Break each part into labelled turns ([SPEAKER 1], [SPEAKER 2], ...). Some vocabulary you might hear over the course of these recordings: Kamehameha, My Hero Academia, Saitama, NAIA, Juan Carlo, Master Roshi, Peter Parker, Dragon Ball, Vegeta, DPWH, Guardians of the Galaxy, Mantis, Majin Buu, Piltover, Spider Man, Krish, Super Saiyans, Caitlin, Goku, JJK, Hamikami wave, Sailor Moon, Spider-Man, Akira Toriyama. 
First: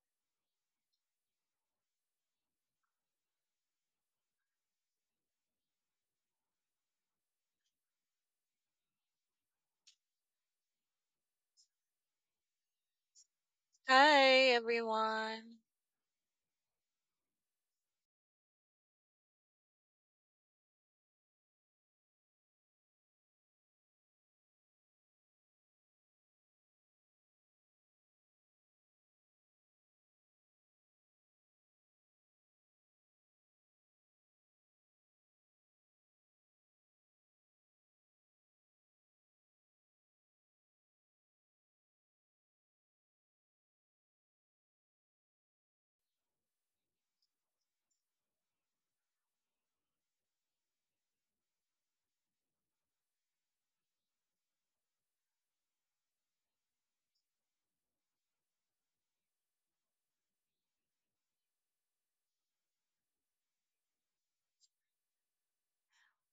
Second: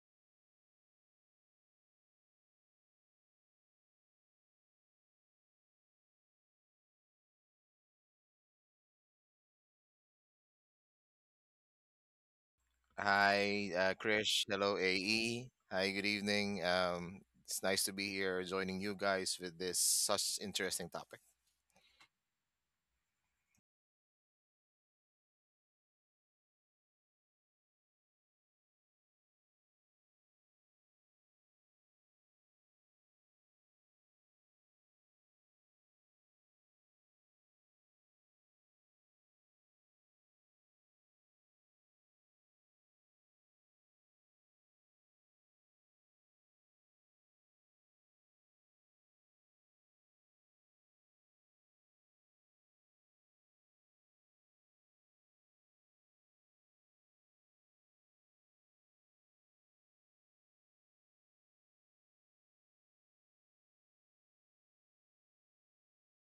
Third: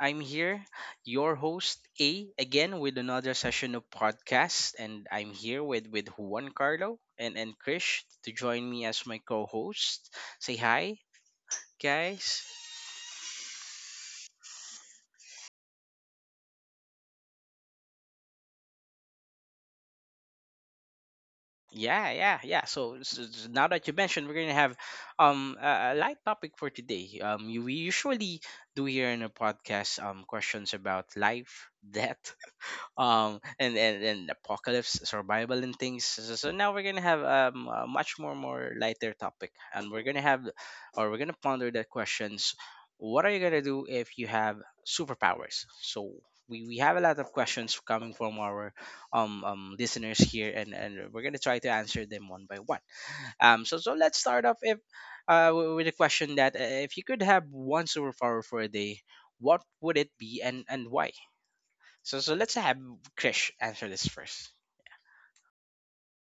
[SPEAKER 1] I'm here, your host A, again with another session of podcast, and I'm here with Juan Carlo and Krish to join me as my co-host. Say hi, guys.
[SPEAKER 2] Hi, Krish.
[SPEAKER 3] Hi
[SPEAKER 2] Hello, AE.
[SPEAKER 3] everyone.
[SPEAKER 2] Hi, good evening. It's nice to be here joining you guys with this such interesting topic.
[SPEAKER 1] Yeah, yeah, yeah. Now that you mentioned, we're gonna have a light topic for today. You, we usually do here in a podcast questions about life, death, and apocalypse survival and things so so now we're gonna have a much more lighter topic and we're gonna have or we're gonna ponder the questions what are you gonna do if you have superpowers so we have a lot of questions coming from our listeners here and we're gonna try to answer them one by one so let's start off if w- with a question that if you could have one superpower for a day, what would it be and why, so so let's have Krish answer this first.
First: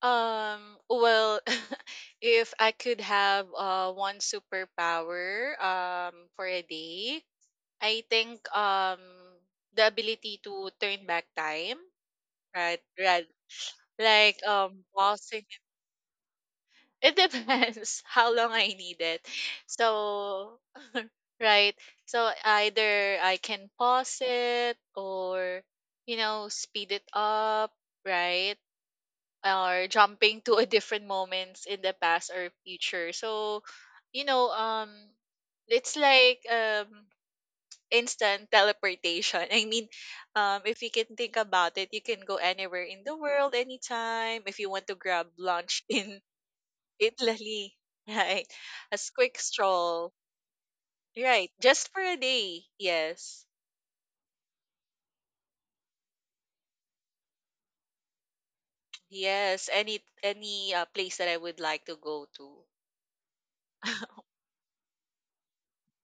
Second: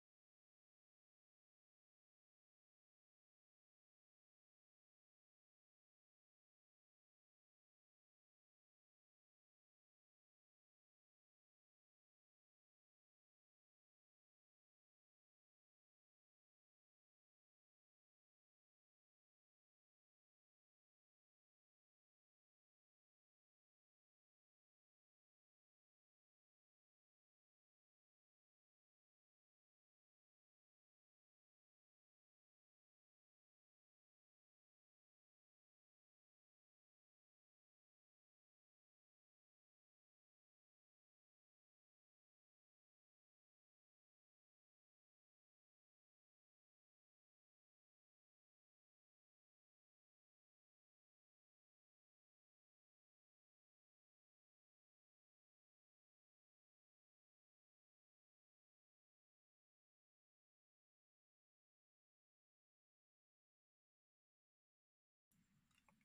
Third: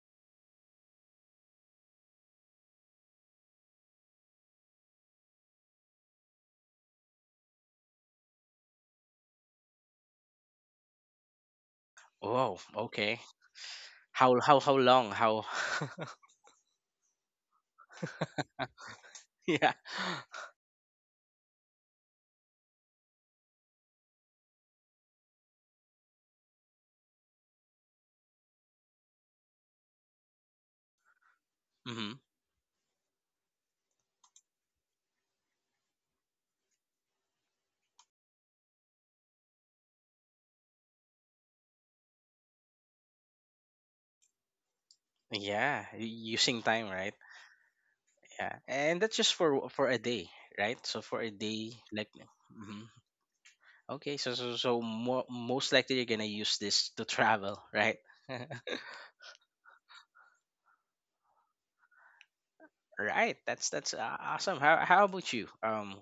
[SPEAKER 3] Well, if I could have one superpower for a day, I think the ability to turn back time,
[SPEAKER 1] Oh,
[SPEAKER 3] right?
[SPEAKER 1] okay.
[SPEAKER 3] Right. Like
[SPEAKER 1] How long?
[SPEAKER 3] pausing
[SPEAKER 1] How?
[SPEAKER 3] it depends how long I need it.
[SPEAKER 1] Yeah.
[SPEAKER 3] So right. So either I can pause it or you know speed it up, right? Or jumping to a different moments in the
[SPEAKER 1] Hmm.
[SPEAKER 3] past or future. So, you know, um, it's like instant teleportation. I mean, if you can think about it, you can go anywhere in the world anytime. If you want to grab lunch
[SPEAKER 1] Yeah.
[SPEAKER 3] in
[SPEAKER 1] Using time, right?
[SPEAKER 3] Italy, right?
[SPEAKER 1] Yeah.
[SPEAKER 3] A
[SPEAKER 1] And that's just
[SPEAKER 3] quick
[SPEAKER 1] for a
[SPEAKER 3] stroll,
[SPEAKER 1] day, right? So for a
[SPEAKER 3] right?
[SPEAKER 1] day,
[SPEAKER 3] Just for
[SPEAKER 1] like.
[SPEAKER 3] a day,
[SPEAKER 1] Mhm.
[SPEAKER 3] yes,
[SPEAKER 1] Okay, so most likely you're gonna use this to travel, right?
[SPEAKER 3] yes. Any place that I would like to go to,
[SPEAKER 1] Right. That's awesome. How about you,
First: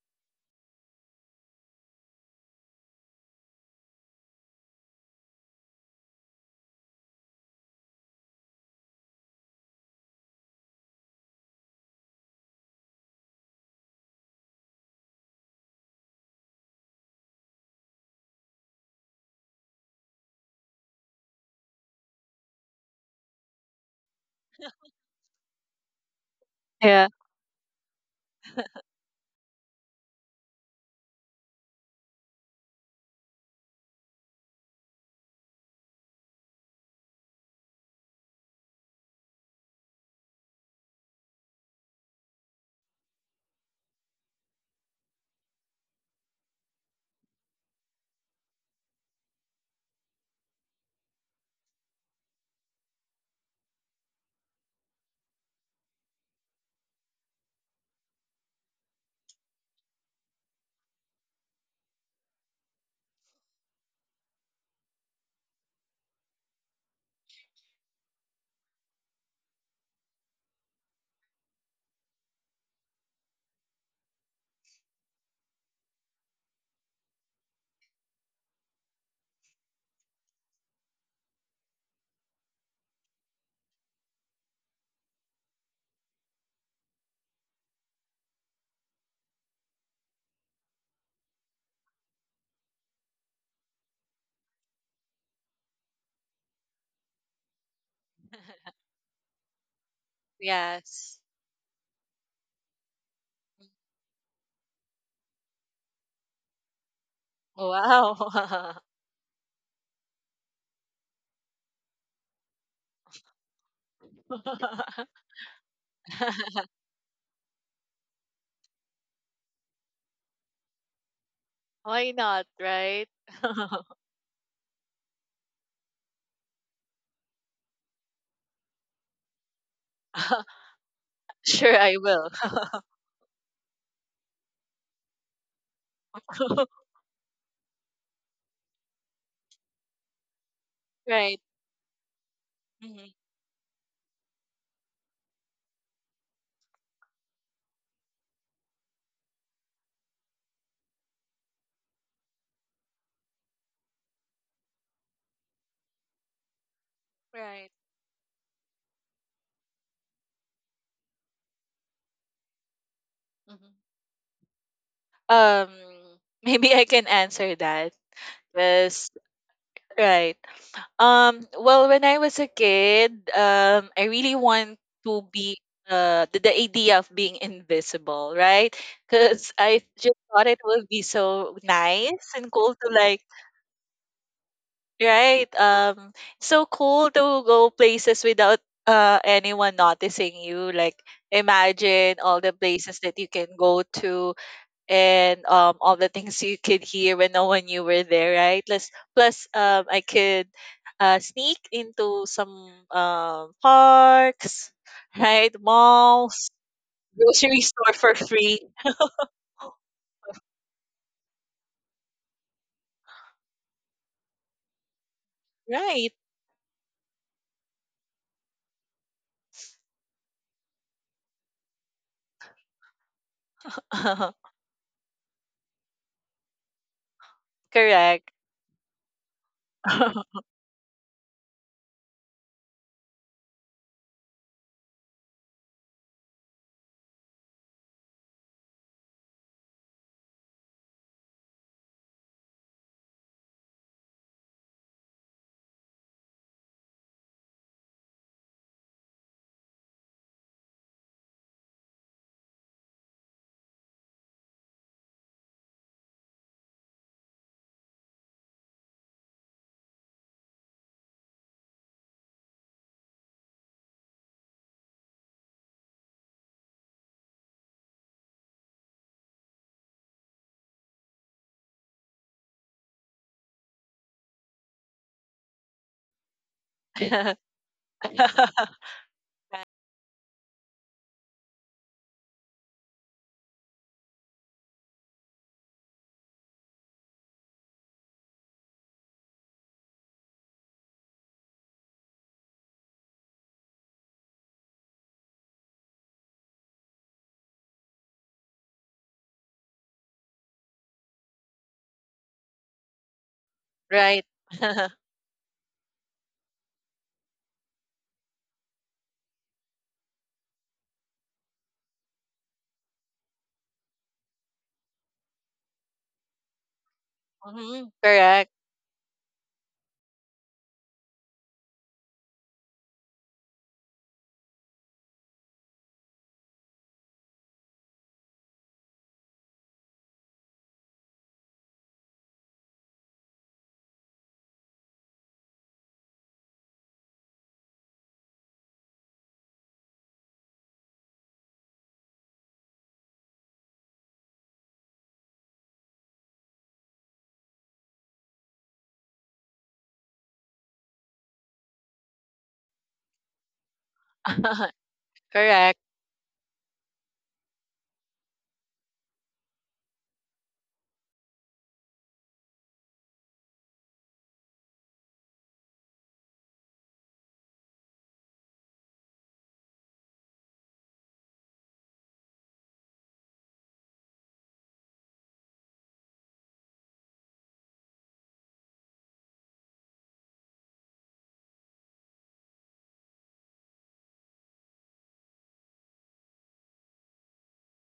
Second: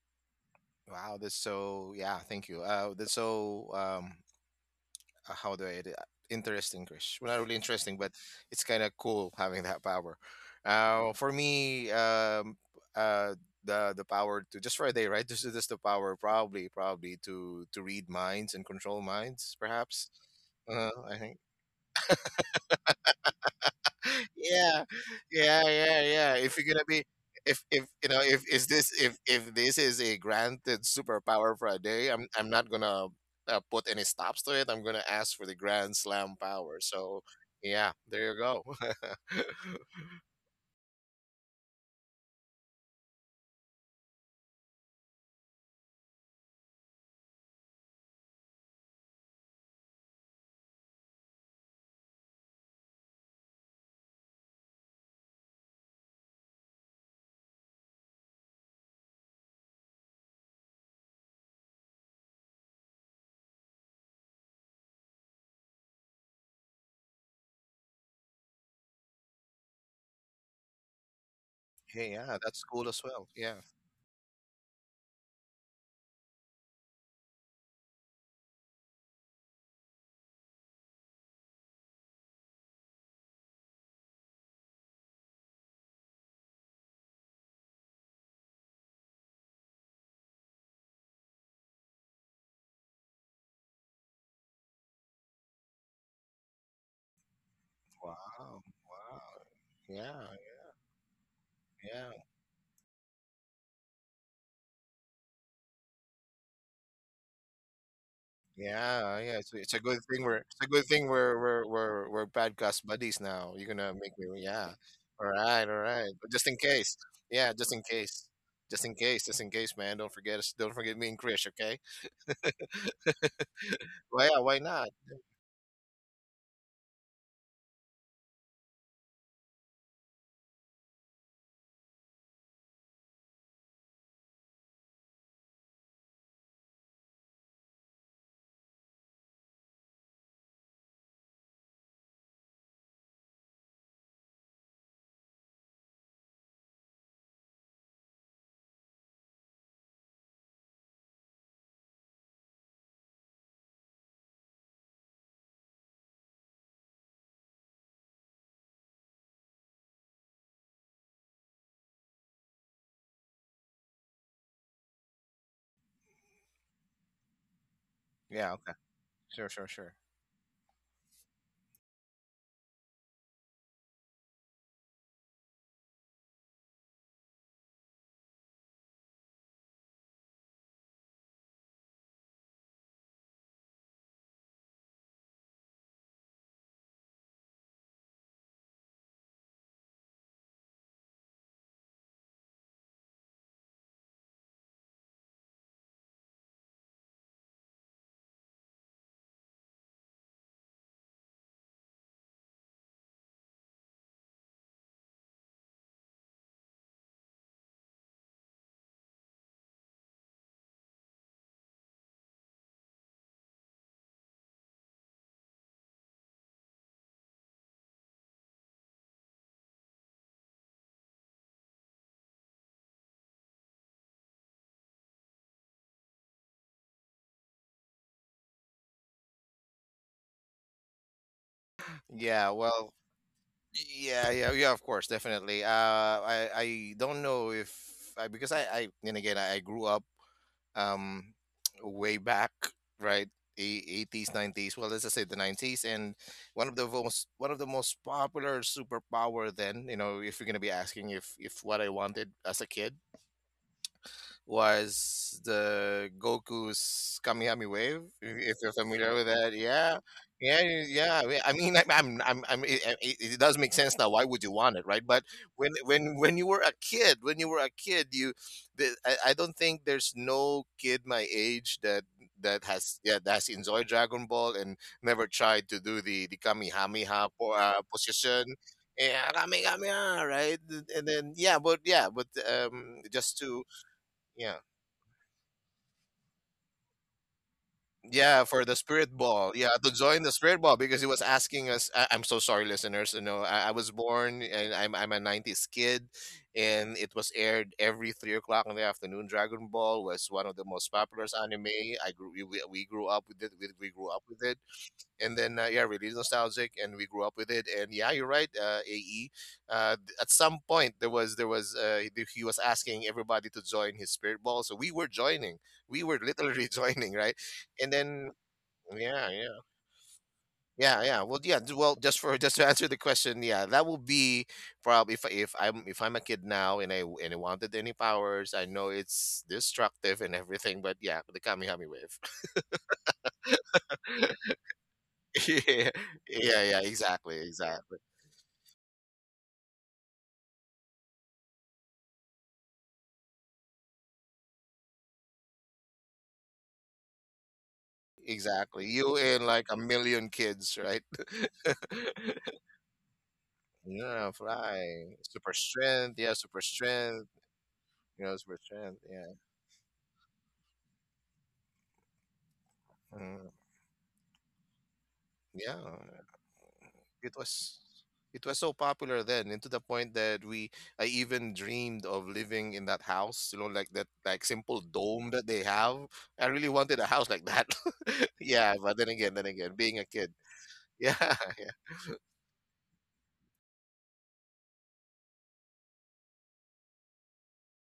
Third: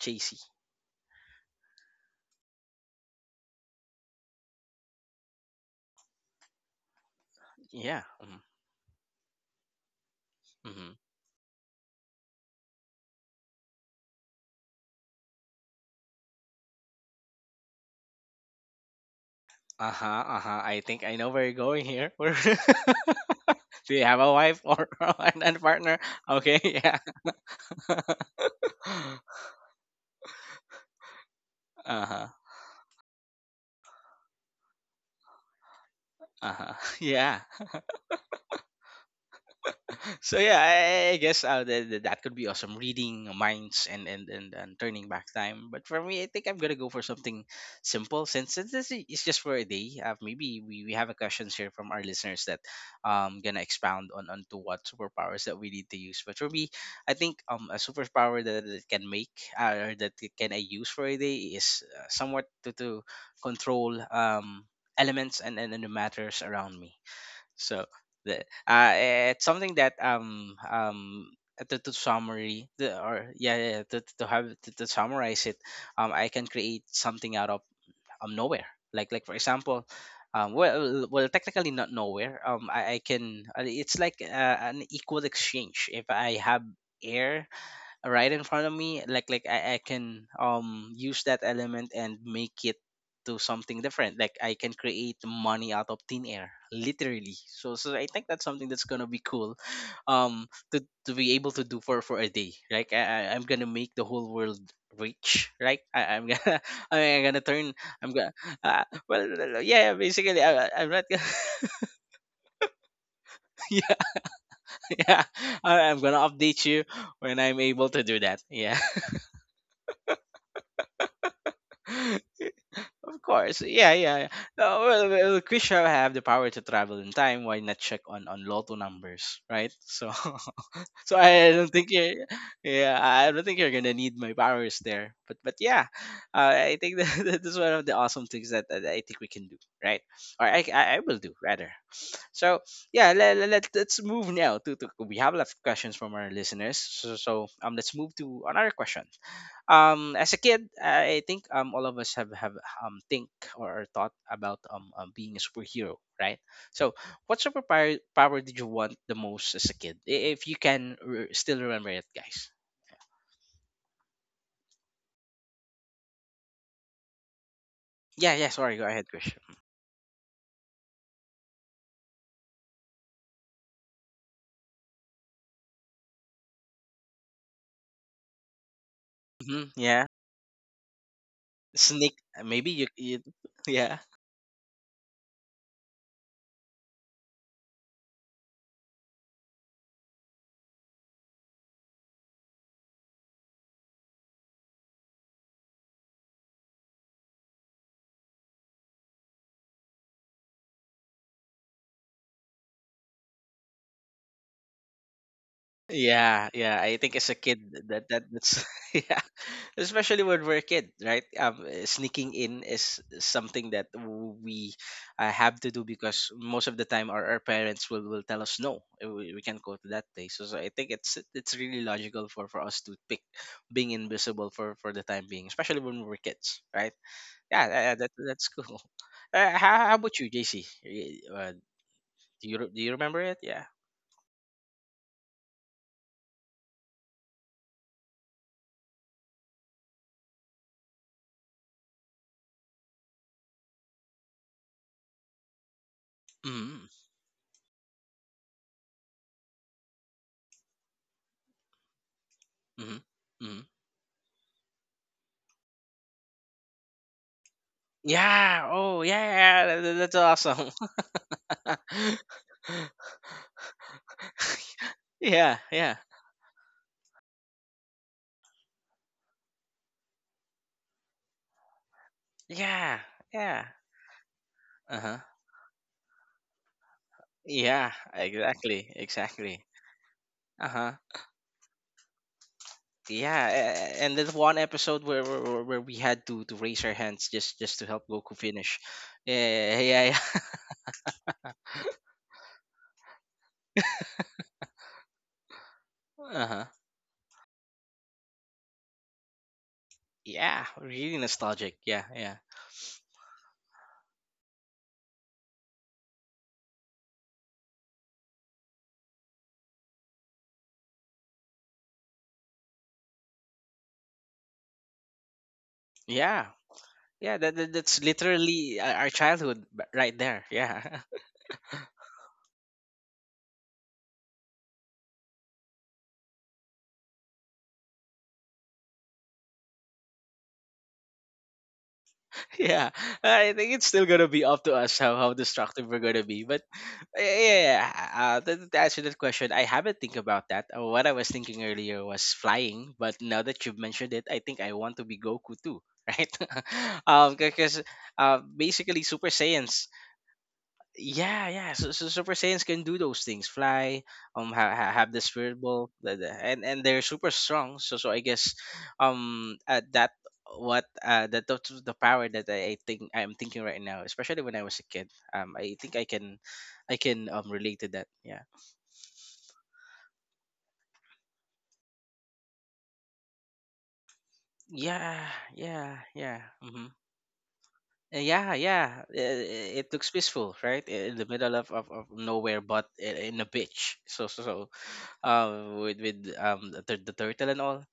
[SPEAKER 1] Chasey?
[SPEAKER 2] Wow, yeah, thank you. That's so, how do I, edit- interesting, Krish. Well, not really interesting,
[SPEAKER 1] Yeah.
[SPEAKER 2] but it's kind of cool having that power.
[SPEAKER 1] Mm-hmm.
[SPEAKER 2] For me, uh, the power to just for a day, right? This is just the power, probably, probably to read minds and control minds,
[SPEAKER 1] Uh
[SPEAKER 2] perhaps.
[SPEAKER 1] huh. Uh huh. I think I
[SPEAKER 2] I
[SPEAKER 1] know
[SPEAKER 2] think.
[SPEAKER 1] where you're going here. Do you have a wife,
[SPEAKER 2] Yeah,
[SPEAKER 1] or, or a
[SPEAKER 2] yeah,
[SPEAKER 1] partner?
[SPEAKER 2] yeah, yeah, if
[SPEAKER 1] Okay.
[SPEAKER 2] you're gonna
[SPEAKER 1] Yeah.
[SPEAKER 2] be
[SPEAKER 3] Yeah.
[SPEAKER 2] if you
[SPEAKER 1] Uh
[SPEAKER 2] know if is this if this is a granted superpower for a day,
[SPEAKER 1] huh.
[SPEAKER 2] I'm not gonna put any stops to it. I'm gonna ask for the grand slam
[SPEAKER 1] Uh huh.
[SPEAKER 2] power, so
[SPEAKER 1] Yeah.
[SPEAKER 2] yeah, there you go.
[SPEAKER 1] So yeah, I guess that could be awesome. Reading minds and and turning back time. But for me, I think I'm gonna go for something simple since this is just for a day. Maybe we have a questions here from our listeners that gonna expound on onto what superpowers that we need to use. But for me, I think a superpower that can make or that it can I use for a day is somewhat to control elements and the matters around me so the uh it's something that to
[SPEAKER 2] Hey, yeah, that's
[SPEAKER 1] summary
[SPEAKER 2] cool
[SPEAKER 1] the,
[SPEAKER 2] as well.
[SPEAKER 1] or
[SPEAKER 2] Yeah,
[SPEAKER 1] yeah, yeah to have to summarize it, I can create something out of nowhere, like for example, well technically not nowhere. Um, I can it's like an equal exchange. If I have air right in front of me, like I can use that element and make it to something different. Like I can create money out of thin air, literally. So so I think that's
[SPEAKER 2] wow,
[SPEAKER 1] something that's gonna
[SPEAKER 2] wow,
[SPEAKER 1] be cool
[SPEAKER 2] yeah,
[SPEAKER 1] um to
[SPEAKER 3] Yes.
[SPEAKER 1] be able to do for
[SPEAKER 2] yeah.
[SPEAKER 1] a day. Like I, I'm gonna make the whole world rich, right? I'm gonna I mean, I'm gonna turn, I'm gonna
[SPEAKER 3] Wow.
[SPEAKER 2] Yeah,
[SPEAKER 1] well,
[SPEAKER 2] yeah. It's a
[SPEAKER 1] yeah,
[SPEAKER 2] good thing
[SPEAKER 1] basically I, I'm not gonna
[SPEAKER 2] we're we're we're we're bad guys buddies now. You're
[SPEAKER 1] yeah
[SPEAKER 2] gonna make me, yeah.
[SPEAKER 1] yeah
[SPEAKER 2] All right, all
[SPEAKER 1] I'm
[SPEAKER 2] right.
[SPEAKER 1] gonna
[SPEAKER 2] But just in
[SPEAKER 1] update you
[SPEAKER 2] case.
[SPEAKER 1] when
[SPEAKER 2] Yeah,
[SPEAKER 1] I'm
[SPEAKER 2] just in
[SPEAKER 1] able to do
[SPEAKER 2] case.
[SPEAKER 1] that, yeah.
[SPEAKER 2] Just in case, just in case, man. Don't forget me and Krish, okay?
[SPEAKER 3] Why not, right?
[SPEAKER 1] Of course, yeah,
[SPEAKER 2] Well,
[SPEAKER 1] yeah, yeah.
[SPEAKER 2] yeah, why
[SPEAKER 1] Uh,
[SPEAKER 2] not?
[SPEAKER 1] well, well, we shall have the power to travel in time. Why not check on lotto numbers, right? So, so I don't
[SPEAKER 3] Sure,
[SPEAKER 1] think
[SPEAKER 3] I will.
[SPEAKER 1] yeah, I don't think you're gonna need my powers there. But yeah, I think that, that is one of the awesome things that, that I think we can do, right? Or I will do
[SPEAKER 3] Right.
[SPEAKER 1] rather. So, yeah,
[SPEAKER 3] Mhm.
[SPEAKER 1] let's move now to we have a lot of questions from our listeners. So, let's move to another question. As a kid I think all of us have think or thought about being a superhero, right? So what
[SPEAKER 3] Right.
[SPEAKER 1] superpower power did you want the most as a kid? If you can still remember it, guys.
[SPEAKER 3] Mhm. Um, maybe I can answer that.
[SPEAKER 1] Yeah, yeah,
[SPEAKER 2] Yeah, okay.
[SPEAKER 1] sorry, go ahead,
[SPEAKER 3] Yes,
[SPEAKER 1] Chris.
[SPEAKER 2] Sure, sure, sure.
[SPEAKER 3] right. Well, when I was a kid, I really want to be the idea of being invisible, right? Because
[SPEAKER 1] Hmm,
[SPEAKER 3] I
[SPEAKER 1] yeah,
[SPEAKER 3] just thought it would be so
[SPEAKER 1] sneak,
[SPEAKER 3] nice and
[SPEAKER 1] maybe
[SPEAKER 3] cool
[SPEAKER 1] you,
[SPEAKER 3] to
[SPEAKER 1] you
[SPEAKER 3] like
[SPEAKER 1] yeah.
[SPEAKER 3] right. So cool to go places without anyone noticing you. Like imagine all the places that you can go to and all the things you could hear when no one knew were there, right? Plus I could sneak into some parks, right?
[SPEAKER 1] Yeah,
[SPEAKER 3] Malls,
[SPEAKER 1] yeah. I think as a kid,
[SPEAKER 3] grocery store for free.
[SPEAKER 1] that's yeah, especially when we're a kid, right? Sneaking in is something that we have to do
[SPEAKER 3] Right.
[SPEAKER 1] because most of the time our parents will tell us no, uh, we can't go to that place. So, so I think it's really logical for us to pick being invisible for the time being, especially when we're kids, right? Yeah, that
[SPEAKER 3] Correct.
[SPEAKER 1] that's cool. How about you, JC? Uh, do
[SPEAKER 2] Yeah,
[SPEAKER 1] you do you
[SPEAKER 2] well,
[SPEAKER 1] remember it? Yeah.
[SPEAKER 2] yeah, yeah, yeah, of course, definitely. I don't know if I, because I and again, I grew up, um, way back, right? 80s, 90s. Well, let's just say the 90s, and
[SPEAKER 1] Mm-hmm.
[SPEAKER 2] one of the most popular superpower then. You know, if you're gonna be asking if what I wanted as a kid,
[SPEAKER 1] Mm-hmm. Mm-hmm.
[SPEAKER 2] was the Goku's Kamihami Wave. If
[SPEAKER 1] Yeah.
[SPEAKER 2] you're
[SPEAKER 1] Oh,
[SPEAKER 2] familiar with that,
[SPEAKER 1] yeah.
[SPEAKER 2] yeah,
[SPEAKER 1] That's
[SPEAKER 2] yeah,
[SPEAKER 1] awesome.
[SPEAKER 2] yeah, yeah. I mean, I'm. It does make sense now. Why would you want it, right? But
[SPEAKER 1] Yeah. Yeah.
[SPEAKER 2] when you were a kid, I don't think there's no kid my age that that
[SPEAKER 1] Yeah.
[SPEAKER 2] has yeah that has
[SPEAKER 1] Yeah.
[SPEAKER 2] enjoyed Dragon Ball and
[SPEAKER 1] Uh huh.
[SPEAKER 2] never tried to do the Kamihamiha
[SPEAKER 1] Yeah.
[SPEAKER 2] position.
[SPEAKER 1] Exactly.
[SPEAKER 2] Yeah,
[SPEAKER 1] Exactly.
[SPEAKER 2] Kamihamiha, right?
[SPEAKER 1] Uh huh.
[SPEAKER 2] And then yeah, but just
[SPEAKER 1] Yeah.
[SPEAKER 2] to.
[SPEAKER 1] And there's
[SPEAKER 2] Yeah,
[SPEAKER 1] one episode where we had to raise our hands just to help Goku
[SPEAKER 2] yeah, for the
[SPEAKER 1] finish.
[SPEAKER 2] spirit ball. Yeah,
[SPEAKER 1] Yeah.
[SPEAKER 2] to
[SPEAKER 1] Yeah. Yeah.
[SPEAKER 2] join the spirit ball because he was asking us. I'm so sorry, listeners. You know, I was born and I'm a '90s kid,
[SPEAKER 1] Uh huh.
[SPEAKER 2] and it was aired every 3 o'clock in the afternoon. Dragon Ball was one of the
[SPEAKER 1] Yeah.
[SPEAKER 2] most
[SPEAKER 1] Really
[SPEAKER 2] popular anime.
[SPEAKER 1] nostalgic. Yeah.
[SPEAKER 2] I grew
[SPEAKER 1] Yeah.
[SPEAKER 2] We grew up with it. We grew up
[SPEAKER 3] Right.
[SPEAKER 2] with it, and then yeah, really nostalgic, and we grew up with it. And yeah, you're right, AE. At some point, he was asking everybody to join his spirit ball, so we were joining. We were
[SPEAKER 1] Yeah.
[SPEAKER 2] literally joining,
[SPEAKER 1] Yeah.
[SPEAKER 2] right?
[SPEAKER 1] That, that
[SPEAKER 3] Mhm,
[SPEAKER 2] And
[SPEAKER 1] that's
[SPEAKER 2] then
[SPEAKER 3] correct.
[SPEAKER 1] literally our
[SPEAKER 2] yeah, yeah,
[SPEAKER 1] childhood right there. Yeah.
[SPEAKER 2] yeah, yeah. Well, yeah. Well, just to answer the question, yeah, that will be probably if I'm a kid now and I wanted any powers. I know it's destructive and everything, but yeah, the Kamihami wave.
[SPEAKER 1] Yeah, I think it's still gonna be up to us how destructive
[SPEAKER 2] Yeah,
[SPEAKER 1] we're gonna be. But
[SPEAKER 2] yeah, yeah,
[SPEAKER 1] uh,
[SPEAKER 2] exactly,
[SPEAKER 1] yeah,
[SPEAKER 2] exactly.
[SPEAKER 1] to answer that question, I haven't think about that. What I was thinking earlier was flying, but now that you've mentioned it, I think I want to be Goku too, right? Because
[SPEAKER 2] Exactly.
[SPEAKER 1] basically
[SPEAKER 2] You
[SPEAKER 1] Super
[SPEAKER 2] and like a
[SPEAKER 1] Saiyans.
[SPEAKER 2] million kids, right?
[SPEAKER 1] Yeah, yeah. So, so Super Saiyans can do those things: fly,
[SPEAKER 2] Yeah,
[SPEAKER 1] have
[SPEAKER 2] fly.
[SPEAKER 1] the
[SPEAKER 2] Super
[SPEAKER 1] spirit
[SPEAKER 3] Correct.
[SPEAKER 1] ball,
[SPEAKER 2] strength. Yeah, super
[SPEAKER 1] and they're super
[SPEAKER 2] strength.
[SPEAKER 1] strong. So, so I
[SPEAKER 2] You know,
[SPEAKER 1] guess,
[SPEAKER 2] super strength. Yeah.
[SPEAKER 1] um, uh, that that's the power that I think I'm
[SPEAKER 2] Mm,
[SPEAKER 1] thinking right now, especially when I was a kid. I think
[SPEAKER 2] yeah.
[SPEAKER 1] I can
[SPEAKER 2] It was
[SPEAKER 1] relate to that.
[SPEAKER 2] it
[SPEAKER 1] Yeah,
[SPEAKER 2] was so popular then, and to the point that we I even dreamed of living in that house, like that like simple
[SPEAKER 1] yeah,
[SPEAKER 2] dome that they
[SPEAKER 1] yeah,
[SPEAKER 2] have.
[SPEAKER 1] yeah.
[SPEAKER 2] I really
[SPEAKER 1] Mm-hmm.
[SPEAKER 2] wanted a house like that.
[SPEAKER 1] Yeah,
[SPEAKER 2] Yeah, but
[SPEAKER 1] yeah.
[SPEAKER 2] then again,
[SPEAKER 1] It
[SPEAKER 2] being a
[SPEAKER 1] looks
[SPEAKER 2] kid.
[SPEAKER 1] peaceful, right? In
[SPEAKER 2] Yeah,
[SPEAKER 1] the middle
[SPEAKER 2] yeah.
[SPEAKER 1] of nowhere, but in a beach. So, so, so with the, the turtle and all.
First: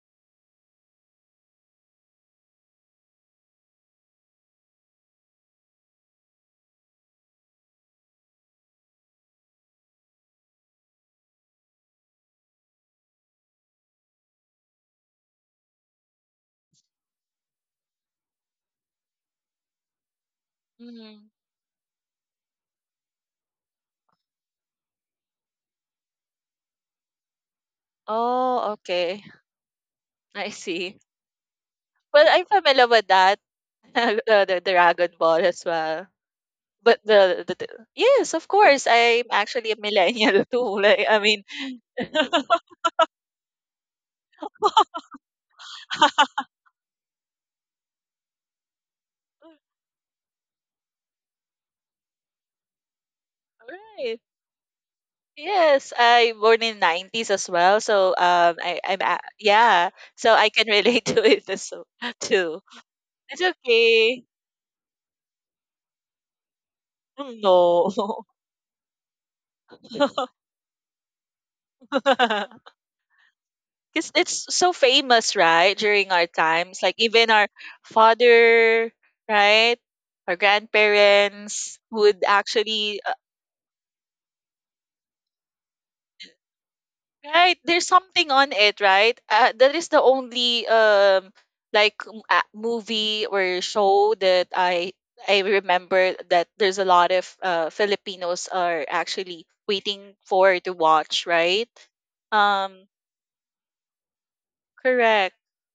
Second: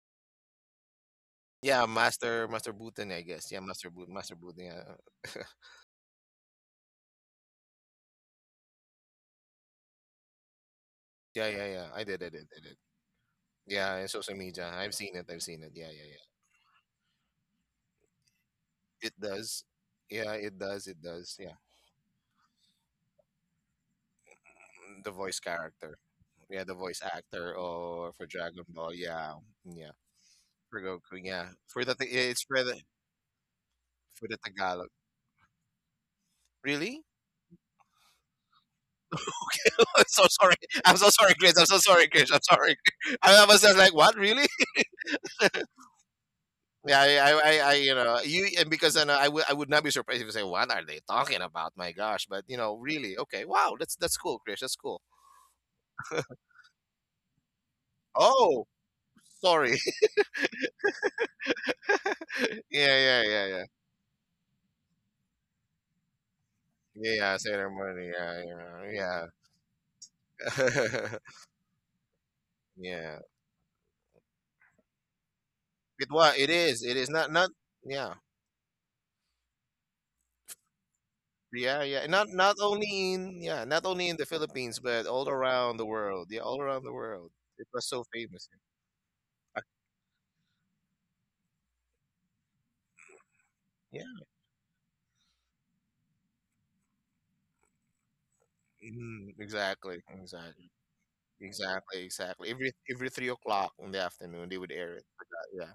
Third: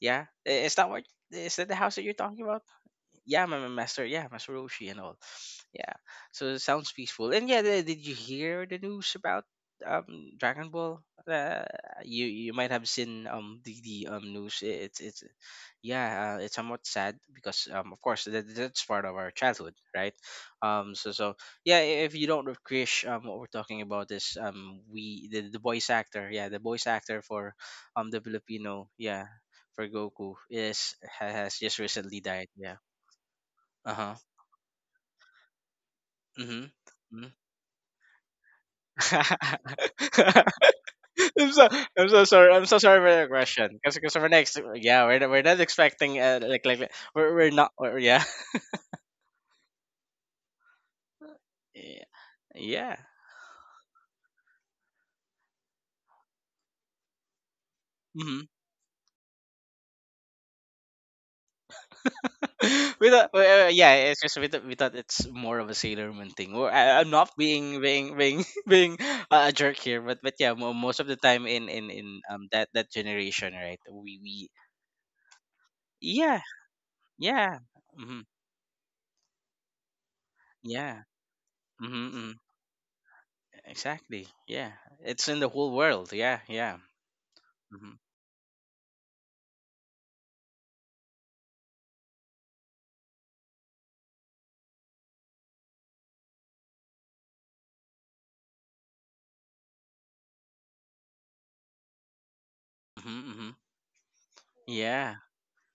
[SPEAKER 1] Yeah, is that what, is that the
[SPEAKER 2] Yeah,
[SPEAKER 1] house that you're talking
[SPEAKER 2] Master
[SPEAKER 1] about?
[SPEAKER 2] Master Booten, I
[SPEAKER 1] Yeah,
[SPEAKER 2] guess. Yeah,
[SPEAKER 1] yeah,
[SPEAKER 2] Master
[SPEAKER 1] Master
[SPEAKER 2] Booten,
[SPEAKER 1] Roshi and all.
[SPEAKER 2] yeah.
[SPEAKER 1] Yeah, so it sounds peaceful. And yeah, the, did you hear the news about Dragon Ball?
[SPEAKER 2] Yeah,
[SPEAKER 1] Uh,
[SPEAKER 2] yeah, yeah. I did,
[SPEAKER 1] you
[SPEAKER 2] I did,
[SPEAKER 1] you
[SPEAKER 2] I
[SPEAKER 1] might
[SPEAKER 2] did.
[SPEAKER 1] have seen the
[SPEAKER 2] Yeah, in social
[SPEAKER 1] news.
[SPEAKER 2] media. I've
[SPEAKER 1] It's
[SPEAKER 2] seen
[SPEAKER 1] it's
[SPEAKER 2] it, I've seen it. Yeah, yeah,
[SPEAKER 1] yeah, it's somewhat sad because of course that, that's part
[SPEAKER 2] yeah.
[SPEAKER 1] of
[SPEAKER 2] It
[SPEAKER 1] our
[SPEAKER 2] does.
[SPEAKER 1] childhood, right?
[SPEAKER 2] Yeah, it does, it
[SPEAKER 3] Mhm.
[SPEAKER 1] So
[SPEAKER 2] does. Yeah.
[SPEAKER 1] yeah, if you don't know Krish, what we're talking about is
[SPEAKER 2] Mm, the voice
[SPEAKER 1] the voice
[SPEAKER 2] character.
[SPEAKER 1] actor, yeah, the
[SPEAKER 2] Yeah, the
[SPEAKER 1] voice
[SPEAKER 2] voice
[SPEAKER 1] actor for
[SPEAKER 2] actor or
[SPEAKER 1] the
[SPEAKER 2] for Dragon
[SPEAKER 3] Oh,
[SPEAKER 1] Filipino,
[SPEAKER 2] Ball.
[SPEAKER 3] okay.
[SPEAKER 1] yeah,
[SPEAKER 2] Yeah.
[SPEAKER 1] for
[SPEAKER 2] Yeah.
[SPEAKER 1] Goku
[SPEAKER 3] I
[SPEAKER 2] For
[SPEAKER 3] see.
[SPEAKER 2] Goku, yeah.
[SPEAKER 1] has just recently
[SPEAKER 3] Well,
[SPEAKER 2] It's
[SPEAKER 3] I'm
[SPEAKER 1] died,
[SPEAKER 2] for
[SPEAKER 1] yeah.
[SPEAKER 2] the
[SPEAKER 3] familiar with that,
[SPEAKER 1] Uh-huh.
[SPEAKER 2] for the
[SPEAKER 3] the
[SPEAKER 2] Tagalog.
[SPEAKER 3] Dragon Ball as well.
[SPEAKER 1] Mhm.
[SPEAKER 3] But
[SPEAKER 2] Really?
[SPEAKER 1] Mhm.
[SPEAKER 3] the yes, of course, I'm actually a
[SPEAKER 2] I'm so
[SPEAKER 3] millennial
[SPEAKER 2] sorry.
[SPEAKER 3] too.
[SPEAKER 2] I'm
[SPEAKER 3] Like,
[SPEAKER 2] so
[SPEAKER 3] I
[SPEAKER 2] sorry,
[SPEAKER 3] mean,
[SPEAKER 1] I'm
[SPEAKER 2] Chris. I'm
[SPEAKER 1] so
[SPEAKER 2] so
[SPEAKER 1] I'm
[SPEAKER 2] sorry,
[SPEAKER 1] so
[SPEAKER 2] Chris. I'm
[SPEAKER 1] sorry. I'm so
[SPEAKER 2] sorry.
[SPEAKER 1] sorry for the
[SPEAKER 2] I was
[SPEAKER 1] question.
[SPEAKER 2] just like,
[SPEAKER 1] Cause, 'cause
[SPEAKER 2] what?
[SPEAKER 1] we're
[SPEAKER 2] Really?
[SPEAKER 1] next. Yeah, we're not expecting like
[SPEAKER 2] Yeah,
[SPEAKER 1] we're not. Yeah.
[SPEAKER 2] and because I know I would not be surprised if you say, "What are they talking about?" My
[SPEAKER 1] Yeah.
[SPEAKER 2] gosh, but you know,
[SPEAKER 1] Yeah.
[SPEAKER 2] really, okay, wow, that's
[SPEAKER 3] right.
[SPEAKER 2] cool, Chris. That's cool.
[SPEAKER 3] Yes, I born in 90s as well. So
[SPEAKER 1] Mm-hmm.
[SPEAKER 3] um
[SPEAKER 2] Oh,
[SPEAKER 3] I I'm a
[SPEAKER 2] sorry.
[SPEAKER 3] yeah, so I can relate to it as too.
[SPEAKER 2] Yeah,
[SPEAKER 1] We
[SPEAKER 2] yeah,
[SPEAKER 1] thought,
[SPEAKER 3] It's
[SPEAKER 2] yeah, yeah.
[SPEAKER 1] yeah, it's
[SPEAKER 3] okay.
[SPEAKER 1] just we thought it's more of a Sailor Moon thing. Well, I'm not
[SPEAKER 2] Yeah,
[SPEAKER 3] Mm,
[SPEAKER 1] being
[SPEAKER 2] ceremony.
[SPEAKER 1] being
[SPEAKER 3] no.
[SPEAKER 2] Yeah,
[SPEAKER 1] being being
[SPEAKER 2] yeah,
[SPEAKER 1] a jerk here, but yeah, most of the
[SPEAKER 2] yeah.
[SPEAKER 1] time in that that
[SPEAKER 2] Yeah.
[SPEAKER 1] generation, right?
[SPEAKER 3] Because
[SPEAKER 1] We
[SPEAKER 3] it's so famous, right? During
[SPEAKER 2] It
[SPEAKER 3] our
[SPEAKER 2] was.
[SPEAKER 1] yeah
[SPEAKER 2] It
[SPEAKER 3] times,
[SPEAKER 2] is.
[SPEAKER 3] like
[SPEAKER 2] It is
[SPEAKER 3] even
[SPEAKER 2] not.
[SPEAKER 3] our
[SPEAKER 2] Not.
[SPEAKER 1] yeah
[SPEAKER 2] Yeah.
[SPEAKER 1] mm-hmm,
[SPEAKER 3] father, right? Our
[SPEAKER 1] yeah
[SPEAKER 3] grandparents
[SPEAKER 2] Yeah, yeah.
[SPEAKER 1] mm-hmm,
[SPEAKER 3] would
[SPEAKER 2] Not.
[SPEAKER 1] mm-hmm.
[SPEAKER 2] Not
[SPEAKER 3] actually,
[SPEAKER 2] only in. Yeah. Not only in the
[SPEAKER 1] Exactly. Yeah.
[SPEAKER 2] Philippines, but
[SPEAKER 1] It's
[SPEAKER 2] all
[SPEAKER 1] in the whole
[SPEAKER 2] around the
[SPEAKER 1] world.
[SPEAKER 2] world.
[SPEAKER 1] Yeah.
[SPEAKER 2] Yeah, all
[SPEAKER 1] Yeah.
[SPEAKER 2] around the world.
[SPEAKER 3] right?
[SPEAKER 2] It
[SPEAKER 3] There's
[SPEAKER 2] was
[SPEAKER 1] Hmm.
[SPEAKER 2] so
[SPEAKER 3] something
[SPEAKER 2] famous.
[SPEAKER 3] on it, right?
[SPEAKER 2] Uh,
[SPEAKER 3] That is the only like m- a movie or
[SPEAKER 2] Yeah.
[SPEAKER 3] show that I remember that there's a lot of Filipinos are
[SPEAKER 2] Mm,
[SPEAKER 3] actually
[SPEAKER 2] exactly.
[SPEAKER 3] waiting for
[SPEAKER 2] Exactly.
[SPEAKER 3] to watch, right?
[SPEAKER 2] Exactly. Exactly. Every
[SPEAKER 3] Um,
[SPEAKER 2] every
[SPEAKER 1] Hmm.
[SPEAKER 2] three
[SPEAKER 1] Hmm.
[SPEAKER 2] o'clock in the afternoon, they would air it.
[SPEAKER 1] Yeah.
[SPEAKER 3] correct.
[SPEAKER 2] Yeah.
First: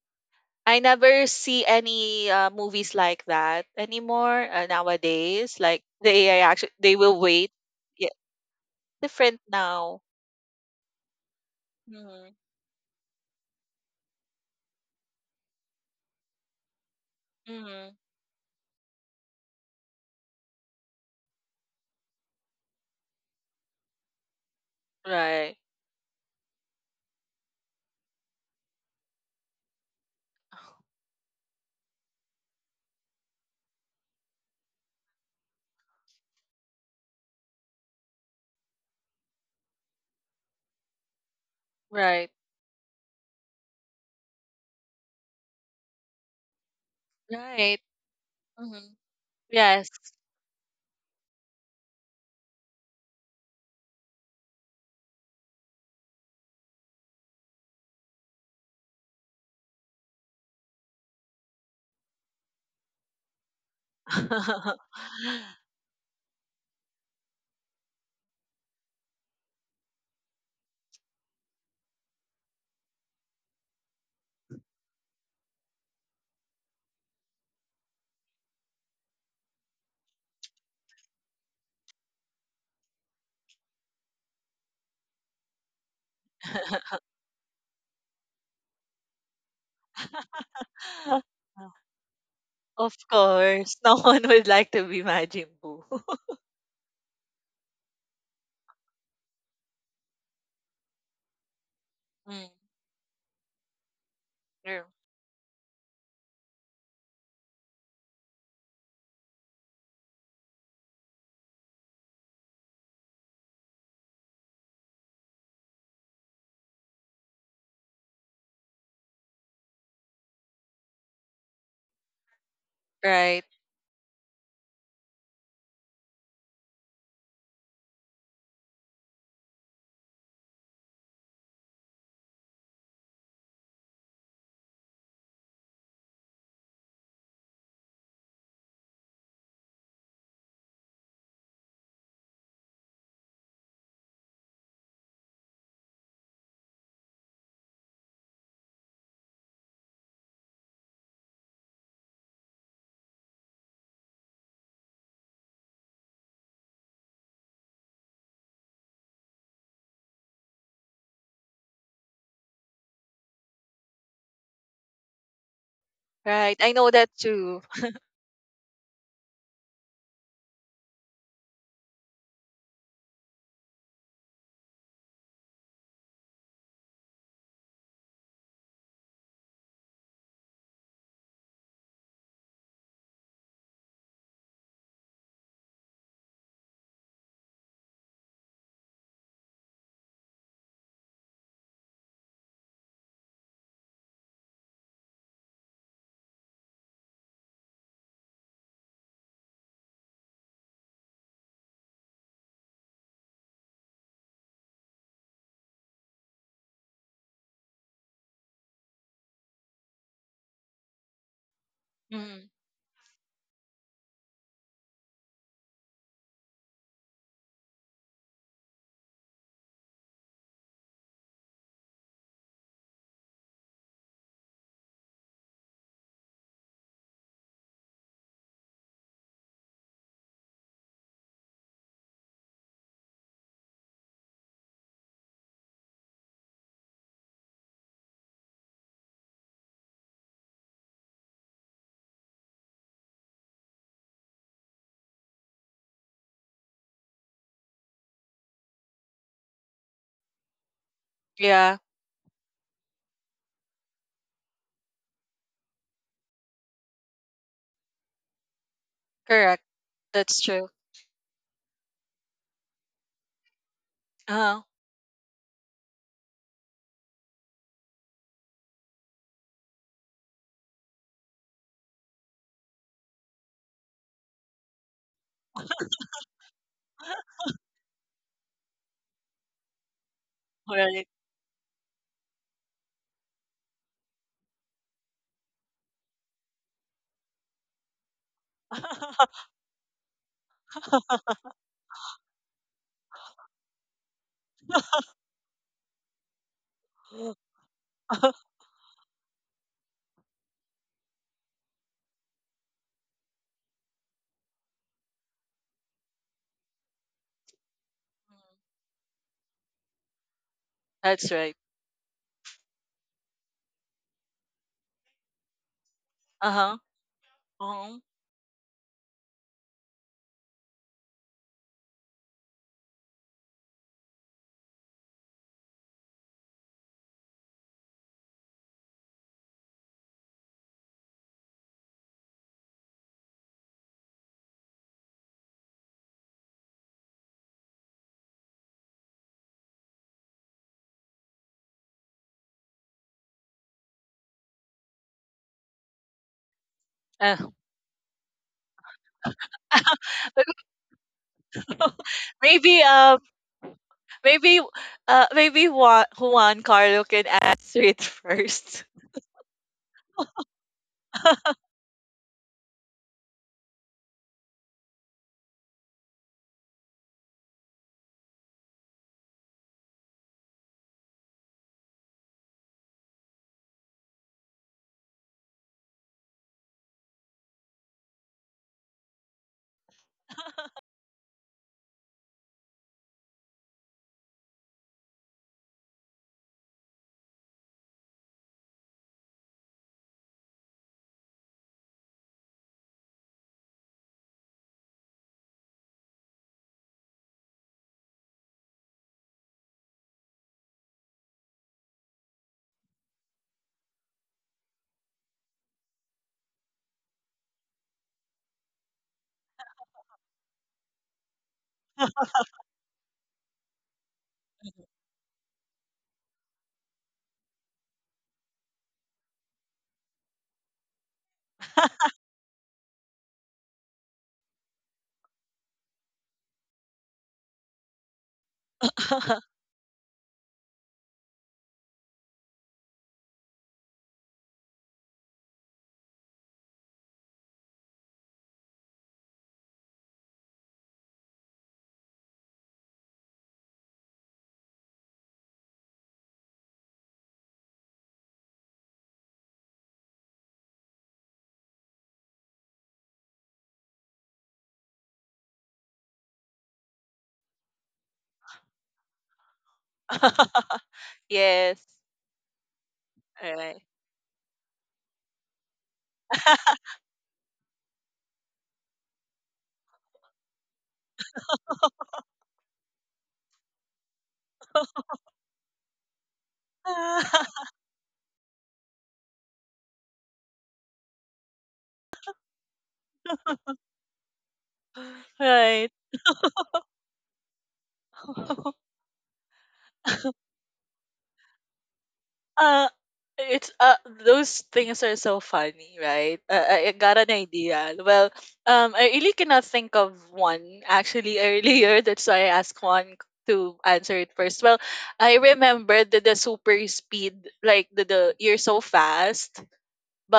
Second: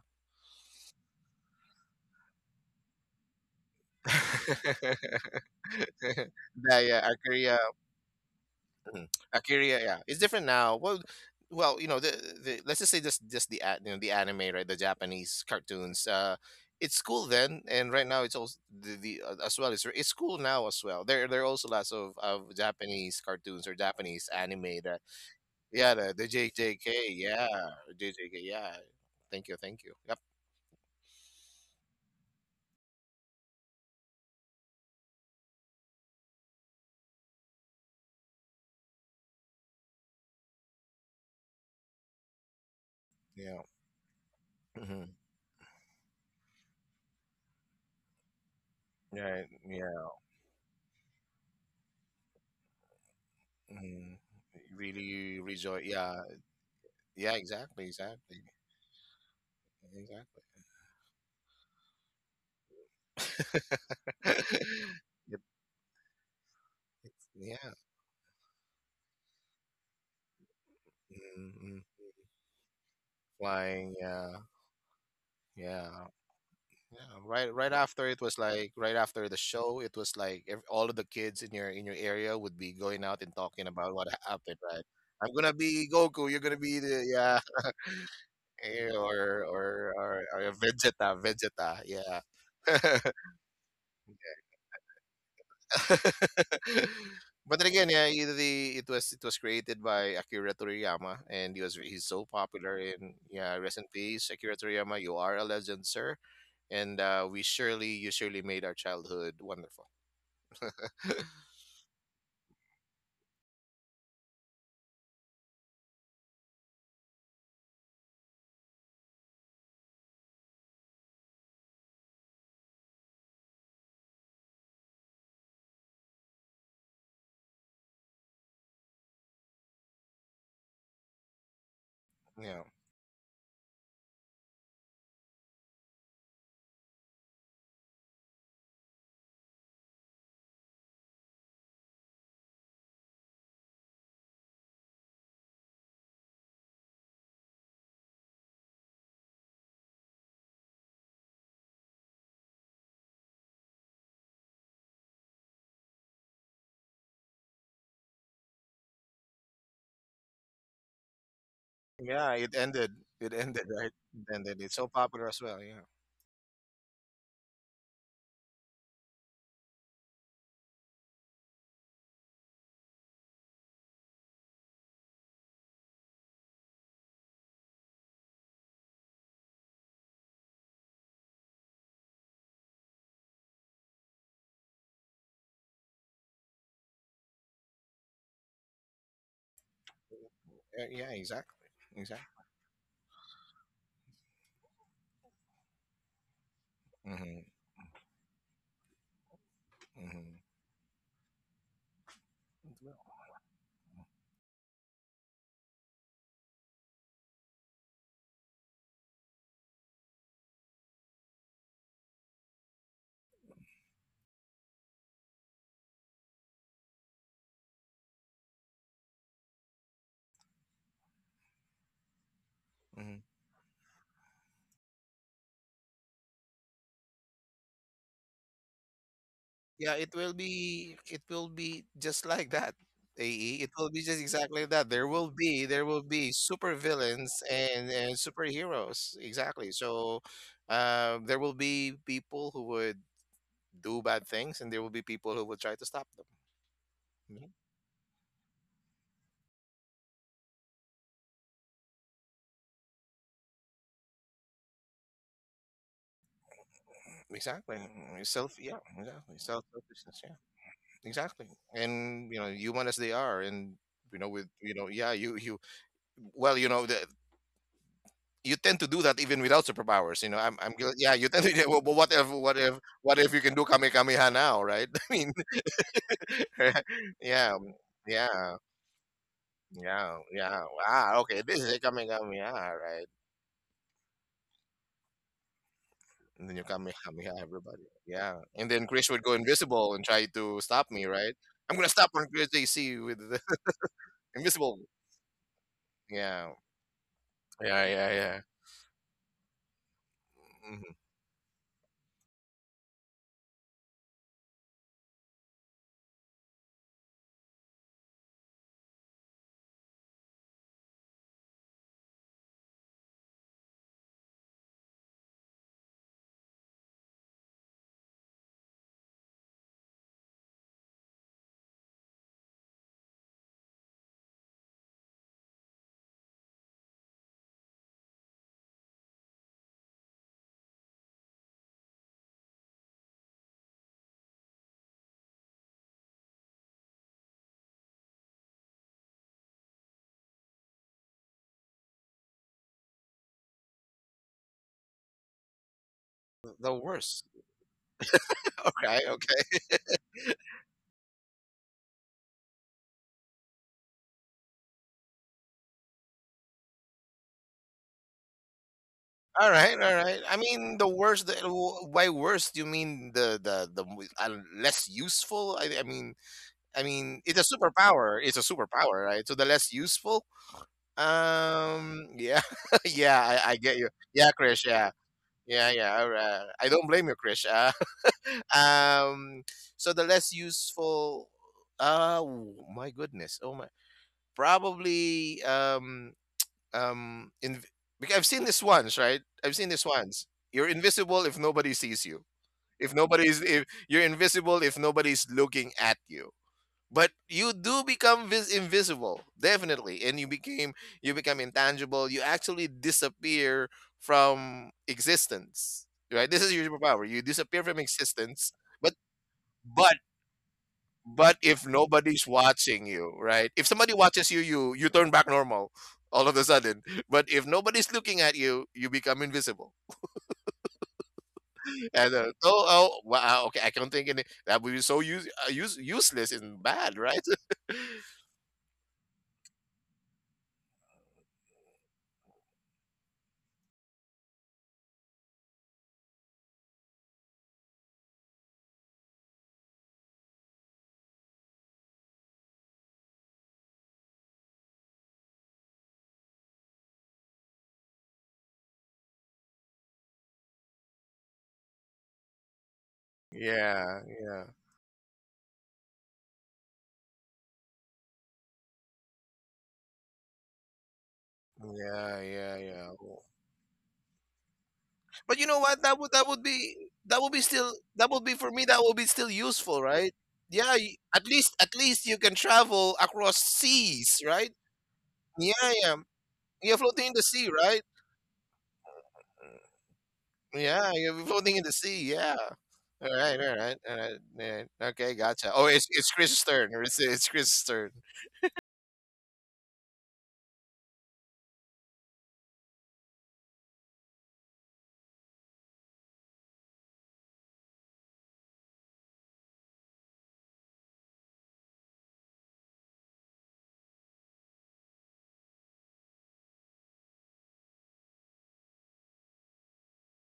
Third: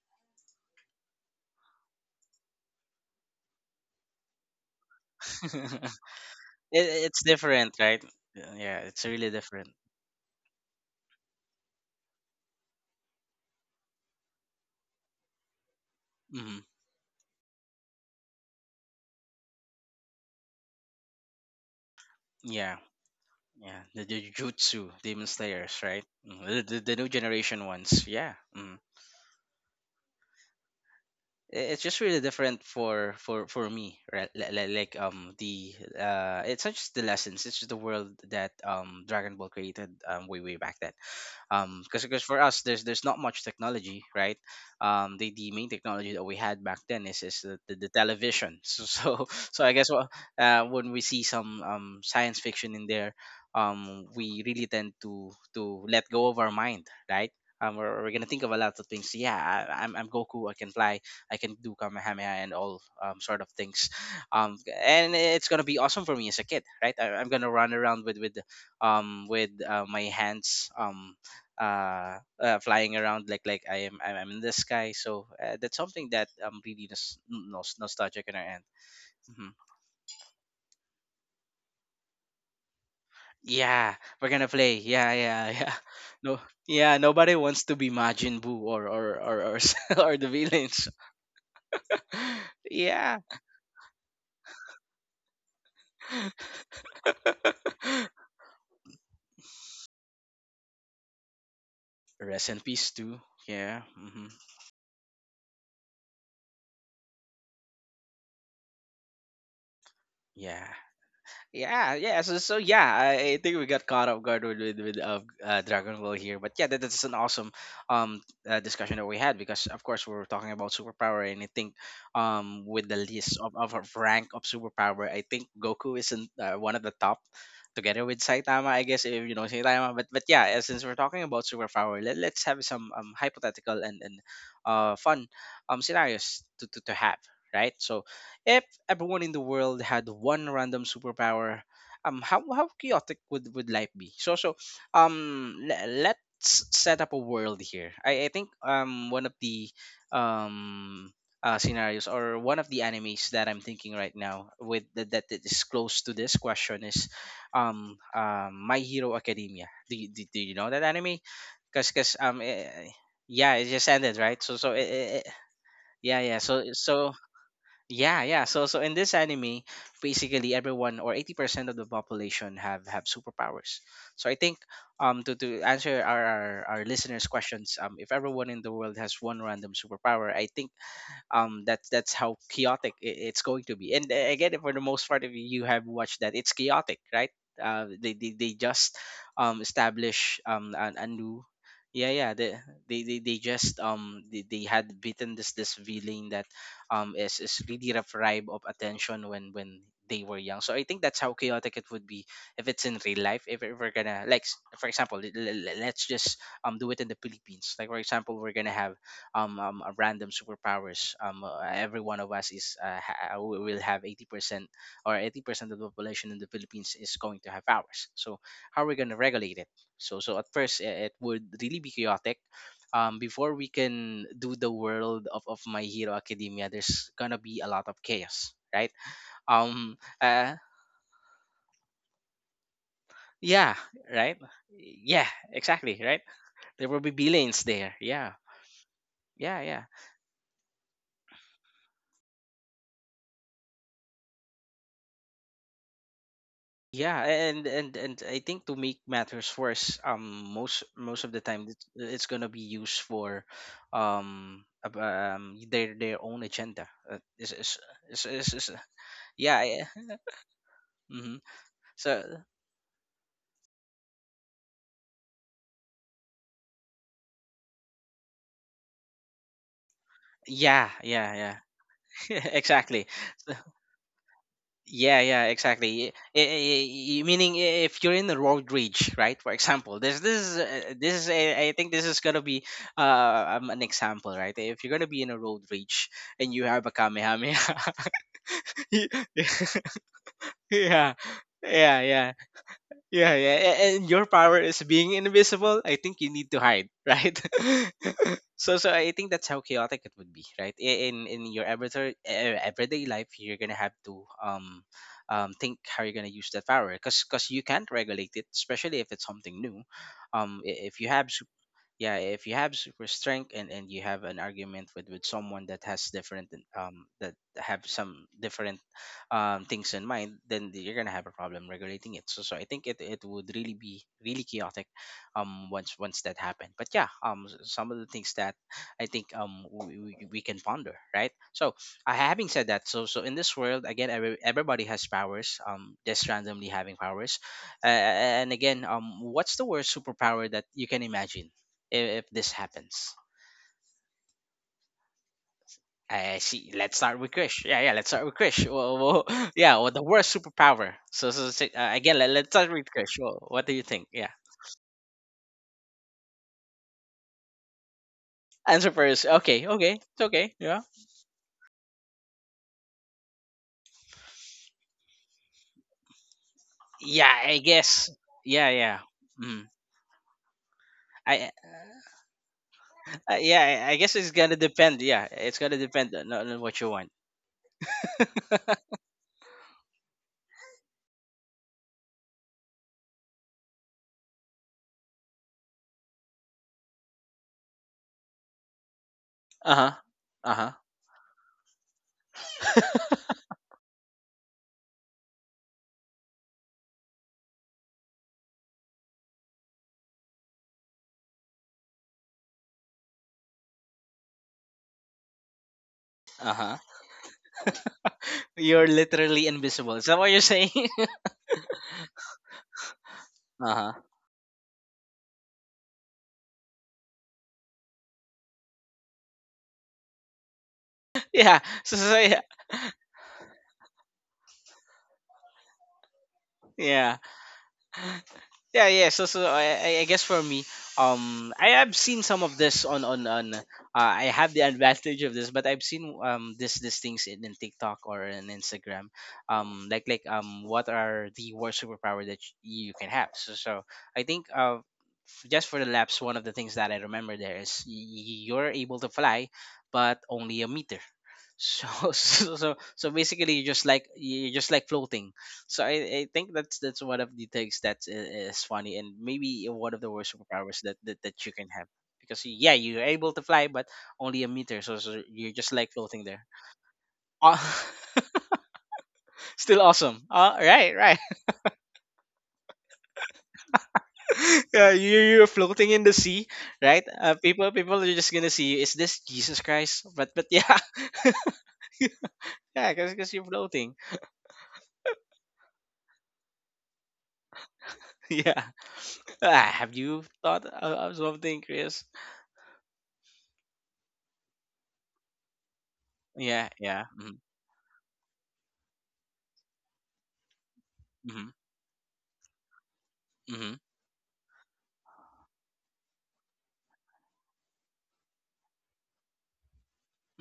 [SPEAKER 3] I never see any movies like that anymore nowadays. Like
[SPEAKER 1] It,
[SPEAKER 3] they AI actually
[SPEAKER 2] Yeah,
[SPEAKER 3] they
[SPEAKER 2] yeah, our.
[SPEAKER 3] will
[SPEAKER 1] it's
[SPEAKER 3] wait.
[SPEAKER 1] different, right?
[SPEAKER 3] Yeah,
[SPEAKER 1] Yeah, yeah, it's
[SPEAKER 2] Mhm.
[SPEAKER 1] really
[SPEAKER 3] different
[SPEAKER 2] Akira,
[SPEAKER 1] different.
[SPEAKER 2] yeah,
[SPEAKER 3] now.
[SPEAKER 2] it's different now. Well, you know,
[SPEAKER 3] Hmm
[SPEAKER 2] the let's just say just you know the anime, right? The Japanese cartoons.
[SPEAKER 1] Hmm.
[SPEAKER 2] It's cool then, and
[SPEAKER 3] hmm.
[SPEAKER 2] right now it's also the as well. It's cool now as well. There are also lots of
[SPEAKER 1] Yeah.
[SPEAKER 2] Japanese cartoons or
[SPEAKER 1] Yeah.
[SPEAKER 2] Japanese
[SPEAKER 1] The
[SPEAKER 2] anime
[SPEAKER 1] Jujutsu
[SPEAKER 2] that
[SPEAKER 1] Demon
[SPEAKER 3] Right.
[SPEAKER 1] Slayers,
[SPEAKER 2] yeah
[SPEAKER 1] right?
[SPEAKER 2] the
[SPEAKER 1] Mhm.
[SPEAKER 2] JJK,
[SPEAKER 1] The new
[SPEAKER 2] yeah,
[SPEAKER 1] generation ones. Yeah.
[SPEAKER 2] JJK, yeah.
[SPEAKER 1] Mm-hmm.
[SPEAKER 2] Thank you, thank you. Yep.
[SPEAKER 1] It's just really different for me, right? Like the it's not just the lessons, it's just the world that Dragon Ball created way back then, because
[SPEAKER 3] Right.
[SPEAKER 1] for us there's not much
[SPEAKER 2] Yeah.
[SPEAKER 1] technology, right?
[SPEAKER 2] Hmm.
[SPEAKER 1] The main technology that we had back then is
[SPEAKER 3] Right.
[SPEAKER 1] the television. So
[SPEAKER 3] Hmm.
[SPEAKER 1] so
[SPEAKER 2] Yeah.
[SPEAKER 1] so I guess,
[SPEAKER 3] Yes.
[SPEAKER 1] well,
[SPEAKER 2] Yeah.
[SPEAKER 1] when we see some science fiction in there,
[SPEAKER 2] hmm
[SPEAKER 1] we really tend
[SPEAKER 2] Really rejoice.
[SPEAKER 1] to let
[SPEAKER 2] Yeah.
[SPEAKER 1] go of our mind, right?
[SPEAKER 2] Yeah.
[SPEAKER 1] Um,
[SPEAKER 2] Exactly.
[SPEAKER 1] we're gonna
[SPEAKER 2] Exactly.
[SPEAKER 1] think of a lot of things. Yeah, I'm
[SPEAKER 2] Exactly.
[SPEAKER 1] Goku. I can fly. I can do Kamehameha and all sort of things. Um, and
[SPEAKER 2] Yep.
[SPEAKER 1] it's gonna be awesome for me as a kid, right? I'm gonna run
[SPEAKER 2] Yeah.
[SPEAKER 1] around with my hands
[SPEAKER 2] mm
[SPEAKER 1] flying around like
[SPEAKER 2] Flying.
[SPEAKER 1] I'm in
[SPEAKER 2] Yeah.
[SPEAKER 1] the sky. So that's
[SPEAKER 2] Yeah.
[SPEAKER 1] something that I'm really
[SPEAKER 2] Yeah. Right. Right after it
[SPEAKER 1] nostalgic in
[SPEAKER 2] was
[SPEAKER 1] our end.
[SPEAKER 2] like right after the
[SPEAKER 1] Hmm.
[SPEAKER 2] show, it was like ev all of the kids in your area would be going out and talking
[SPEAKER 1] Yeah,
[SPEAKER 2] about what
[SPEAKER 1] we're gonna
[SPEAKER 2] happened.
[SPEAKER 1] play.
[SPEAKER 2] Right.
[SPEAKER 1] Yeah,
[SPEAKER 2] I'm
[SPEAKER 1] yeah,
[SPEAKER 2] gonna
[SPEAKER 1] yeah.
[SPEAKER 2] be Goku.
[SPEAKER 1] No,
[SPEAKER 2] You're gonna be
[SPEAKER 1] yeah.
[SPEAKER 2] the,
[SPEAKER 1] Nobody
[SPEAKER 2] yeah.
[SPEAKER 1] wants to be Majin Buu or or or or, or the
[SPEAKER 2] Or
[SPEAKER 1] villains.
[SPEAKER 2] Vegeta. Vegeta. Yeah.
[SPEAKER 3] Of
[SPEAKER 1] Yeah.
[SPEAKER 3] course, no one would like to be Majin Buu.
[SPEAKER 2] But then again, yeah, it was created by Akira Toriyama, and he's so
[SPEAKER 1] Rest
[SPEAKER 3] Mm,
[SPEAKER 1] in
[SPEAKER 2] popular.
[SPEAKER 1] peace
[SPEAKER 2] And
[SPEAKER 1] too.
[SPEAKER 2] yeah,
[SPEAKER 1] Yeah.
[SPEAKER 2] rest in
[SPEAKER 1] Hmm.
[SPEAKER 2] peace, Akira
[SPEAKER 3] yeah.
[SPEAKER 2] Toriyama. You are a legend, sir. And you surely made our childhood wonderful.
[SPEAKER 1] Yeah. Yeah. Yeah. So yeah, I think we got caught off guard with Dragon Ball here, but yeah, that's an awesome um discussion that we had, because of course we were talking about superpower, and I think with the list
[SPEAKER 3] Right.
[SPEAKER 1] of our rank of superpower, I think Goku isn't one of the top. Together with Saitama, I guess if you know Saitama, but yeah, since we're talking about superpower, let's
[SPEAKER 2] Yeah,
[SPEAKER 1] have some hypothetical and fun scenarios to have, right? So if everyone in the world had one random superpower, how chaotic would life be? So let's set up a world here. I think one of the um scenarios or one of the animes that I'm thinking right now, with that is close to this question, is My Hero Academia. Do you know that anime? Cause cause
[SPEAKER 2] yeah.
[SPEAKER 1] um
[SPEAKER 2] It
[SPEAKER 1] eh, eh,
[SPEAKER 2] ended. It
[SPEAKER 1] yeah, it
[SPEAKER 2] ended.
[SPEAKER 1] just
[SPEAKER 2] Right.
[SPEAKER 1] ended,
[SPEAKER 2] It
[SPEAKER 1] right.
[SPEAKER 2] ended. It's so popular as well. Yeah.
[SPEAKER 1] Yeah yeah.
[SPEAKER 3] Right. I know that too.
[SPEAKER 1] Yeah, yeah. So in this anime, basically everyone, or 80% of the population, have superpowers. So I think to answer our listeners questions, if everyone in the world has one random superpower, I think that's how chaotic it's going to be, and again for the most part, if you have watched that, it's chaotic, right? They just establish
[SPEAKER 2] Yeah.
[SPEAKER 1] a
[SPEAKER 2] Yeah,
[SPEAKER 1] new...
[SPEAKER 2] exactly.
[SPEAKER 1] Yeah, yeah.
[SPEAKER 2] Exactly.
[SPEAKER 1] They just they had beaten this villain that
[SPEAKER 2] Mm-hmm.
[SPEAKER 1] is really deprived of attention when they were young. So I think that's how chaotic it would be, if it's in real life. If we're gonna, like, for example, let's just do it in the Philippines. Like, for example, we're gonna have random superpowers. Every one of
[SPEAKER 3] Mm,
[SPEAKER 1] us we will have 80%, or 80% of the population in the Philippines is going to have powers. So how are we going to regulate it? So at first, it would really be chaotic.
[SPEAKER 2] Mm-hmm.
[SPEAKER 1] Before we can do the world of My Hero Academia, there's gonna be a lot of chaos, right?
[SPEAKER 2] Yeah,
[SPEAKER 1] Um,
[SPEAKER 2] it will
[SPEAKER 1] uh,
[SPEAKER 2] be it will be just like that. AE. It
[SPEAKER 1] yeah,
[SPEAKER 2] will be just
[SPEAKER 1] right?
[SPEAKER 2] exactly that. There
[SPEAKER 1] Yeah,
[SPEAKER 2] will be there
[SPEAKER 1] exactly,
[SPEAKER 2] will
[SPEAKER 1] right?
[SPEAKER 2] be super
[SPEAKER 1] There will be
[SPEAKER 2] villains
[SPEAKER 1] billions
[SPEAKER 2] and,
[SPEAKER 1] there.
[SPEAKER 2] and
[SPEAKER 1] Yeah,
[SPEAKER 2] superheroes.
[SPEAKER 1] yeah,
[SPEAKER 2] Exactly.
[SPEAKER 1] yeah.
[SPEAKER 2] So there will be people who would do bad things, and there will be people who will try to stop them.
[SPEAKER 1] Yeah,
[SPEAKER 2] Mhm.
[SPEAKER 1] and I think, to make matters worse, most of the time
[SPEAKER 3] yeah.
[SPEAKER 1] it's gonna be used for their own agenda.
[SPEAKER 2] Exactly.
[SPEAKER 1] Is
[SPEAKER 2] Mm,
[SPEAKER 1] is
[SPEAKER 2] Self
[SPEAKER 1] is-
[SPEAKER 2] yeah, exactly.
[SPEAKER 1] yeah,
[SPEAKER 3] Correct.
[SPEAKER 1] yeah.
[SPEAKER 2] Selfishness, yeah.
[SPEAKER 3] That's true.
[SPEAKER 1] Hmm.
[SPEAKER 2] Exactly. And you
[SPEAKER 1] So
[SPEAKER 2] know, human as they are, and you know with
[SPEAKER 3] Uh,
[SPEAKER 2] you know, yeah, you, well, you know, the you tend to do that even without superpowers. You know,
[SPEAKER 1] yeah,
[SPEAKER 2] Yeah, you tend to,
[SPEAKER 1] yeah,
[SPEAKER 2] yeah, well, but what if,
[SPEAKER 1] yeah,
[SPEAKER 2] what if,
[SPEAKER 1] exactly.
[SPEAKER 2] what if you
[SPEAKER 1] So,
[SPEAKER 2] can do Kamehameha now, right? I
[SPEAKER 1] yeah,
[SPEAKER 2] mean,
[SPEAKER 1] yeah, exactly. I- I- I-
[SPEAKER 2] Yeah,
[SPEAKER 1] meaning, i- if you're in the
[SPEAKER 2] yeah,
[SPEAKER 1] road rage, right? For example,
[SPEAKER 2] yeah, yeah.
[SPEAKER 3] right.
[SPEAKER 2] Ah, okay, this
[SPEAKER 1] I
[SPEAKER 2] is a
[SPEAKER 1] think this is gonna
[SPEAKER 2] Kamehameha,
[SPEAKER 1] be
[SPEAKER 2] right?
[SPEAKER 1] an example, right? If you're gonna be in a road rage
[SPEAKER 2] And
[SPEAKER 1] and
[SPEAKER 2] then
[SPEAKER 1] you
[SPEAKER 2] you
[SPEAKER 1] have a
[SPEAKER 2] Kamehameha
[SPEAKER 1] kamehameha,
[SPEAKER 2] everybody. Yeah. And then Chris would
[SPEAKER 1] yeah,
[SPEAKER 2] go invisible and try to stop me,
[SPEAKER 1] yeah,
[SPEAKER 2] right? I'm going to
[SPEAKER 1] yeah,
[SPEAKER 2] stop on
[SPEAKER 1] yeah.
[SPEAKER 2] Chris AC with
[SPEAKER 1] Yeah,
[SPEAKER 2] the
[SPEAKER 1] yeah, and your power
[SPEAKER 2] invisible.
[SPEAKER 1] is being invisible. I think you need
[SPEAKER 2] Yeah,
[SPEAKER 1] to hide, right?
[SPEAKER 2] yeah, yeah, yeah.
[SPEAKER 1] So I think that's how chaotic it would be, right?
[SPEAKER 2] Mhm.
[SPEAKER 1] In your everyday everyday life, you're gonna have to think how you're gonna use that power, 'cause you can't regulate it,
[SPEAKER 3] Mm,
[SPEAKER 1] especially if it's something new. I- if you have
[SPEAKER 3] that's right.
[SPEAKER 1] yeah if you have super strength and you have an argument with someone that has different
[SPEAKER 3] Uh-huh.
[SPEAKER 1] that have
[SPEAKER 3] Uh-huh.
[SPEAKER 1] some different things in mind, then you're gonna have a problem regulating it. So I think it would really be really chaotic once that happened. But yeah, some of the things that I think we can ponder, right? So having said that, in this world, again, everybody has powers, just randomly having powers, and again, what's the worst superpower that you can imagine if this happens? I see.
[SPEAKER 2] The
[SPEAKER 1] Let's start
[SPEAKER 2] worst.
[SPEAKER 1] with
[SPEAKER 3] Uh,
[SPEAKER 1] Krish. Yeah, yeah. Let's start with Krish. Well,
[SPEAKER 2] Okay,
[SPEAKER 1] well,
[SPEAKER 2] okay.
[SPEAKER 1] yeah. Well, the worst superpower. So, again, let's start
[SPEAKER 3] maybe
[SPEAKER 1] with Krish.
[SPEAKER 3] um
[SPEAKER 1] Well, what do you think? Yeah.
[SPEAKER 3] maybe maybe Juan, Juan Carlo can answer it first.
[SPEAKER 1] Answer first.
[SPEAKER 2] All
[SPEAKER 1] Okay.
[SPEAKER 2] right,
[SPEAKER 1] Okay.
[SPEAKER 2] all
[SPEAKER 1] It's
[SPEAKER 2] right. I
[SPEAKER 1] okay. Yeah.
[SPEAKER 2] mean, the worst. By worst, you mean the less useful? I mean,
[SPEAKER 1] Yeah.
[SPEAKER 2] it's a
[SPEAKER 1] I guess.
[SPEAKER 2] superpower. It's a
[SPEAKER 1] Yeah. Yeah.
[SPEAKER 2] superpower, right? So the
[SPEAKER 1] Mm.
[SPEAKER 2] less useful.
[SPEAKER 1] I.
[SPEAKER 2] Yeah,
[SPEAKER 1] Uh,
[SPEAKER 2] yeah. I get
[SPEAKER 1] yeah.
[SPEAKER 2] you.
[SPEAKER 1] I guess it's
[SPEAKER 2] Yeah,
[SPEAKER 1] gonna
[SPEAKER 2] Krish. Yeah,
[SPEAKER 1] depend. Yeah. It's
[SPEAKER 2] yeah,
[SPEAKER 1] gonna
[SPEAKER 2] yeah. All
[SPEAKER 1] depend on,
[SPEAKER 2] right.
[SPEAKER 1] on
[SPEAKER 2] I
[SPEAKER 1] what
[SPEAKER 2] don't
[SPEAKER 1] you
[SPEAKER 2] blame
[SPEAKER 1] want.
[SPEAKER 2] you, Krish. Um, so the less useful. Oh my goodness. Oh my. Probably. In Because I've seen this once, right? I've seen
[SPEAKER 1] Uh
[SPEAKER 2] this
[SPEAKER 1] huh.
[SPEAKER 2] once.
[SPEAKER 1] Uh
[SPEAKER 2] You're
[SPEAKER 1] huh.
[SPEAKER 2] invisible if nobody sees you. If you're invisible if nobody's looking at you. But you do become invisible, definitely, and you become intangible. You actually disappear from existence, right? This is
[SPEAKER 1] Uh
[SPEAKER 2] your
[SPEAKER 1] huh.
[SPEAKER 2] superpower. You disappear from existence,
[SPEAKER 1] You're
[SPEAKER 2] but
[SPEAKER 1] literally invisible.
[SPEAKER 2] but
[SPEAKER 1] Is that what you're saying?
[SPEAKER 2] but if nobody's watching you, right? If
[SPEAKER 1] Uh
[SPEAKER 2] somebody
[SPEAKER 1] huh.
[SPEAKER 2] watches you, you turn back normal all of a sudden. But if nobody's looking at you, you become invisible.
[SPEAKER 1] Yeah. So,
[SPEAKER 2] And
[SPEAKER 1] so yeah.
[SPEAKER 2] oh, oh, wow, okay, I can't think any, that would be so useless and bad,
[SPEAKER 1] Yeah.
[SPEAKER 2] right?
[SPEAKER 1] Yeah, yeah. So I guess, for me, I have seen some of this on— I have the advantage of this, but I've seen this these things in TikTok or in Instagram, like, what are the worst superpower that you can have. So I think, just for the laps, one of the things that I remember there is, you're able to fly but only a meter, so basically you're just
[SPEAKER 2] Yeah,
[SPEAKER 1] like,
[SPEAKER 2] yeah,
[SPEAKER 1] floating so I think that's one of the things that is funny, and maybe one of the worst superpowers that you can
[SPEAKER 3] Yes.
[SPEAKER 1] have,
[SPEAKER 2] yeah,
[SPEAKER 1] because,
[SPEAKER 2] yeah,
[SPEAKER 1] yeah,
[SPEAKER 2] yeah.
[SPEAKER 1] you're able to
[SPEAKER 3] All
[SPEAKER 1] fly
[SPEAKER 3] right.
[SPEAKER 1] but only a meter, so
[SPEAKER 2] But you
[SPEAKER 1] you're
[SPEAKER 2] know
[SPEAKER 1] just
[SPEAKER 2] what?
[SPEAKER 1] like floating there. Uh,
[SPEAKER 2] That would be for me. That would be still
[SPEAKER 1] still
[SPEAKER 2] useful, right?
[SPEAKER 1] awesome.
[SPEAKER 2] Yeah,
[SPEAKER 1] Right, right.
[SPEAKER 2] at least you can travel across seas, right?
[SPEAKER 1] Yeah, you're
[SPEAKER 2] Yeah,
[SPEAKER 1] floating
[SPEAKER 2] yeah.
[SPEAKER 1] in the sea,
[SPEAKER 2] You're
[SPEAKER 1] right?
[SPEAKER 2] floating in the sea,
[SPEAKER 1] People
[SPEAKER 2] right?
[SPEAKER 1] people are just gonna see you. Is this Jesus Christ? But yeah,
[SPEAKER 2] Yeah, you're floating in the sea. Yeah.
[SPEAKER 1] yeah,
[SPEAKER 2] All
[SPEAKER 1] because
[SPEAKER 2] right,
[SPEAKER 1] you're
[SPEAKER 2] all right,
[SPEAKER 1] floating.
[SPEAKER 2] all right, all right. Okay, gotcha. Oh, it's
[SPEAKER 3] right.
[SPEAKER 2] it's Chris turn. It's Chris turn.
[SPEAKER 1] Yeah. Ah, have you thought of something, Chris?
[SPEAKER 3] Uh, it's those things are so funny, right?
[SPEAKER 1] Yeah,
[SPEAKER 3] I
[SPEAKER 1] yeah.
[SPEAKER 3] got an
[SPEAKER 1] Mm-hmm,
[SPEAKER 3] idea. Well, I really cannot think of one actually
[SPEAKER 1] mm-hmm,
[SPEAKER 3] earlier. That's why I asked Juan
[SPEAKER 1] mm-hmm.
[SPEAKER 3] to answer it first. Well, I remember the super speed, like the you're so fast,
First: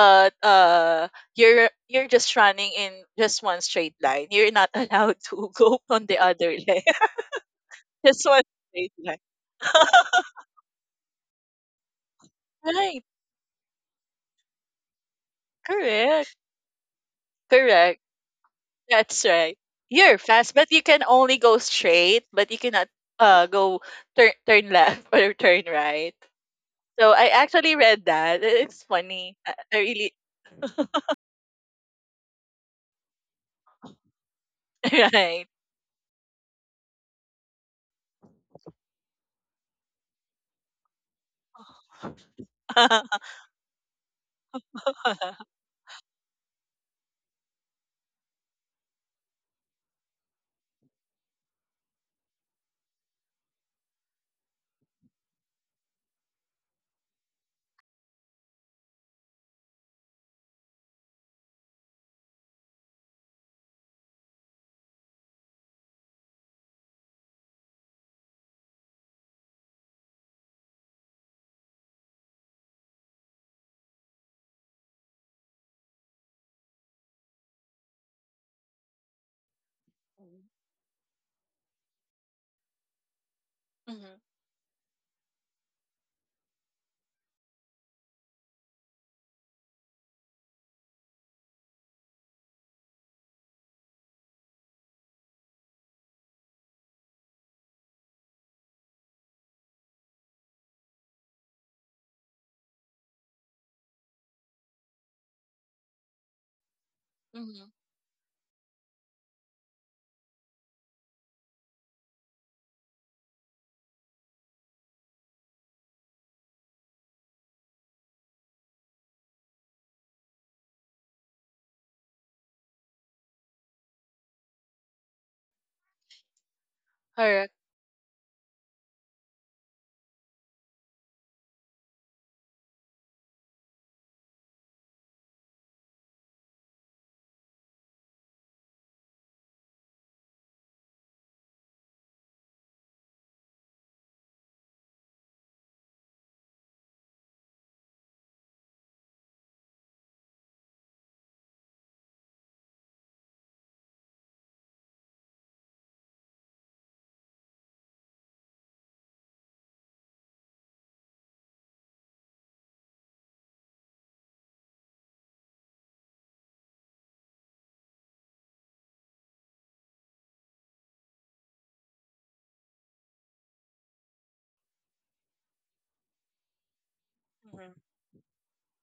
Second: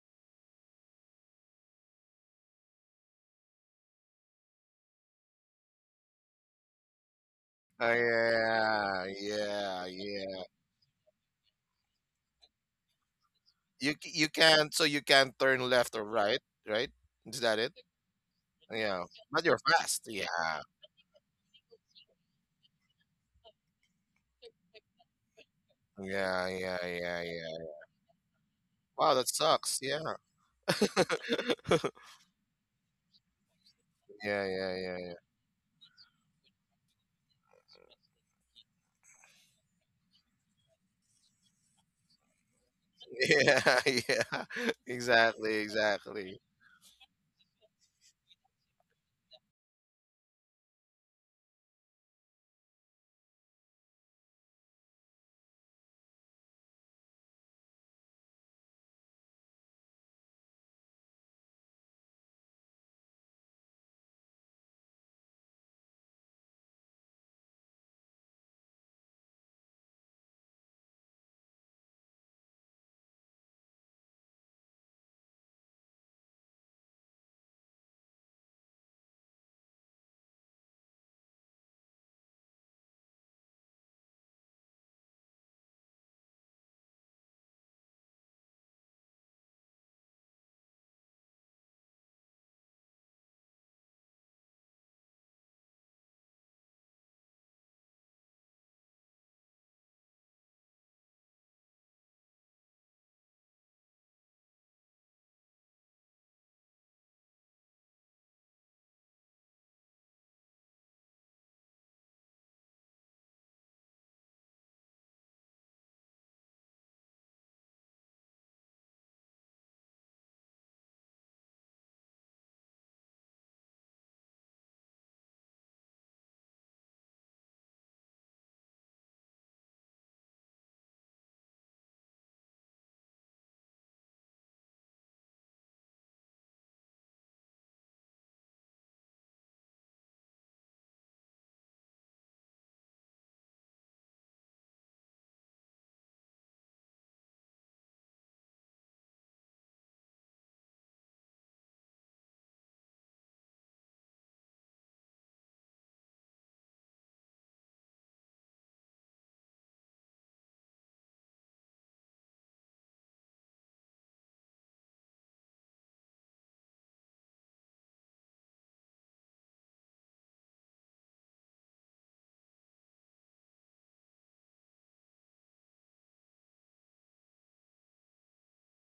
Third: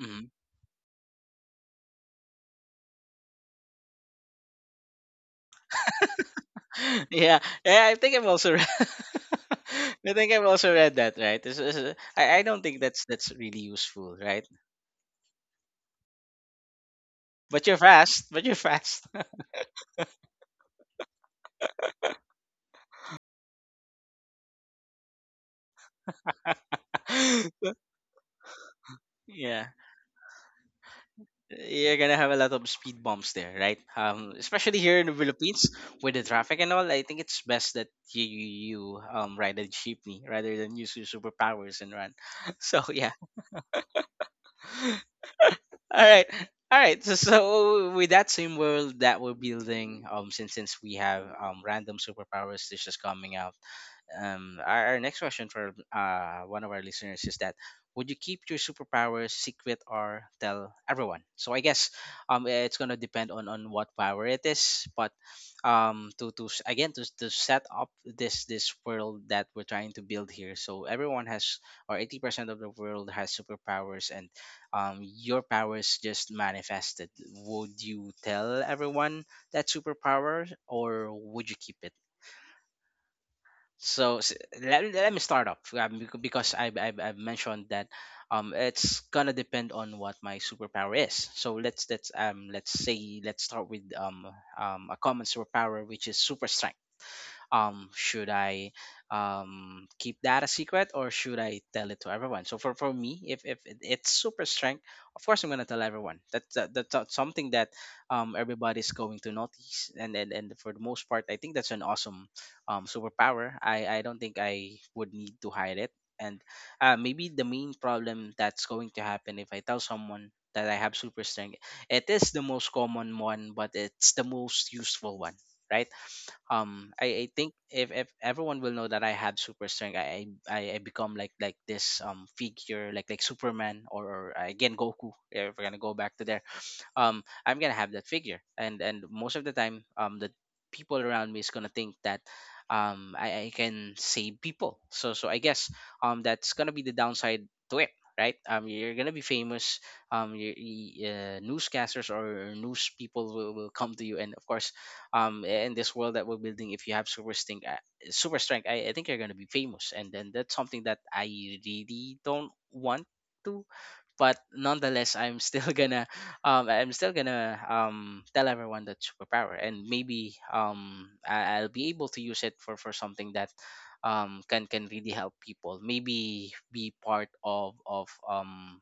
[SPEAKER 1] Mm-hmm.
[SPEAKER 3] you're just running in just one straight line. You're not allowed to go on the other leg.
[SPEAKER 1] Yeah, yeah.
[SPEAKER 2] Oh,
[SPEAKER 1] I think
[SPEAKER 3] Just
[SPEAKER 1] I've
[SPEAKER 3] one
[SPEAKER 1] also read.
[SPEAKER 3] straight
[SPEAKER 2] yeah,
[SPEAKER 3] line.
[SPEAKER 2] yeah,
[SPEAKER 1] I think
[SPEAKER 2] yeah.
[SPEAKER 1] I've also read that. Right. This is, I don't think
[SPEAKER 3] right.
[SPEAKER 1] that's really
[SPEAKER 2] You c-
[SPEAKER 1] useful.
[SPEAKER 2] you
[SPEAKER 1] Right.
[SPEAKER 2] can't So you can't turn left or
[SPEAKER 3] Correct.
[SPEAKER 2] right, right? Is that
[SPEAKER 1] But
[SPEAKER 2] it?
[SPEAKER 1] you're
[SPEAKER 3] Correct.
[SPEAKER 1] fast. But you're
[SPEAKER 2] Yeah,
[SPEAKER 1] fast.
[SPEAKER 3] That's
[SPEAKER 2] but
[SPEAKER 3] right.
[SPEAKER 2] you're fast.
[SPEAKER 3] You're
[SPEAKER 2] Yeah,
[SPEAKER 3] fast, but you can only go straight, but you cannot go turn left or turn right.
[SPEAKER 2] yeah, yeah,
[SPEAKER 3] So
[SPEAKER 2] yeah,
[SPEAKER 3] I
[SPEAKER 2] yeah.
[SPEAKER 3] actually read that. I- It's
[SPEAKER 2] Wow, that
[SPEAKER 3] funny. I
[SPEAKER 2] sucks.
[SPEAKER 1] Yeah.
[SPEAKER 2] Yeah,
[SPEAKER 3] really
[SPEAKER 1] You're gonna have a lot of speed bumps there, right?
[SPEAKER 2] yeah, yeah,
[SPEAKER 1] Especially
[SPEAKER 2] yeah,
[SPEAKER 1] here in the
[SPEAKER 3] right.
[SPEAKER 1] Philippines, with the traffic and all. I think it's best that you ride it cheaply rather than use your superpowers and run. So yeah.
[SPEAKER 2] yeah, yeah, yeah.
[SPEAKER 3] Mm-hmm.
[SPEAKER 2] Exactly,
[SPEAKER 1] All right.
[SPEAKER 2] exactly.
[SPEAKER 1] All right. So with that same world that we're building, since we have random superpowers that's just coming out, our next question for one of our listeners is that, would you keep your superpowers secret or tell everyone? So I guess it's gonna depend on what power it is, but again to set up this world that we're trying to build here. So everyone has, or 80% of the world has superpowers, and your powers just manifested. Would you tell everyone that superpower, or would you keep it? So let me start off, because I've mentioned that it's gonna depend on what my superpower is. So let's start with a common superpower, which is super strength. Should I keep that a secret, or should I tell it to everyone? So for me, if it's super strength, of course I'm going to tell everyone. That's that's something
[SPEAKER 3] Mm-hmm.
[SPEAKER 1] that everybody's going to notice, and for the most part, I think that's an awesome superpower I don't think I would need to hide it. And maybe the main problem that's going to happen if I tell someone that I have super strength... it is the most common one, but it's the most useful one, right? I
[SPEAKER 3] Correct.
[SPEAKER 1] think, if, everyone will know that I have super strength, I become like, this figure like Superman or, again, Goku. If we're gonna go back to there, I'm gonna have that figure. And most of the time, the people around me is gonna think that I can save people. So I guess that's gonna be the downside to it, right? You're gonna be famous. Newscasters or news people will come to you, and, of course, in this world that we're building, if you have super strength, I think you're gonna be famous, and then that's something that I really don't want to. But nonetheless, I'm still gonna I'm still gonna tell everyone that superpower. And maybe I'll be able to use it for something that can really help people, maybe be part
[SPEAKER 3] Hmm.
[SPEAKER 1] of um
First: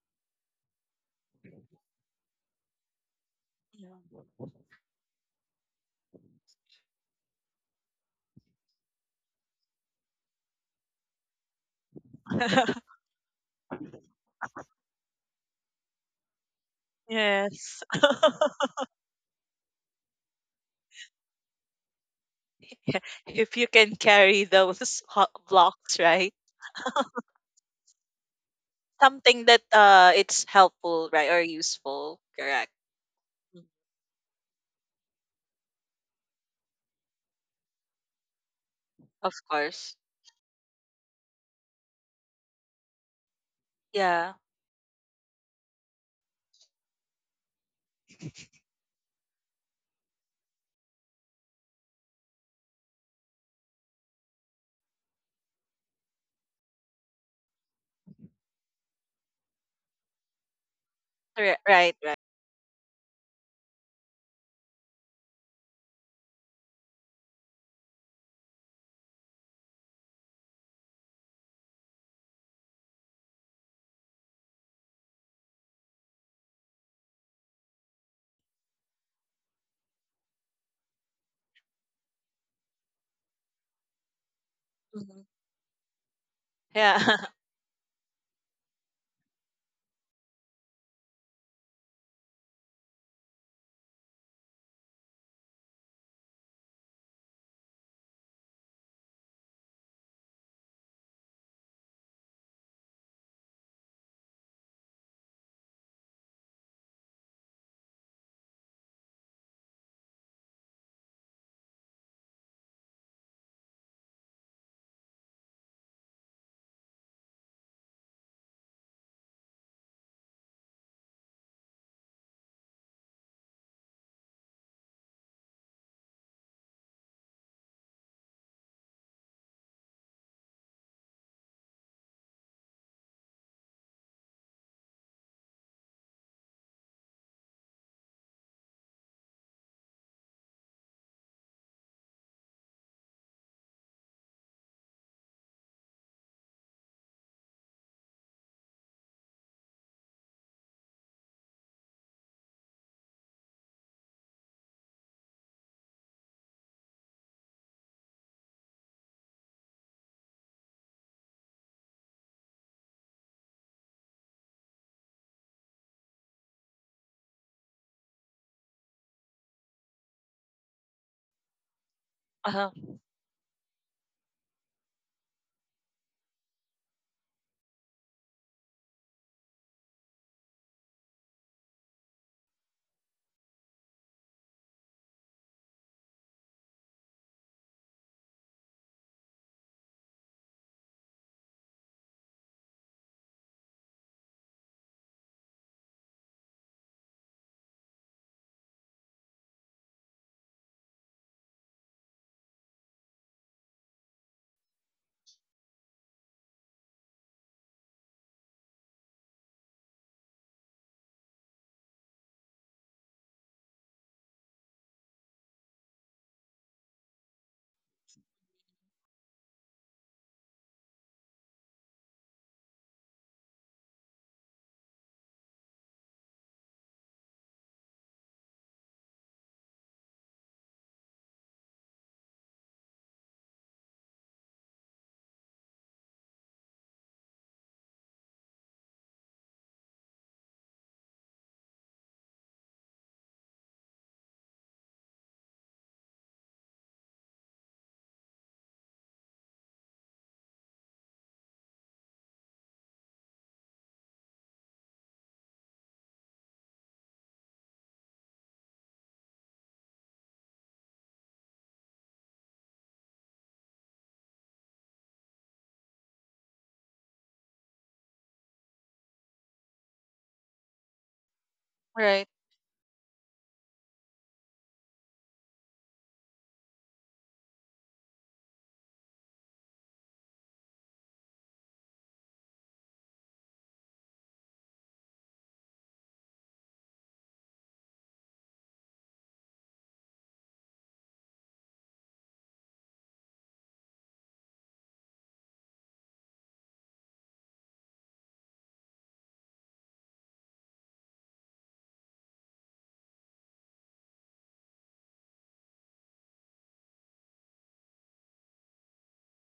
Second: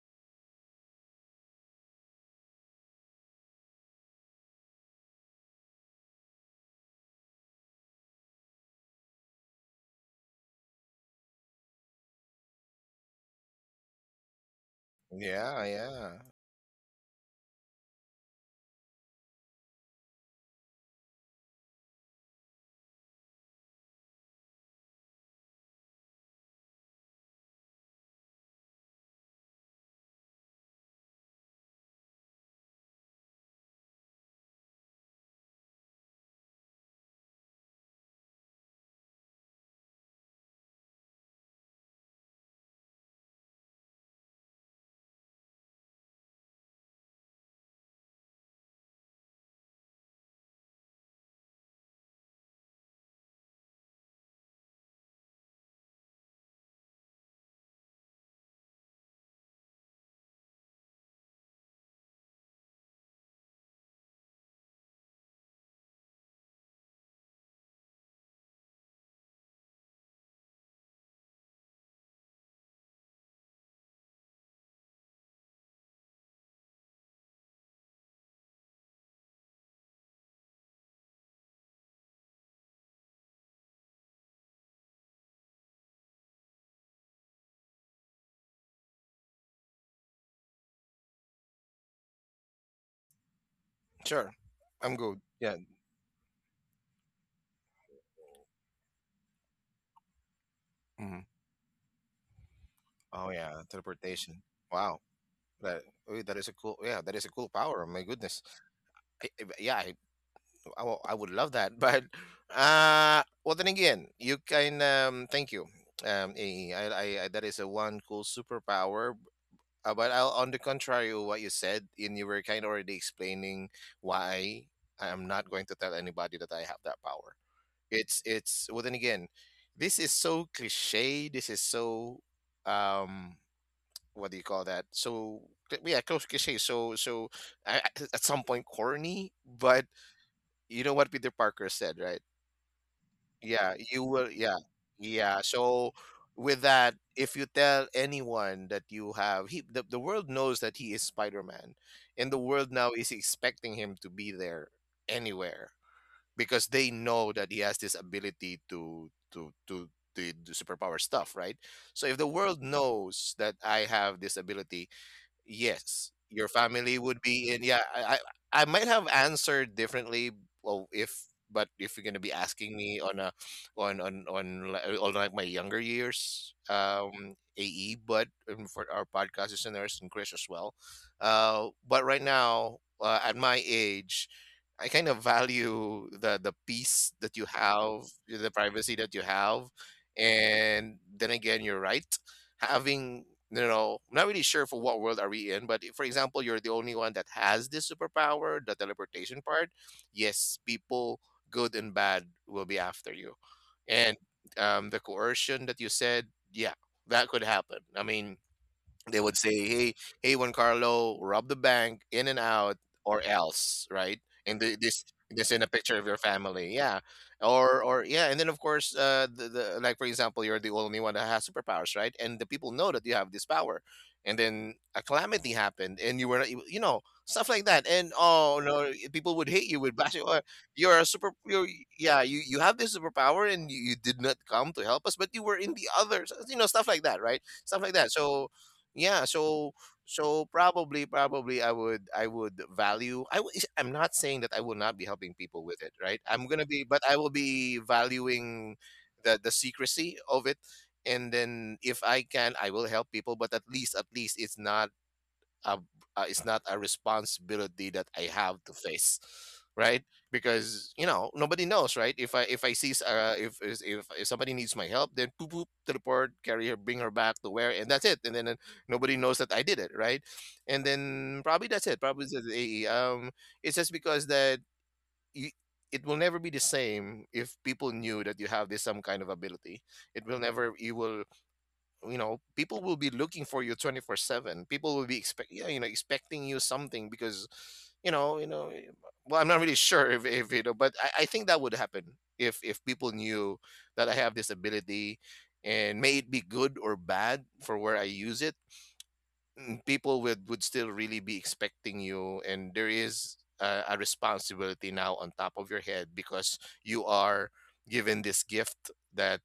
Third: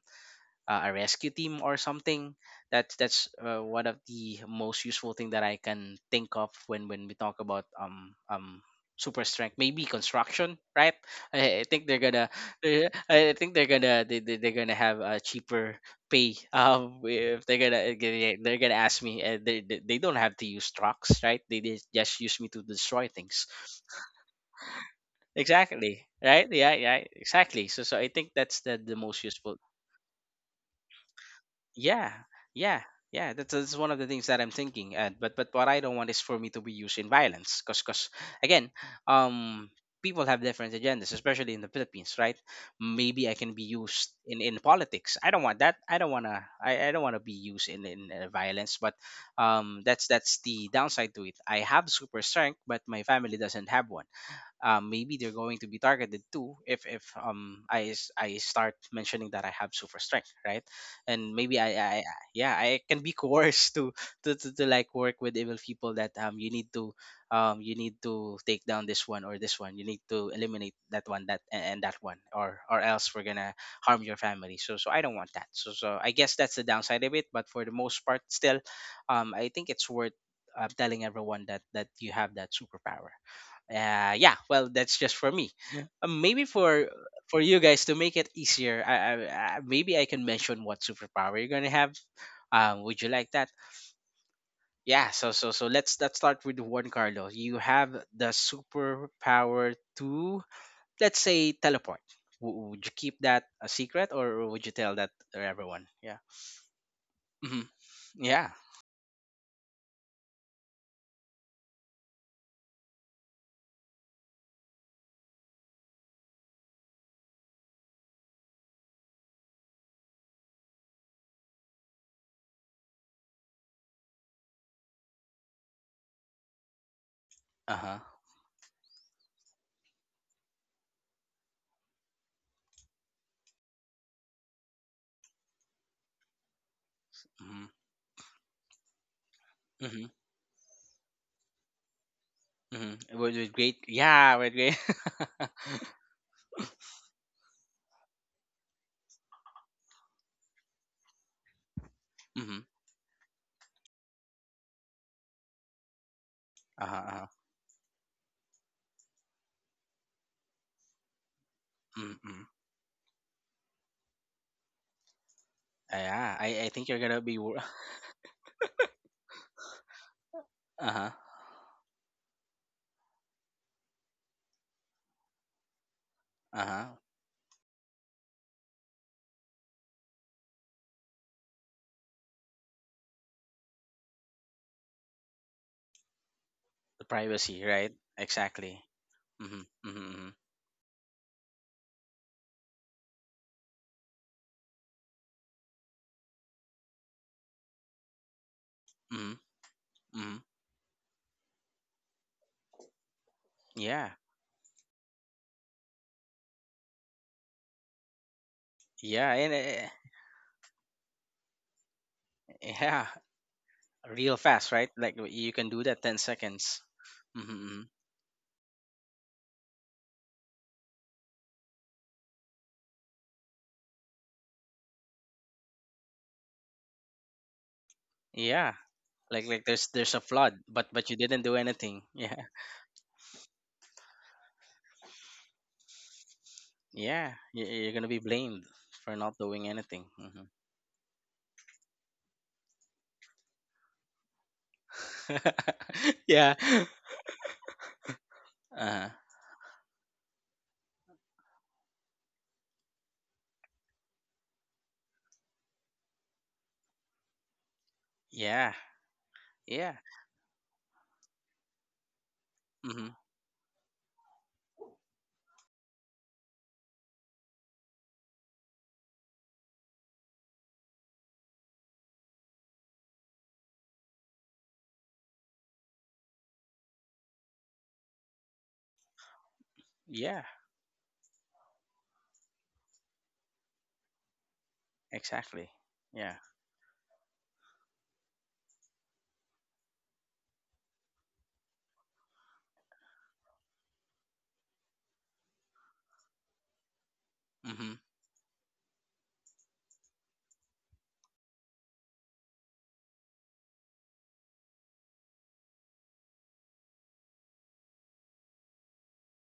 [SPEAKER 1] uh, a rescue team or something. That's one of the most useful thing that I can think of when we talk about super strength, maybe construction, right? i, I think they're gonna I think they're gonna they're gonna have a
[SPEAKER 2] Yeah,
[SPEAKER 1] cheaper
[SPEAKER 2] yeah.
[SPEAKER 1] pay. If they're
[SPEAKER 3] Yes.
[SPEAKER 1] gonna they're gonna ask me, they don't have to use trucks, right? They just use me to destroy things.
[SPEAKER 3] If you can carry those ho- blocks,
[SPEAKER 1] Exactly,
[SPEAKER 3] right?
[SPEAKER 1] right. Yeah, yeah, exactly. So I think that's the most
[SPEAKER 3] Something
[SPEAKER 1] useful.
[SPEAKER 3] that it's helpful, right, or
[SPEAKER 1] Yeah,
[SPEAKER 3] useful. Correct.
[SPEAKER 1] yeah, yeah. That's,
[SPEAKER 3] Mm.
[SPEAKER 1] that's one of the things that I'm thinking. And but what I don't want is for me to be used in violence. Cause again,
[SPEAKER 3] Of
[SPEAKER 1] um,
[SPEAKER 3] course.
[SPEAKER 1] people have different agendas, especially in the Philippines, right? Maybe I can be used
[SPEAKER 3] Yeah.
[SPEAKER 1] in politics. I don't want that. I don't wanna. I don't wanna be used in violence. But that's the downside to it. I have super strength, but my family doesn't have one. Maybe they're going to be targeted too if I start mentioning that I have super strength, right? And maybe
[SPEAKER 3] Correct. Right.
[SPEAKER 1] yeah, I can be coerced to like work with evil people that you need to you need to take down this one, or this one, you need to eliminate that one, that and that one, or else we're gonna harm your family. So I don't want that. So I guess that's the downside of it. But for the most part, still, I think it's worth telling everyone that you have that superpower. Yeah, well, that's just
[SPEAKER 3] Right.
[SPEAKER 1] for me. Maybe
[SPEAKER 3] Yeah.
[SPEAKER 1] for you guys to make it easier, maybe I can mention what superpower you're gonna have. Would you like that?
[SPEAKER 2] Sure, I'm
[SPEAKER 1] Yeah.
[SPEAKER 2] good.
[SPEAKER 1] So
[SPEAKER 2] Yeah.
[SPEAKER 1] let's start with one, Carlo. You have the superpower to, let's
[SPEAKER 2] Mm-hmm.
[SPEAKER 1] say, teleport. W- would you keep
[SPEAKER 2] Oh,
[SPEAKER 1] that
[SPEAKER 2] yeah,
[SPEAKER 1] a secret,
[SPEAKER 2] teleportation.
[SPEAKER 1] or would you tell
[SPEAKER 2] Wow,
[SPEAKER 1] that to
[SPEAKER 2] that
[SPEAKER 1] everyone? Yeah.
[SPEAKER 2] oh, that is a cool. Yeah, that is a cool
[SPEAKER 1] Hmm.
[SPEAKER 2] power. My goodness.
[SPEAKER 1] Yeah.
[SPEAKER 2] I, I- yeah, I, I would love that. But well, then again, you can. Thank you. That is a one cool superpower. But I'll, on the contrary, of what you said, and you were kind of already explaining why I am not going to tell anybody that I have that power.
[SPEAKER 1] Uh huh.
[SPEAKER 2] It's. Well, then again, this is so cliche. This is so um what do you call that? So yeah, close cliche. So
[SPEAKER 1] Mm-hmm.
[SPEAKER 2] at some point corny, but
[SPEAKER 1] Mm-hmm.
[SPEAKER 2] you know what Peter Parker said, right?
[SPEAKER 1] Mm-hmm. With
[SPEAKER 2] Yeah, you
[SPEAKER 1] great.
[SPEAKER 2] will.
[SPEAKER 1] Yeah.
[SPEAKER 2] Yeah,
[SPEAKER 1] With great.
[SPEAKER 2] yeah. So with that, if you tell anyone that you have, he the world knows that he is Spider Man, and the world
[SPEAKER 1] Mm-hmm.
[SPEAKER 2] now is expecting him to be there anywhere because they
[SPEAKER 1] Uh huh.
[SPEAKER 2] know
[SPEAKER 1] Uh-huh.
[SPEAKER 2] that he has this ability to do superpower stuff, right? So if the
[SPEAKER 1] Uh-huh.
[SPEAKER 2] world
[SPEAKER 1] Mhm.
[SPEAKER 2] knows that I have this ability, yes, your
[SPEAKER 1] Yeah, I
[SPEAKER 2] family
[SPEAKER 1] think you're
[SPEAKER 2] would
[SPEAKER 1] gonna
[SPEAKER 2] be
[SPEAKER 1] be
[SPEAKER 2] in. I might have answered differently. Well, if
[SPEAKER 1] Uh-huh.
[SPEAKER 2] But if you're gonna be
[SPEAKER 3] uh-huh.
[SPEAKER 2] asking me on a on like my younger years,
[SPEAKER 1] Uh-huh.
[SPEAKER 2] AE, but for our podcast listeners and Chris as well, but right now at my age. I kind of value the peace
[SPEAKER 1] The
[SPEAKER 2] that you
[SPEAKER 1] privacy,
[SPEAKER 2] have,
[SPEAKER 1] right?
[SPEAKER 2] the
[SPEAKER 1] Exactly.
[SPEAKER 2] privacy that you have,
[SPEAKER 1] Mm-hmm. Mm-hmm.
[SPEAKER 2] and then again, you're right having I'm not really sure for what world are we in, but if, for example, you're the only one that has this superpower, the
[SPEAKER 1] Mm-hmm.
[SPEAKER 2] teleportation part,
[SPEAKER 1] Mm-hmm. Mm-hmm.
[SPEAKER 2] yes, people good and bad will be after you, and
[SPEAKER 1] Yeah.
[SPEAKER 2] the coercion that you said, yeah, that could happen. They would
[SPEAKER 1] Yeah,
[SPEAKER 2] say,
[SPEAKER 1] and
[SPEAKER 2] "Hey, hey, Juan Carlo, rob the bank in and out,
[SPEAKER 1] yeah,
[SPEAKER 2] or else," right?
[SPEAKER 1] real fast, right?
[SPEAKER 2] This
[SPEAKER 1] Like you
[SPEAKER 2] in a
[SPEAKER 1] can do
[SPEAKER 2] picture of
[SPEAKER 1] that
[SPEAKER 2] your
[SPEAKER 1] 10
[SPEAKER 2] family,
[SPEAKER 1] seconds.
[SPEAKER 2] yeah,
[SPEAKER 1] Mm-hmm.
[SPEAKER 2] or
[SPEAKER 1] Mm-hmm.
[SPEAKER 2] or yeah, and then of course, the, like for example, you're the only one that has superpowers, right? And the people know that you have this power, and then a calamity happened, and you were not, you know, stuff like that, and oh
[SPEAKER 1] Yeah.
[SPEAKER 2] no, people would hate
[SPEAKER 1] Like
[SPEAKER 2] you,
[SPEAKER 1] there's
[SPEAKER 2] would bash you.
[SPEAKER 1] a
[SPEAKER 2] "Oh,
[SPEAKER 1] flood, but
[SPEAKER 2] you're a
[SPEAKER 1] you
[SPEAKER 2] super,
[SPEAKER 1] didn't do
[SPEAKER 2] you're,
[SPEAKER 1] anything.
[SPEAKER 2] yeah, you
[SPEAKER 1] Yeah.
[SPEAKER 2] you have this superpower, and you did not come to help us, but you were in the others, you know," stuff like that,
[SPEAKER 1] Yeah.
[SPEAKER 2] right?
[SPEAKER 1] You,
[SPEAKER 2] Stuff like
[SPEAKER 1] you're gonna
[SPEAKER 2] that.
[SPEAKER 1] be blamed for
[SPEAKER 2] Yeah
[SPEAKER 1] not doing
[SPEAKER 2] so
[SPEAKER 1] anything.
[SPEAKER 2] so
[SPEAKER 1] Hmm.
[SPEAKER 2] probably I would value. I'm not saying that I will not be helping people with it, right? I'm
[SPEAKER 1] Yeah.
[SPEAKER 2] gonna be, but I will be valuing
[SPEAKER 1] Uh-huh.
[SPEAKER 2] the secrecy of it. And then if I can, I will help people, but at least a it's not a responsibility that I have to
[SPEAKER 1] Yeah.
[SPEAKER 2] face,
[SPEAKER 1] Yeah.
[SPEAKER 2] right? Because you know nobody knows, right? If I see s-
[SPEAKER 1] Mm-hmm.
[SPEAKER 2] if, is- if somebody needs my help, then poop poop teleport, carry her, bring her back to where, and that's it. And then nobody knows that I did it, right? And then probably that's it. Probably
[SPEAKER 3] Right.
[SPEAKER 2] that's the AE. It's just because that you, it will never be the same if people knew that you have this some kind of ability. It will
[SPEAKER 1] Yeah.
[SPEAKER 2] never. You will, you know, people will be looking for you 24/7, people will be expect, yeah,
[SPEAKER 1] Exactly.
[SPEAKER 2] you know,
[SPEAKER 1] Yeah.
[SPEAKER 2] expecting you something because you know you know eh, well, I'm not really sure if you know, but I think that would happen if people knew that I have this ability, and may it be good or bad for
[SPEAKER 1] Mm-hmm.
[SPEAKER 2] where I use it, mm, people would still really be expecting you, and there is a responsibility now on top of your head because you are given this gift that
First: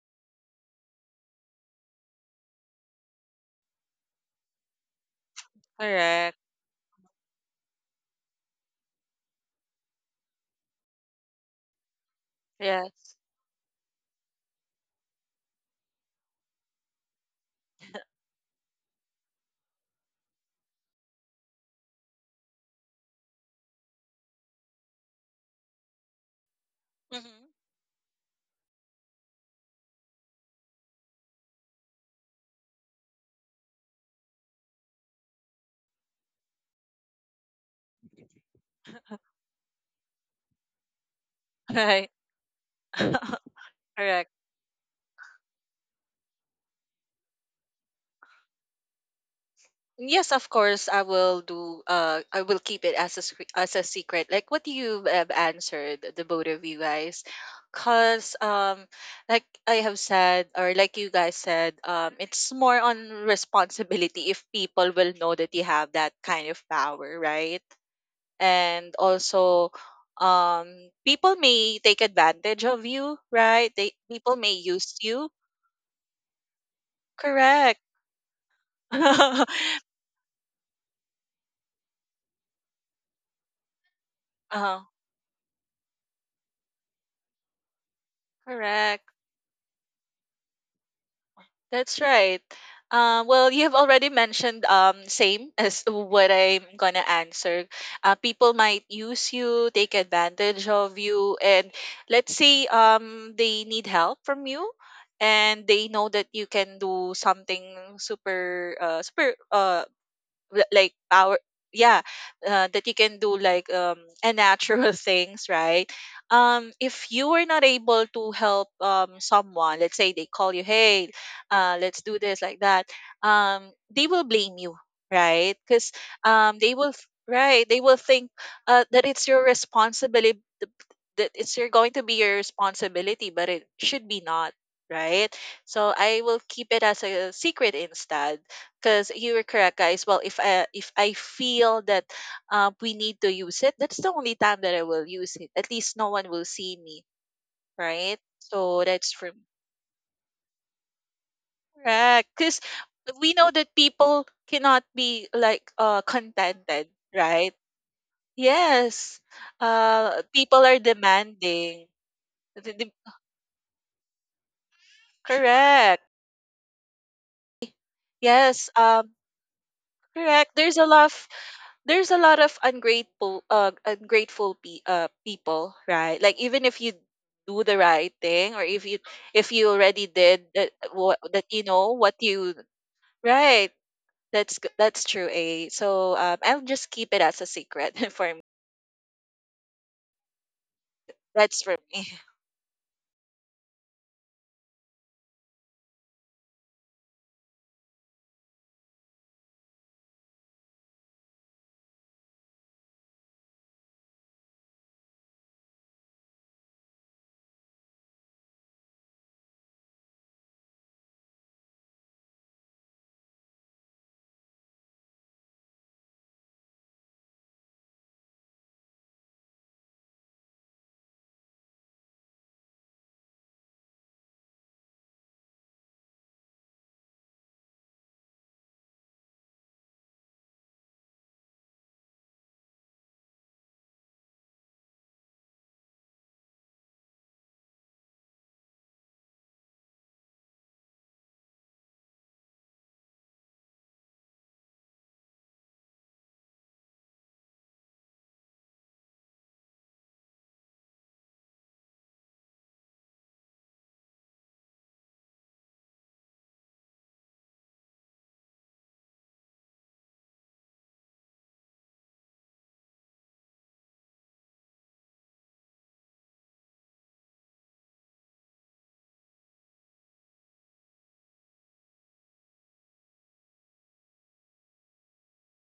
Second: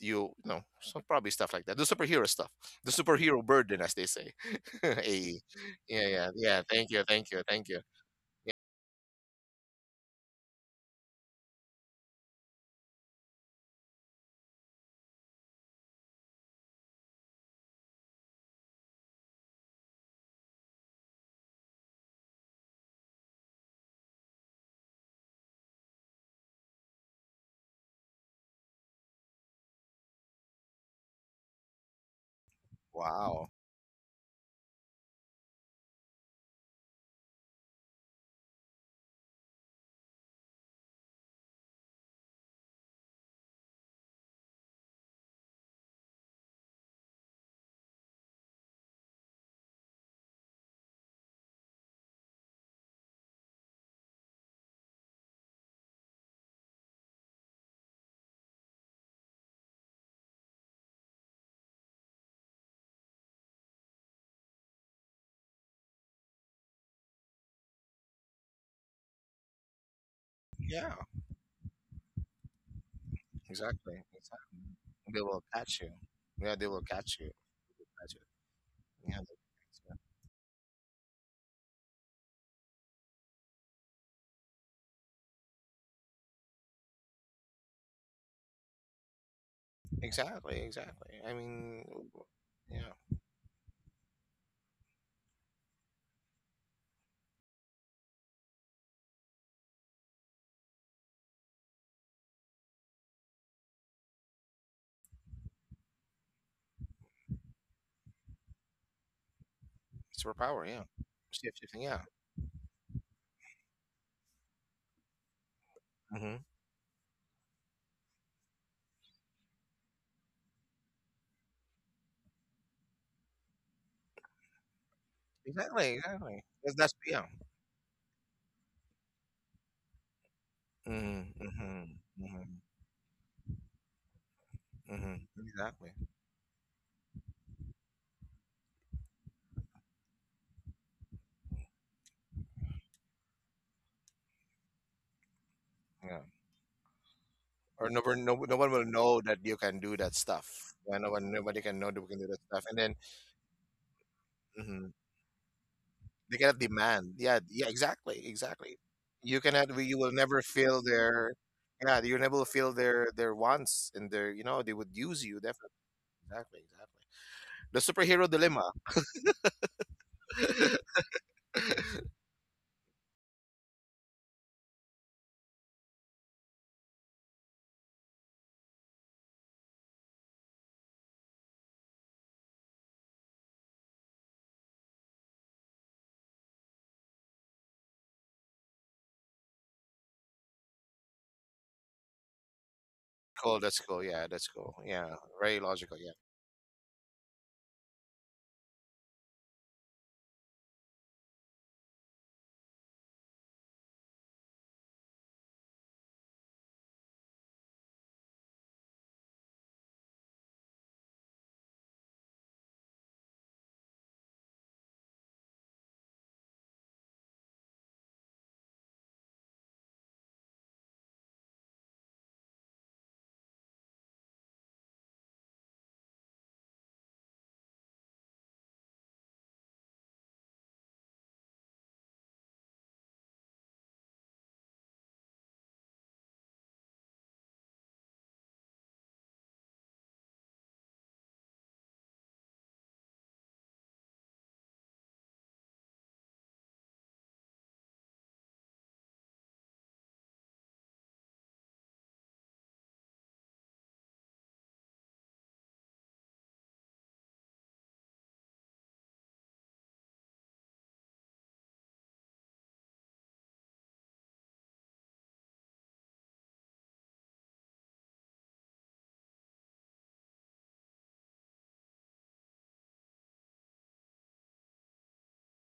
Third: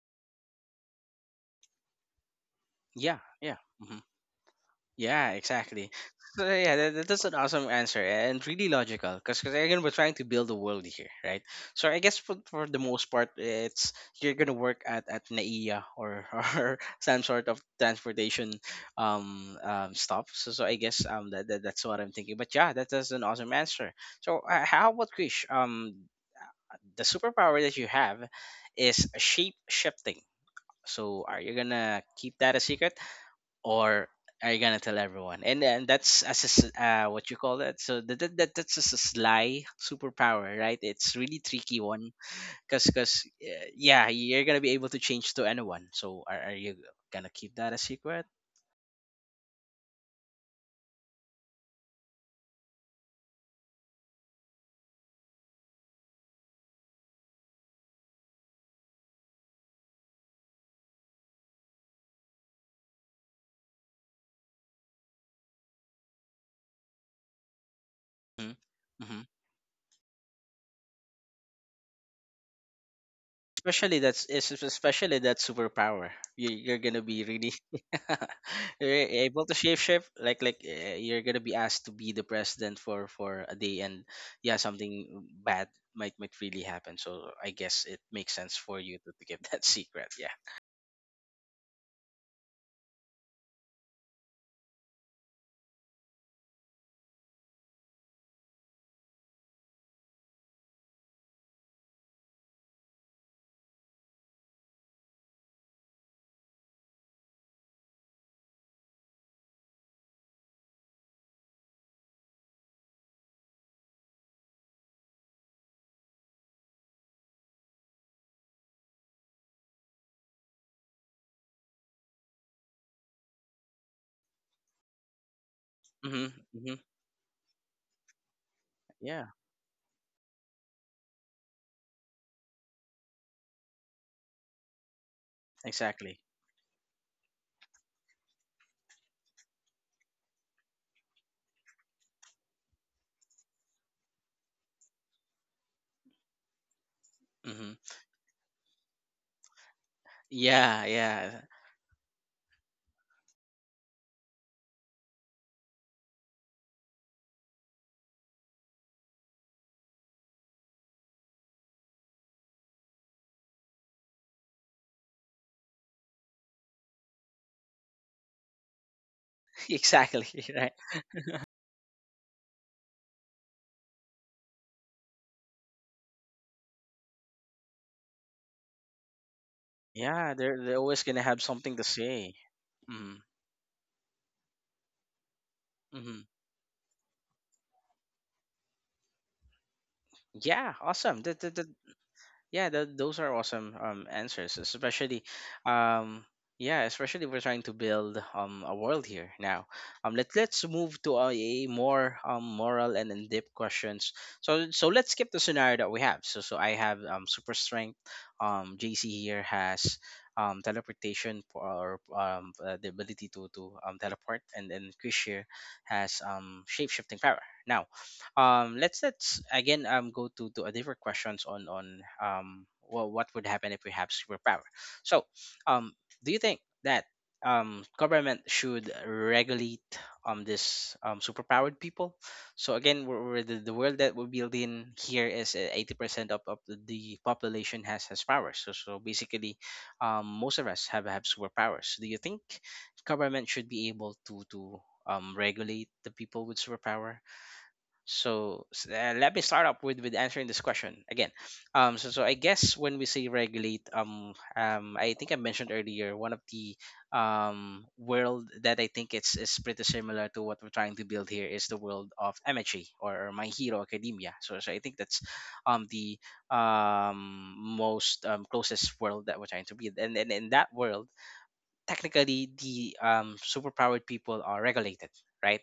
[SPEAKER 2] you know, so probably stuff like that. The superhero stuff, the
[SPEAKER 1] Yeah,
[SPEAKER 2] superhero
[SPEAKER 1] yeah,
[SPEAKER 2] burden, as
[SPEAKER 1] hmm,
[SPEAKER 2] they say.
[SPEAKER 1] yeah,
[SPEAKER 2] Hey,
[SPEAKER 1] exactly.
[SPEAKER 2] yeah, yeah,
[SPEAKER 3] Correct.
[SPEAKER 1] So
[SPEAKER 2] yeah.
[SPEAKER 1] yeah,
[SPEAKER 2] Thank you,
[SPEAKER 1] that's
[SPEAKER 2] thank
[SPEAKER 1] an
[SPEAKER 2] you, thank
[SPEAKER 1] awesome
[SPEAKER 2] you.
[SPEAKER 1] answer and really logical, because again, we're trying to build a world here, right? So I guess for the most
[SPEAKER 3] Yes.
[SPEAKER 1] part, it's you're gonna work at NAIA or or some sort of transportation stop. So I guess that's what I'm thinking. But yeah, that, that's an awesome answer. So how about Krish? The
[SPEAKER 3] Mhm.
[SPEAKER 1] superpower that you have is shape shifting. So are you gonna keep that a secret,
[SPEAKER 2] Wow.
[SPEAKER 1] or are you gonna tell everyone? And then that's as a, what you call that. So that's just a sly superpower, right? It's really tricky
[SPEAKER 3] Right.
[SPEAKER 1] one, cause cause uh, yeah,
[SPEAKER 3] Correct.
[SPEAKER 1] you're gonna be able to change to anyone. So are you gonna keep that a secret?
[SPEAKER 3] Yes, of course, I will do. I will keep it as a scre- as a secret. Like what you have answered, the both of you guys, because like I have said, or like you guys said, it's more on responsibility if people will know that you have that kind of power, right?
[SPEAKER 1] Mm-hmm.
[SPEAKER 3] And
[SPEAKER 1] Mm-hmm.
[SPEAKER 3] also um
[SPEAKER 2] Yeah,
[SPEAKER 3] people may take advantage of you right they
[SPEAKER 1] Especially
[SPEAKER 2] exactly,
[SPEAKER 3] people may
[SPEAKER 2] exactly.
[SPEAKER 3] use
[SPEAKER 1] especially
[SPEAKER 2] They
[SPEAKER 3] you
[SPEAKER 1] that
[SPEAKER 2] will catch you.
[SPEAKER 1] superpower. You,
[SPEAKER 2] Yeah, they
[SPEAKER 1] you're
[SPEAKER 2] will
[SPEAKER 1] gonna
[SPEAKER 2] catch
[SPEAKER 1] be
[SPEAKER 2] you.
[SPEAKER 1] really
[SPEAKER 3] correct.
[SPEAKER 2] Catch you.
[SPEAKER 1] you're
[SPEAKER 2] Yeah, they-
[SPEAKER 1] able
[SPEAKER 3] Uh,
[SPEAKER 1] to shapeshift. Like you're gonna be asked to be the president for a day, and yeah, something bad might really happen. So I guess it makes sense for you
[SPEAKER 3] correct,
[SPEAKER 1] to give that secret. Yeah.
[SPEAKER 2] exactly, exactly. I mean,
[SPEAKER 3] that's right.
[SPEAKER 2] yeah,
[SPEAKER 3] Uh, well you have already mentioned same as what I'm gonna answer. Uh, people might use you take advantage of you and let's say they need help from you and they know that you can do something super
[SPEAKER 2] superpower.
[SPEAKER 3] li-
[SPEAKER 2] Yeah,
[SPEAKER 3] like our
[SPEAKER 2] shift shifting. Yeah.
[SPEAKER 3] yeah that you can do like a natural things right
[SPEAKER 2] Hmm.
[SPEAKER 3] if you were not able to help someone let's say they call you hey let's do this like that um they will blame you right because
[SPEAKER 2] Exactly,
[SPEAKER 1] Hmm.
[SPEAKER 2] exactly.
[SPEAKER 1] Hmm.
[SPEAKER 2] That's, that's yeah.
[SPEAKER 3] right they will think that
[SPEAKER 1] Yeah.
[SPEAKER 3] it's your responsibility that
[SPEAKER 2] Mm-hmm,
[SPEAKER 3] it's your
[SPEAKER 2] mm-hmm,
[SPEAKER 3] going to be your
[SPEAKER 2] mm-hmm,
[SPEAKER 3] responsibility but it should be not
[SPEAKER 2] mm-hmm.
[SPEAKER 3] right
[SPEAKER 2] Exactly.
[SPEAKER 3] so
[SPEAKER 1] Exactly.
[SPEAKER 3] I will keep it as a secret instead because you were correct guys. Well if I feel that we need to use it that's the only time that I will use it at least no
[SPEAKER 2] Yeah.
[SPEAKER 3] one will see me
[SPEAKER 1] Hmm.
[SPEAKER 2] Or no,
[SPEAKER 3] right
[SPEAKER 2] no, no one
[SPEAKER 3] so
[SPEAKER 2] will
[SPEAKER 3] that's
[SPEAKER 2] know
[SPEAKER 3] for
[SPEAKER 2] that
[SPEAKER 3] me
[SPEAKER 2] you can do that stuff.
[SPEAKER 1] Yeah.
[SPEAKER 2] Yeah, no one,
[SPEAKER 1] Yeah.
[SPEAKER 2] nobody can know that we can do
[SPEAKER 3] correct
[SPEAKER 2] that
[SPEAKER 3] because
[SPEAKER 2] stuff. And then
[SPEAKER 3] we know that people cannot
[SPEAKER 2] mhm,
[SPEAKER 3] be like
[SPEAKER 2] they cannot
[SPEAKER 3] contented
[SPEAKER 2] demand. Yeah,
[SPEAKER 3] right
[SPEAKER 2] yeah, exactly, exactly.
[SPEAKER 3] yes
[SPEAKER 2] You cannot. You will never
[SPEAKER 3] people are
[SPEAKER 2] feel their.
[SPEAKER 3] demanding.
[SPEAKER 2] Yeah, you never
[SPEAKER 3] The-
[SPEAKER 2] feel
[SPEAKER 3] the-
[SPEAKER 2] their wants and their. You know, they would use you definitely.
[SPEAKER 3] correct,
[SPEAKER 2] Exactly, exactly. The superhero
[SPEAKER 3] yes
[SPEAKER 2] dilemma.
[SPEAKER 1] Exactly.
[SPEAKER 3] correct
[SPEAKER 1] Right.
[SPEAKER 3] there's a lot of there's a lot of ungrateful ungrateful people right like even if you do the right thing or if you already
[SPEAKER 1] Yeah.
[SPEAKER 3] did that
[SPEAKER 1] They're always
[SPEAKER 3] what
[SPEAKER 1] gonna have
[SPEAKER 3] that you
[SPEAKER 1] something to
[SPEAKER 3] know what
[SPEAKER 1] say.
[SPEAKER 3] you
[SPEAKER 1] Hmm.
[SPEAKER 3] right that's that's true a so
[SPEAKER 1] Hmm.
[SPEAKER 3] I'll just keep it as a secret for me
[SPEAKER 1] Yeah. Awesome. That, that,
[SPEAKER 3] that's
[SPEAKER 1] that
[SPEAKER 3] for me.
[SPEAKER 1] Yeah, those are
[SPEAKER 2] Cool.
[SPEAKER 1] awesome
[SPEAKER 2] That's cool. Yeah, that's
[SPEAKER 1] answers,
[SPEAKER 2] cool. Yeah,
[SPEAKER 1] especially,
[SPEAKER 2] very logical. Yeah.
[SPEAKER 1] um, yeah, especially we're trying to build a world here now. Let let's move to a, more moral and in depth questions. So let's skip the scenario that we have. So I have super strength. JC here has teleportation or the ability to teleport, and then Krish here has shape shifting power. Now let's again go to a different questions on well, what would happen if we have superpower. So um do you think that government should regulate this superpowered people? So again, we're the world that we build in here is 80% of the population has powers. So so basically most of us have superpowers. Do you think government should be able to regulate the people with superpower? So let me start up with answering this question again. So I guess when we say regulate, I think I mentioned earlier one of the world that I think it's is pretty similar to what we're trying to build here is the world of MHA, or My Hero Academia. So I think that's the most closest world that we're trying to build, and in that world technically the superpowered people are regulated, right?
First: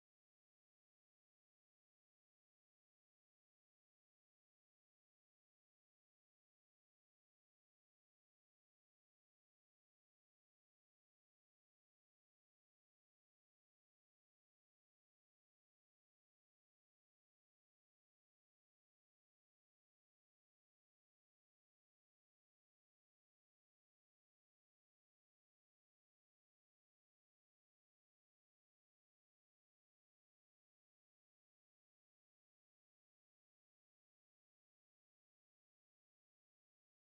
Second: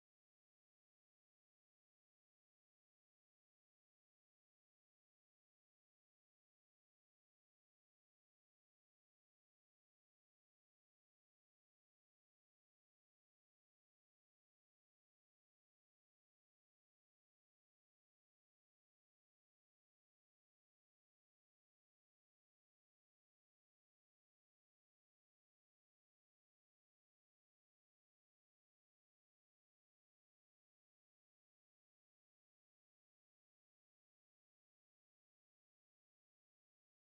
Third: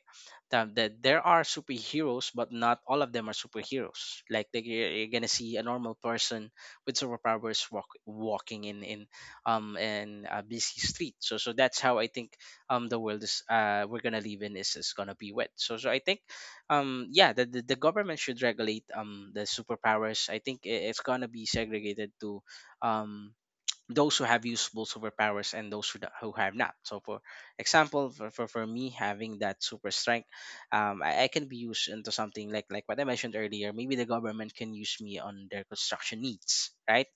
[SPEAKER 1] That there are superheroes, but not all of them are superheroes. Like they, you're gonna see a normal person with superpowers walking in in a busy street. So so that's how I think the world is. Uh, we're gonna live in is gonna be wet. So so I think yeah, the, the government should regulate the superpowers. I think it's gonna be segregated to um those who have usable superpowers and those who, who have not. So, for example, for me having that super strength, I can be used into something like what I mentioned earlier. Maybe the government can use me on their construction needs, right?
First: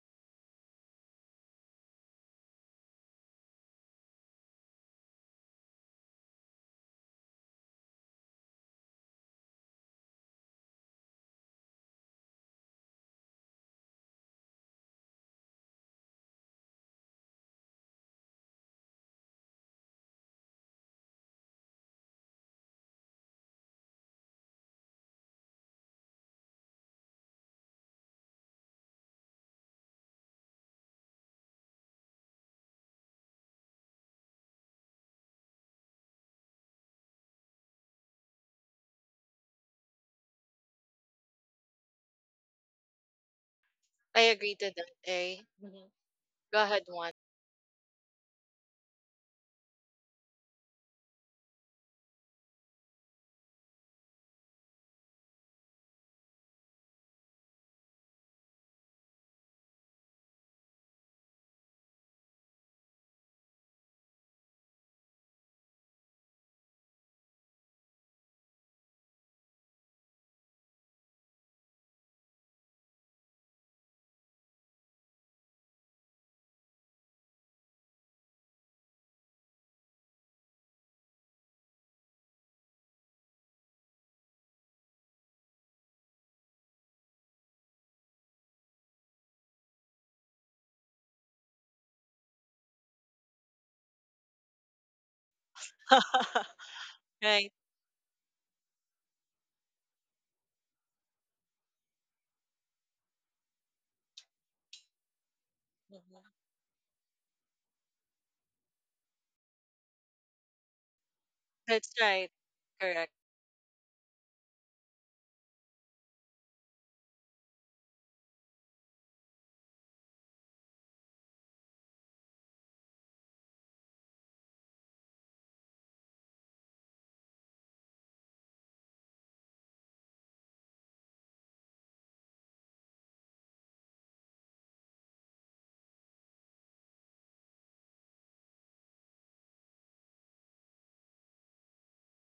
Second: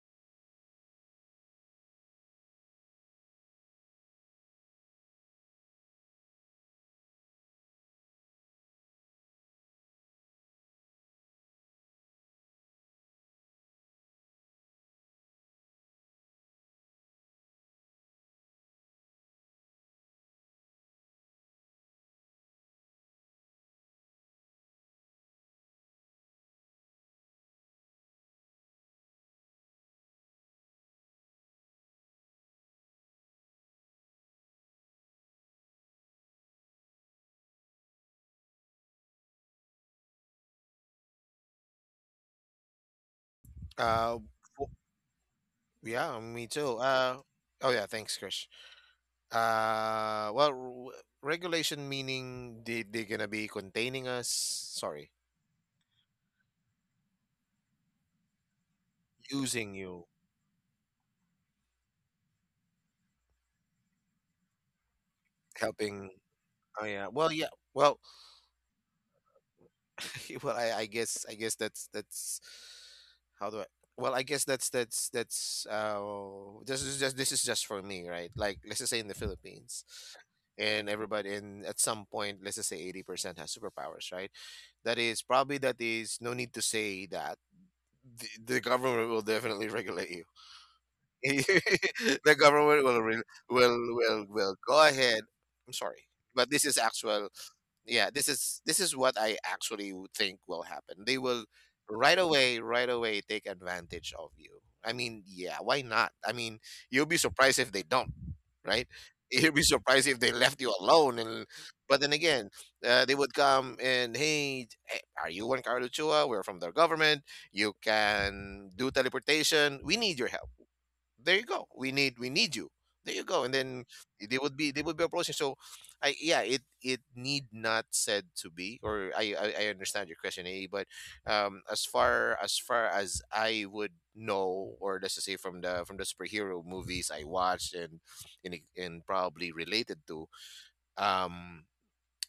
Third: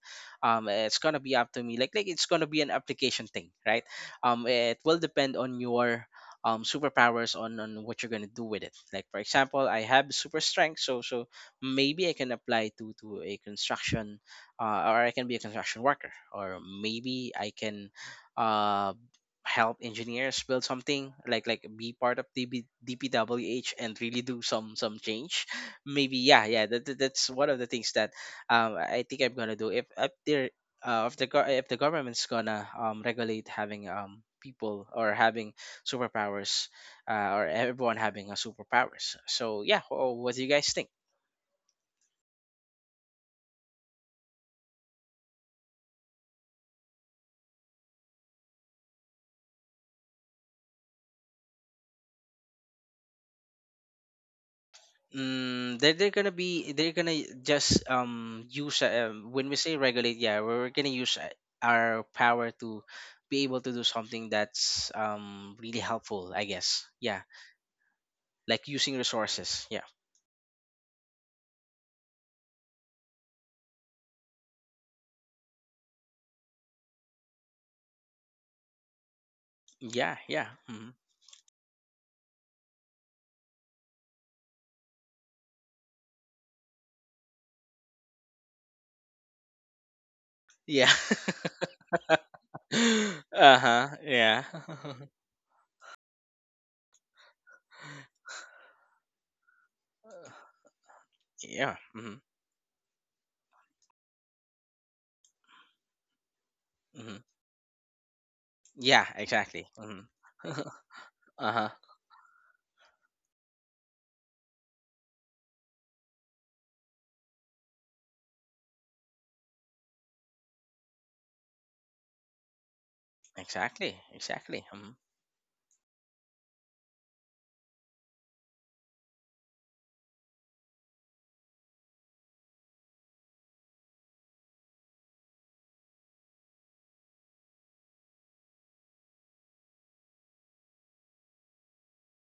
[SPEAKER 1] It's gonna be up to me. Like it's gonna be an application thing, right? It will depend on your superpowers on what you're gonna do with it. Like for example, I have super strength, so so maybe I can apply to a construction, or I can be a construction worker, or maybe I can uh, help engineers build something like be part of DB, DPWH and really do some change. Maybe yeah, yeah, that's one of the things that I think I'm gonna do if there if the if the government's gonna regulate having people or having superpowers, or everyone having a superpowers. So yeah, what do you guys think?
[SPEAKER 2] Uh,
[SPEAKER 3] I agree to
[SPEAKER 2] w-
[SPEAKER 3] that, eh? Mhm.
[SPEAKER 2] yeah, me
[SPEAKER 3] Go
[SPEAKER 2] too.
[SPEAKER 3] ahead, one.
[SPEAKER 2] Oh yeah. Thanks, Chris. Well, regulation meaning they they're gonna be containing us. Sorry,
[SPEAKER 1] Mm, they're gonna be they're gonna just use when we
[SPEAKER 2] using
[SPEAKER 1] say
[SPEAKER 2] you,
[SPEAKER 1] regulate, yeah, we're gonna use, our power to be able to do something that's really
[SPEAKER 2] helping.
[SPEAKER 1] helpful, I
[SPEAKER 2] Oh
[SPEAKER 1] guess.
[SPEAKER 2] yeah.
[SPEAKER 1] Yeah,
[SPEAKER 2] Well, yeah. Well,
[SPEAKER 1] like using resources. Yeah,
[SPEAKER 2] well. I guess, I guess that's how do I. Well, I guess that's this is just, this is just for me, right? Like let's just say in the Philippines,
[SPEAKER 1] yeah, yeah,
[SPEAKER 2] and
[SPEAKER 1] mhm.
[SPEAKER 2] everybody, and at some point, let's just say 80% has superpowers, right? That is probably that is no need to say that the government will definitely regulate you.
[SPEAKER 1] Yeah.
[SPEAKER 2] The government will
[SPEAKER 1] Uh-huh, yeah.
[SPEAKER 2] will go ahead. I'm sorry, but this is actual.
[SPEAKER 3] right.
[SPEAKER 2] Yeah, this is what I actually would think will happen. They will
[SPEAKER 1] Yeah. Hmm.
[SPEAKER 2] right away take advantage of you. I mean, yeah, why not? I
[SPEAKER 3] Mhm.
[SPEAKER 2] mean, you'll be
[SPEAKER 1] Hmm.
[SPEAKER 2] surprised if they don't, right?
[SPEAKER 1] Yeah,
[SPEAKER 2] You'll be
[SPEAKER 1] exactly. Hmm.
[SPEAKER 2] surprised if they left you alone. And
[SPEAKER 1] Uh-huh.
[SPEAKER 3] That's
[SPEAKER 2] but then
[SPEAKER 3] right,
[SPEAKER 2] again, they would come and hey, are you one Carluchua? We're from the government. You can do teleportation. We need your help, there you go, we need, we need you, there you go, and then
[SPEAKER 1] Exactly,
[SPEAKER 2] they would
[SPEAKER 1] exactly.
[SPEAKER 2] be, they
[SPEAKER 1] Hmm.
[SPEAKER 2] would be approaching. So i yeah it, it need not said to be. I understand your question, a, but as far, as far as I would know, or let's just say from the superhero movies I watched, and probably related to um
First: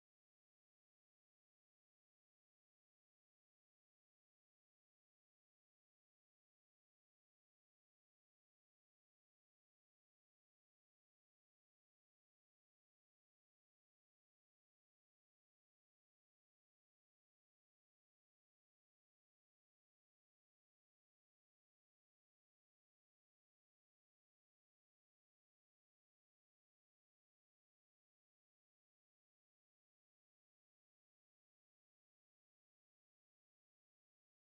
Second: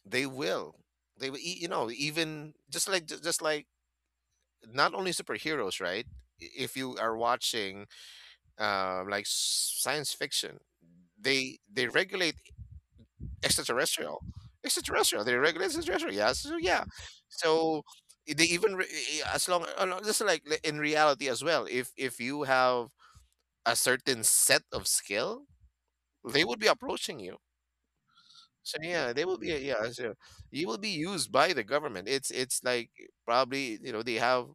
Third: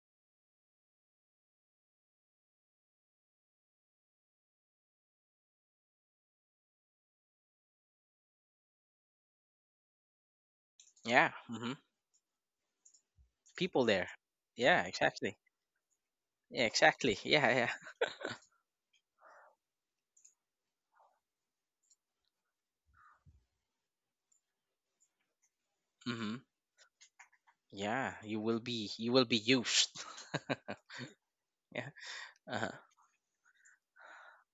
[SPEAKER 2] they will, they will you know, even just like, just like not only superheroes, right? If you are watching like science fiction,
[SPEAKER 1] Yeah. Hmm.
[SPEAKER 2] they regulate
[SPEAKER 1] People there.
[SPEAKER 2] extraterrestrial,
[SPEAKER 1] Yeah,
[SPEAKER 2] extraterrestrial, they
[SPEAKER 1] exactly.
[SPEAKER 2] regulate extraterrestrial, yeah, so so,
[SPEAKER 1] Yeah,
[SPEAKER 2] yeah,
[SPEAKER 1] exactly. Yeah, yeah.
[SPEAKER 2] so they even as long, no, just like in reality as well, if you have a certain set of skill,
[SPEAKER 1] Hmm.
[SPEAKER 2] they would be approaching you.
[SPEAKER 1] Yeah,
[SPEAKER 2] So
[SPEAKER 1] you
[SPEAKER 2] yeah, they
[SPEAKER 1] will be
[SPEAKER 2] will be, yeah,
[SPEAKER 1] used.
[SPEAKER 2] so you will be used by the
[SPEAKER 1] Yeah.
[SPEAKER 2] government. It's
[SPEAKER 1] Uh-huh.
[SPEAKER 2] like probably you know they have,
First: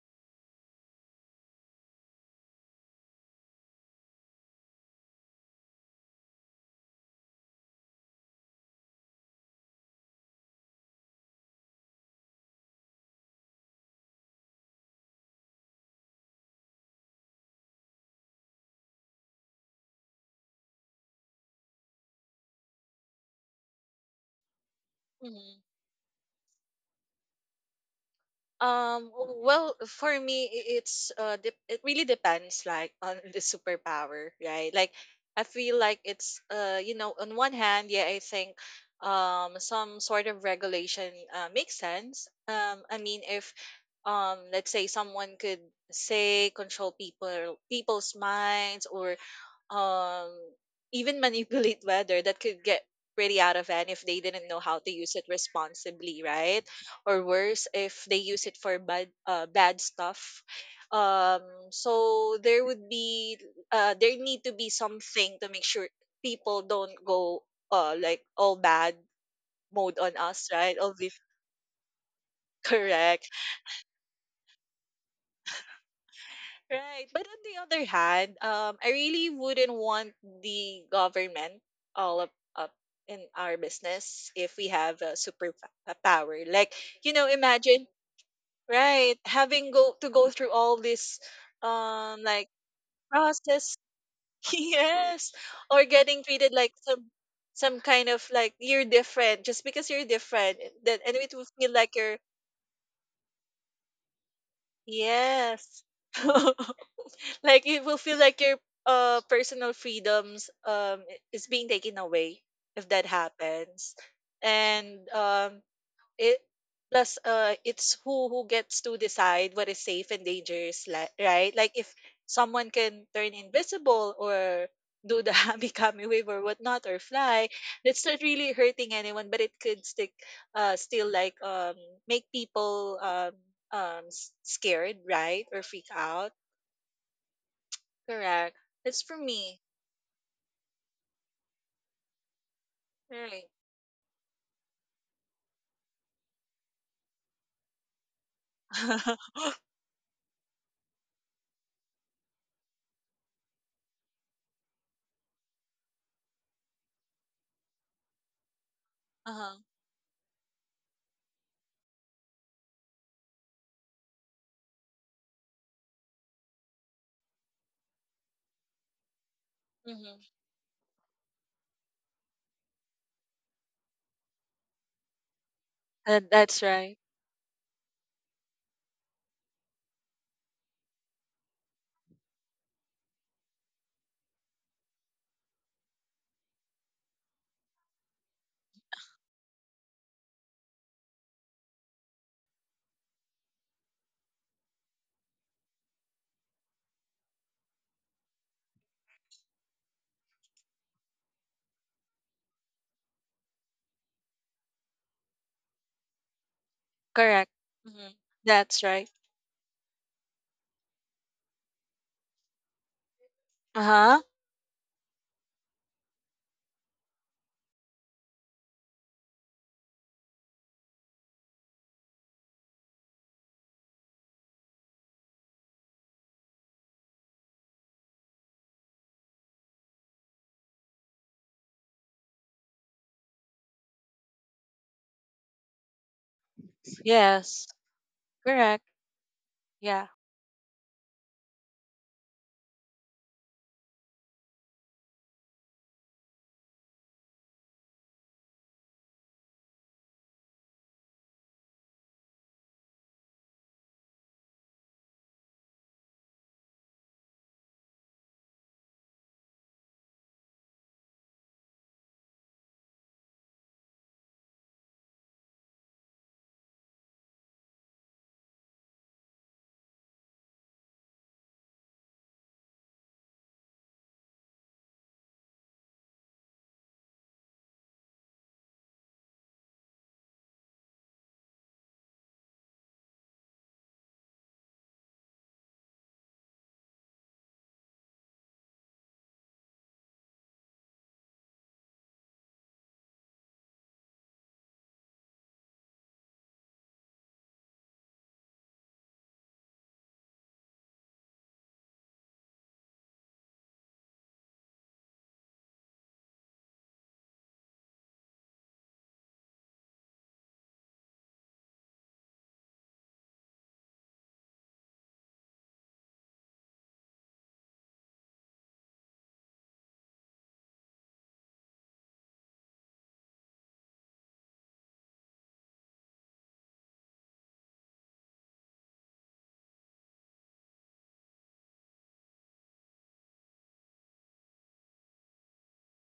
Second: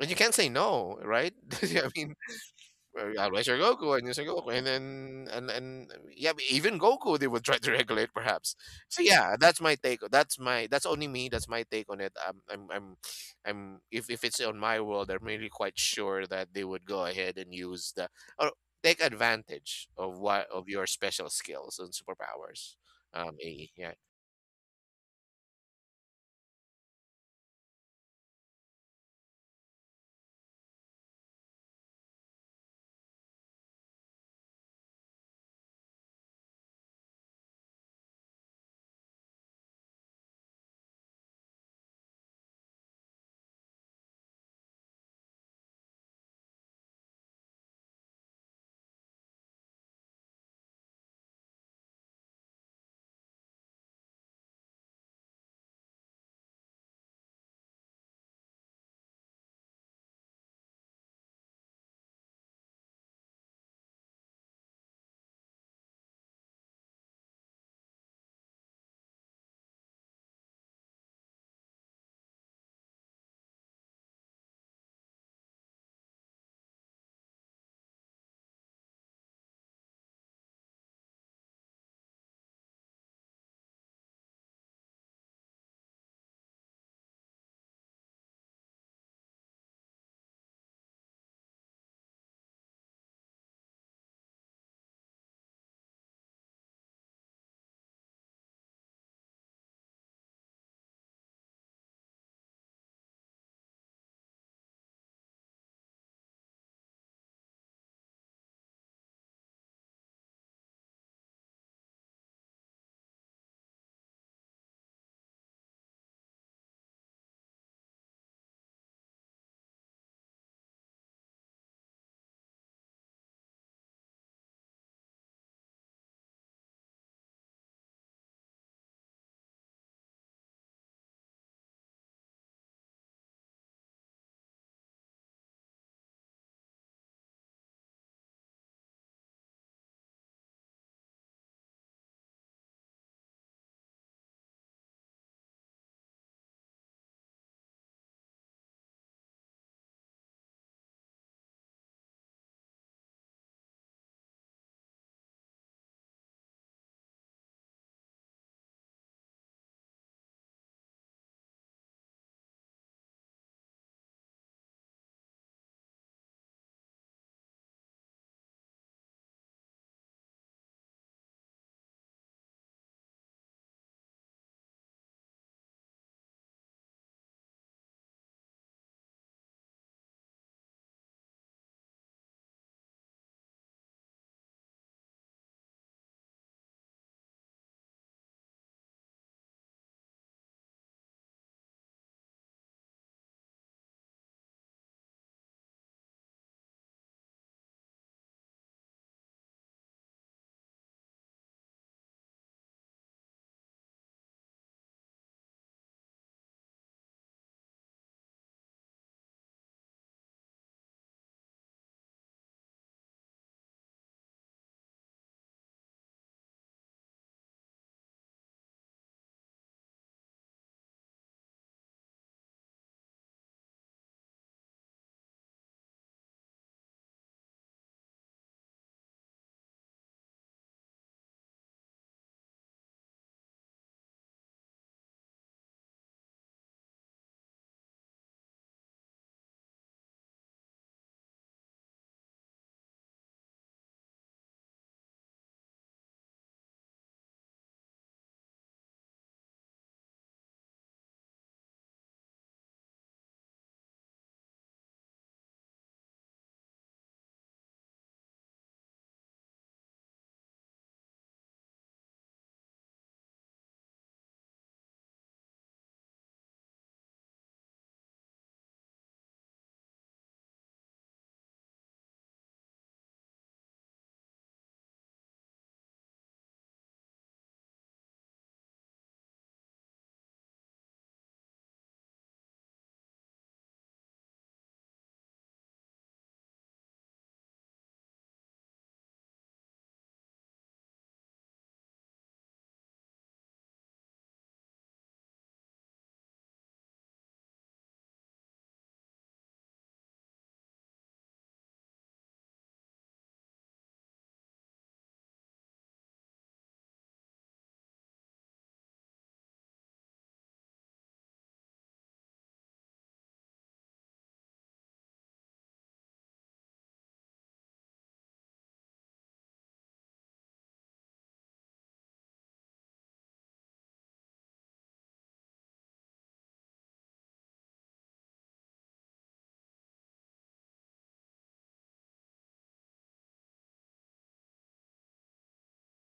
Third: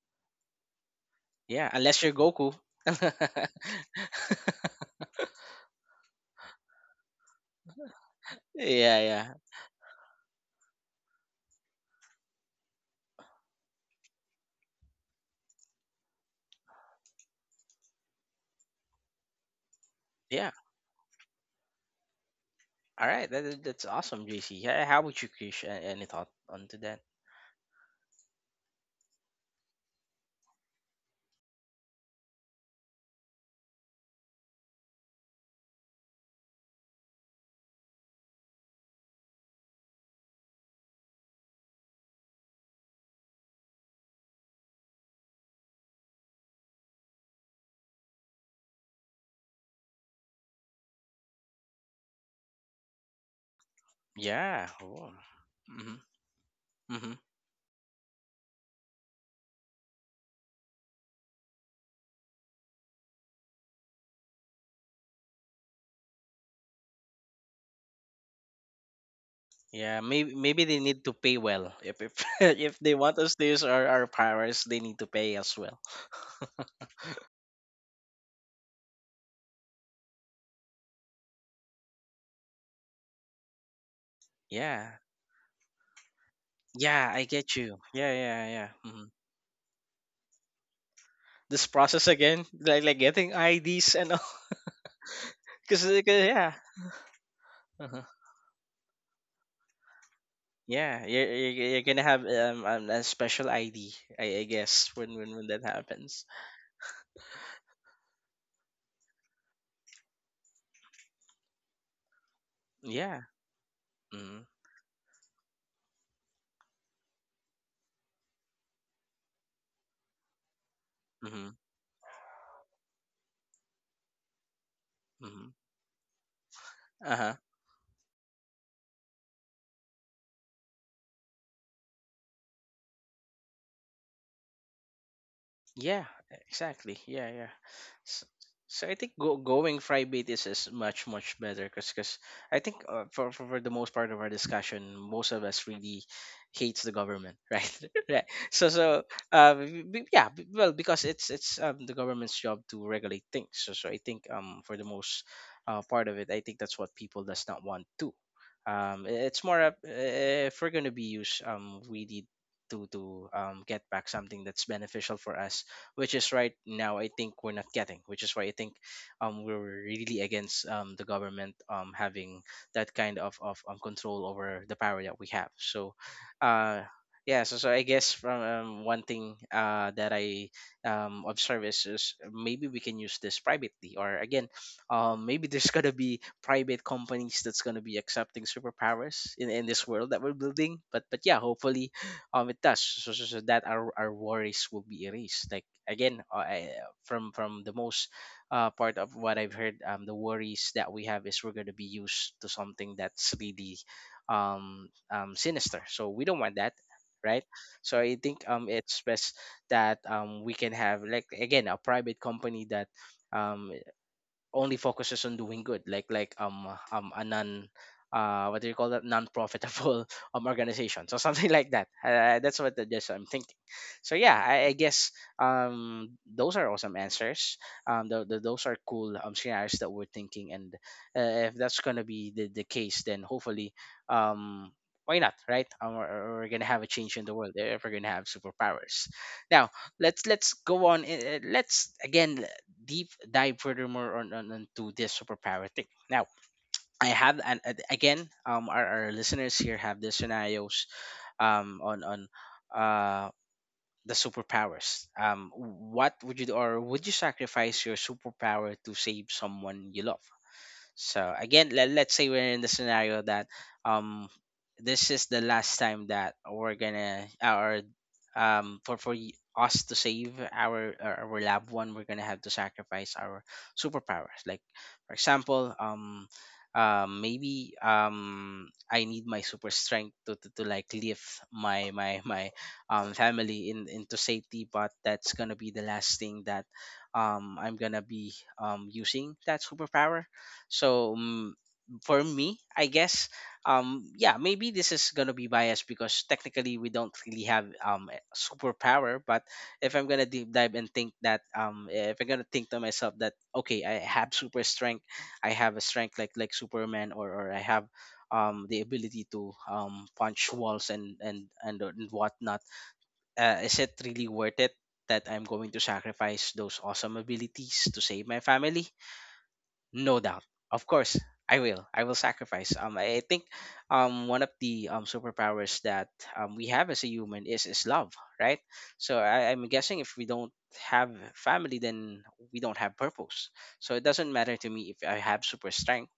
[SPEAKER 2] and you can't say no, right?
[SPEAKER 1] Yeah,
[SPEAKER 2] I
[SPEAKER 1] unless you're
[SPEAKER 2] mean,
[SPEAKER 1] Goku.
[SPEAKER 2] well, yeah, Mr. Goku and Mr. Goku, and then and yeah, but even Goku they would try to regulate perhaps. So
[SPEAKER 1] Yeah,
[SPEAKER 2] yeah,
[SPEAKER 1] yeah.
[SPEAKER 2] that's my take. That's my, that's only me. That's my take on it. I'm, if it's on my world, I'm really quite sure that they would go ahead and use the or take advantage of what
[SPEAKER 1] Yeah.
[SPEAKER 2] of your special skills and superpowers.
[SPEAKER 1] All right. That's
[SPEAKER 2] Yeah,
[SPEAKER 1] awesome, JC. Yeah, how about you,
[SPEAKER 3] correct.
[SPEAKER 1] Krish? A- Any thought onto that?
[SPEAKER 3] Um, well, for me, I- it's dep it really depends, like on the superpower, right? Like, I feel like it's you know, on one hand, yeah, I think some sort of regulation makes sense. I mean, if let's say someone could say control people's minds or um, even manipulate weather that could get pretty out of hand if they didn't know
[SPEAKER 1] Yeah.
[SPEAKER 3] how to
[SPEAKER 1] Oh.
[SPEAKER 3] use it
[SPEAKER 1] Mm-hmm.
[SPEAKER 3] responsibly, right?
[SPEAKER 1] Mm-hmm.
[SPEAKER 3] Or worse, if they use it for bad stuff. Um, so there would be there need to be something to make sure people don't go like all bad mode
[SPEAKER 1] Yeah,
[SPEAKER 3] on
[SPEAKER 1] maybe
[SPEAKER 3] us,
[SPEAKER 1] maybe
[SPEAKER 3] right?
[SPEAKER 1] they
[SPEAKER 3] All
[SPEAKER 1] need to
[SPEAKER 3] this
[SPEAKER 1] pay well. If, if they want
[SPEAKER 3] correct.
[SPEAKER 1] us to use our powers, they need to pay as well.
[SPEAKER 3] Right. But on the other hand, I really wouldn't want the government all up in our business if we
[SPEAKER 1] Yeah.
[SPEAKER 3] have a a power. Like,
[SPEAKER 1] Yeah,
[SPEAKER 3] you
[SPEAKER 1] I
[SPEAKER 3] know,
[SPEAKER 1] get you.
[SPEAKER 3] imagine,
[SPEAKER 1] Yeah, yeah, yeah. Mm-hmm.
[SPEAKER 3] right, having go through all this
[SPEAKER 1] This process
[SPEAKER 3] um
[SPEAKER 1] again,
[SPEAKER 3] like
[SPEAKER 1] like getting
[SPEAKER 3] process,
[SPEAKER 1] IDs and all.
[SPEAKER 3] yes, or
[SPEAKER 1] Because
[SPEAKER 3] getting treated
[SPEAKER 1] yeah,
[SPEAKER 3] like some
[SPEAKER 1] uh-huh.
[SPEAKER 3] kind of like you're different just because you're different. Then
[SPEAKER 1] Yeah,
[SPEAKER 3] and it would feel
[SPEAKER 1] you're
[SPEAKER 3] like
[SPEAKER 1] gonna
[SPEAKER 3] you're
[SPEAKER 1] have a special ID, I guess, when when that
[SPEAKER 3] yes.
[SPEAKER 1] happens.
[SPEAKER 3] Like it will feel like your personal freedoms I- is being taken away if that
[SPEAKER 1] Yeah.
[SPEAKER 3] happens.
[SPEAKER 1] Mm-hmm.
[SPEAKER 3] And it plus it's who gets to decide what is safe and dangerous, li-
[SPEAKER 1] Mm-hmm.
[SPEAKER 3] right? Like if someone can turn invisible or do the
[SPEAKER 1] Mm-hmm.
[SPEAKER 3] Hamikami wave or whatnot or
[SPEAKER 1] Uh-huh.
[SPEAKER 3] fly, that's not really hurting anyone, but it could stick still like make people s- scared, right? Or freak
[SPEAKER 1] Yeah,
[SPEAKER 3] out
[SPEAKER 1] exactly. Yeah, yeah. So,
[SPEAKER 3] correct.
[SPEAKER 1] I
[SPEAKER 3] It's
[SPEAKER 1] think,
[SPEAKER 3] for me.
[SPEAKER 1] going private is much much better, because I think
[SPEAKER 3] Right.
[SPEAKER 1] for the most part of our discussion, most of us really hates the government, right? Right. So yeah, well, because it's the government's job to regulate things. So so I think for the most part of it, I think that's what people does not want to. It's
[SPEAKER 3] uh-huh.
[SPEAKER 1] more of, if we're gonna be used, we need to get back something that's beneficial for us, which is right now I think we're not getting, which is why I think we're really
[SPEAKER 3] Mm-hmm.
[SPEAKER 1] against the government having that kind of control over the power that we have. So,
[SPEAKER 3] That, that's
[SPEAKER 1] uh,
[SPEAKER 3] right.
[SPEAKER 1] yeah, so, so I guess from one thing that I observe is maybe we can use this privately, or again, maybe there's gonna be private companies that's gonna be accepting superpowers in this world that we're building. But yeah, hopefully, it does so, so, so that our worries will be erased. Like again from the most part of what I've heard, the worries that we have is we're going to be used to something that's really sinister, so we don't want that, right.
[SPEAKER 3] Correct.
[SPEAKER 1] So
[SPEAKER 3] Mm-hmm.
[SPEAKER 1] I think
[SPEAKER 3] That's
[SPEAKER 1] it's
[SPEAKER 3] right.
[SPEAKER 1] best that we can have, like, again, a private company that um,
[SPEAKER 3] Uh-huh.
[SPEAKER 1] only focuses on doing good, like like a non what do you call that, non-profitable organization, so something like that. That's just I'm thinking. So yeah, I guess those are awesome answers. Those are cool scenarios that we're thinking. And if that's gonna be the case, then hopefully, um why not, right? We're gonna have a change in the world
[SPEAKER 3] Yes.
[SPEAKER 1] if we're gonna have
[SPEAKER 3] Correct.
[SPEAKER 1] superpowers now.
[SPEAKER 3] Yeah.
[SPEAKER 1] Let's go on, let's again deep dive furthermore on onto this superpower thing. Now, I have, and again, our listeners here have the scenarios, on, uh, the superpowers. What would you do, or would you sacrifice your superpower to save someone you love? So again, let's say we're in the scenario that um this is the last time that we're gonna, or us to save our our loved one, we're gonna have to sacrifice our superpowers. Like for example, maybe I need my super strength to, to like lift my my family into safety, but that's gonna be the last thing that I'm gonna be using that superpower. So for me, I guess, yeah, maybe this is gonna be biased because technically we don't really have a superpower. But if I'm gonna deep dive and think that, if I'm gonna think to myself that, okay, I have super strength, I have a strength like Superman, or I have the ability to punch walls and whatnot. Is it really worth it that I'm going to sacrifice those awesome abilities to save my family? No doubt. Of course, I will. I will sacrifice. I think one of the superpowers that we have as a human is love, right? So I'm guessing if we don't have family, then we don't have purpose. So it doesn't matter to me if I have super strength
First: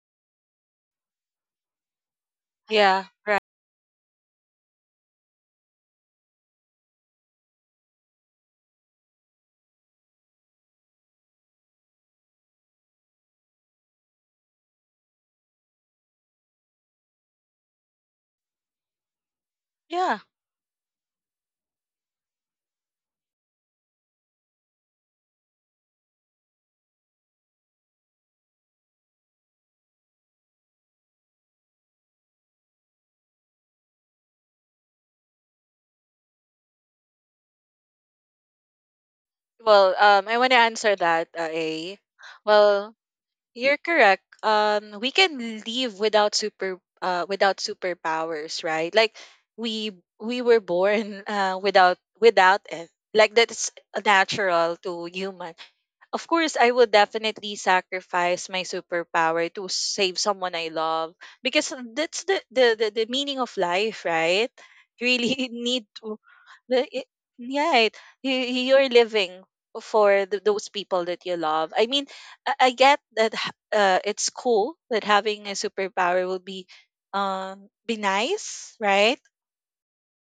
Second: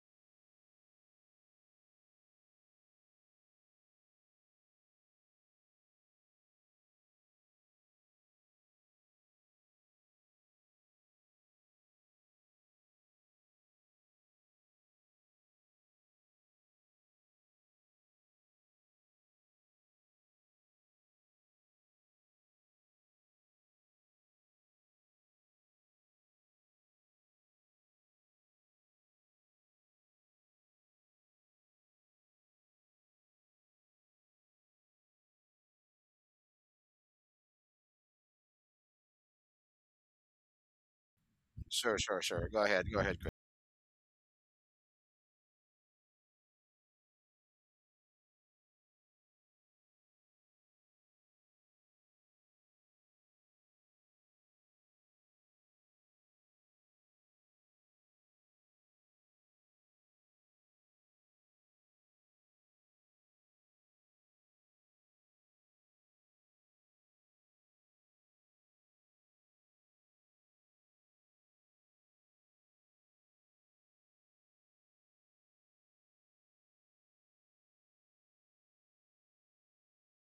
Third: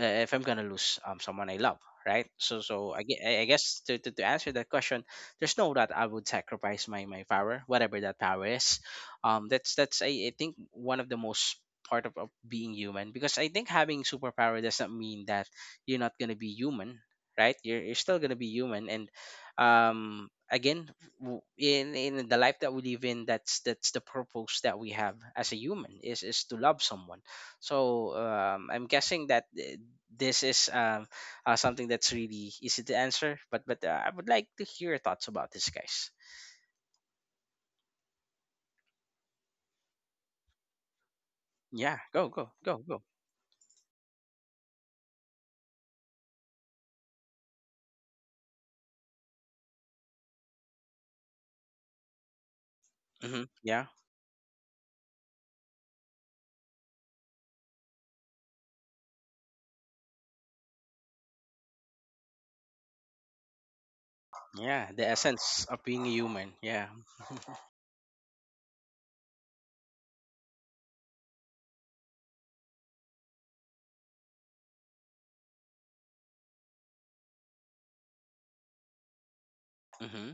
[SPEAKER 1] if I'm gonna lose someone I love, right? So so I,
[SPEAKER 3] Yeah.
[SPEAKER 1] gue-
[SPEAKER 3] Right.
[SPEAKER 1] I I guess to answer that question, there's no that I would sacrifice my my power, whatever that power is. I think one of the most part of being human, because I think having superpower doesn't mean that you're not gonna be human, right? You're still gonna be human, and
[SPEAKER 3] Yeah.
[SPEAKER 1] um again in the life that we live in, that's the purpose that we have as a human, is to love someone. So I'm guessing that this is something that's really easy to answer. But I would like to hear your thoughts about this, guys.
[SPEAKER 3] Well, I want to answer that, A.
[SPEAKER 1] Yeah,
[SPEAKER 2] sure, sure,
[SPEAKER 1] go
[SPEAKER 2] sure.
[SPEAKER 1] go
[SPEAKER 2] Go
[SPEAKER 1] go
[SPEAKER 2] ahead,
[SPEAKER 3] Well,
[SPEAKER 2] go
[SPEAKER 1] go.
[SPEAKER 2] ahead.
[SPEAKER 3] you're correct. We can live without super, without superpowers, right? Like we we were born without without it. Like
[SPEAKER 1] Hmm.
[SPEAKER 3] that's
[SPEAKER 1] Yeah,
[SPEAKER 3] natural to human. Of course, I would definitely sacrifice my superpower to save someone I love because that's the meaning of life, right?
[SPEAKER 1] yeah,
[SPEAKER 3] You
[SPEAKER 1] the
[SPEAKER 3] really
[SPEAKER 1] essence of
[SPEAKER 3] need
[SPEAKER 1] being a
[SPEAKER 3] to,
[SPEAKER 1] human.
[SPEAKER 3] the,
[SPEAKER 1] Yeah.
[SPEAKER 3] it, right? You, you're living for th those people that you love. I mean, I get that h- it's cool that having a superpower will be nice, right?
[SPEAKER 1] Mm-hmm.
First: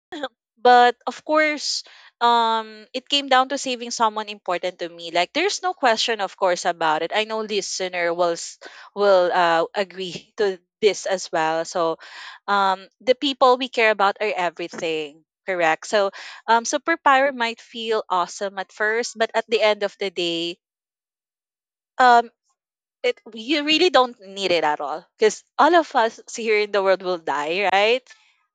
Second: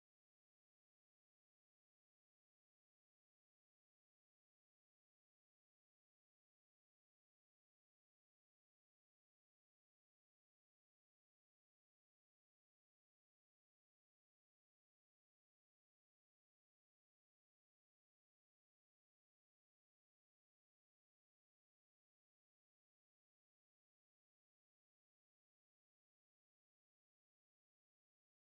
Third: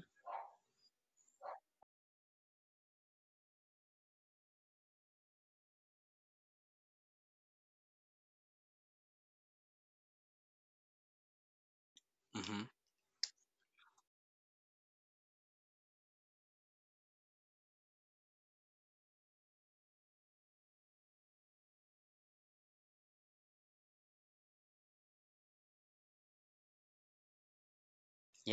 [SPEAKER 3] But of course, it came down to saving someone important to me. Like there's no question, of course, about it. I know listener will s- will agree to this as well. So,
[SPEAKER 1] Mm-hmm.
[SPEAKER 3] the people we care about are everything. Correct. So, superpower might feel awesome at first, but at the end of the day, um, it you really don't need it at all because all of us here in the world will die, right?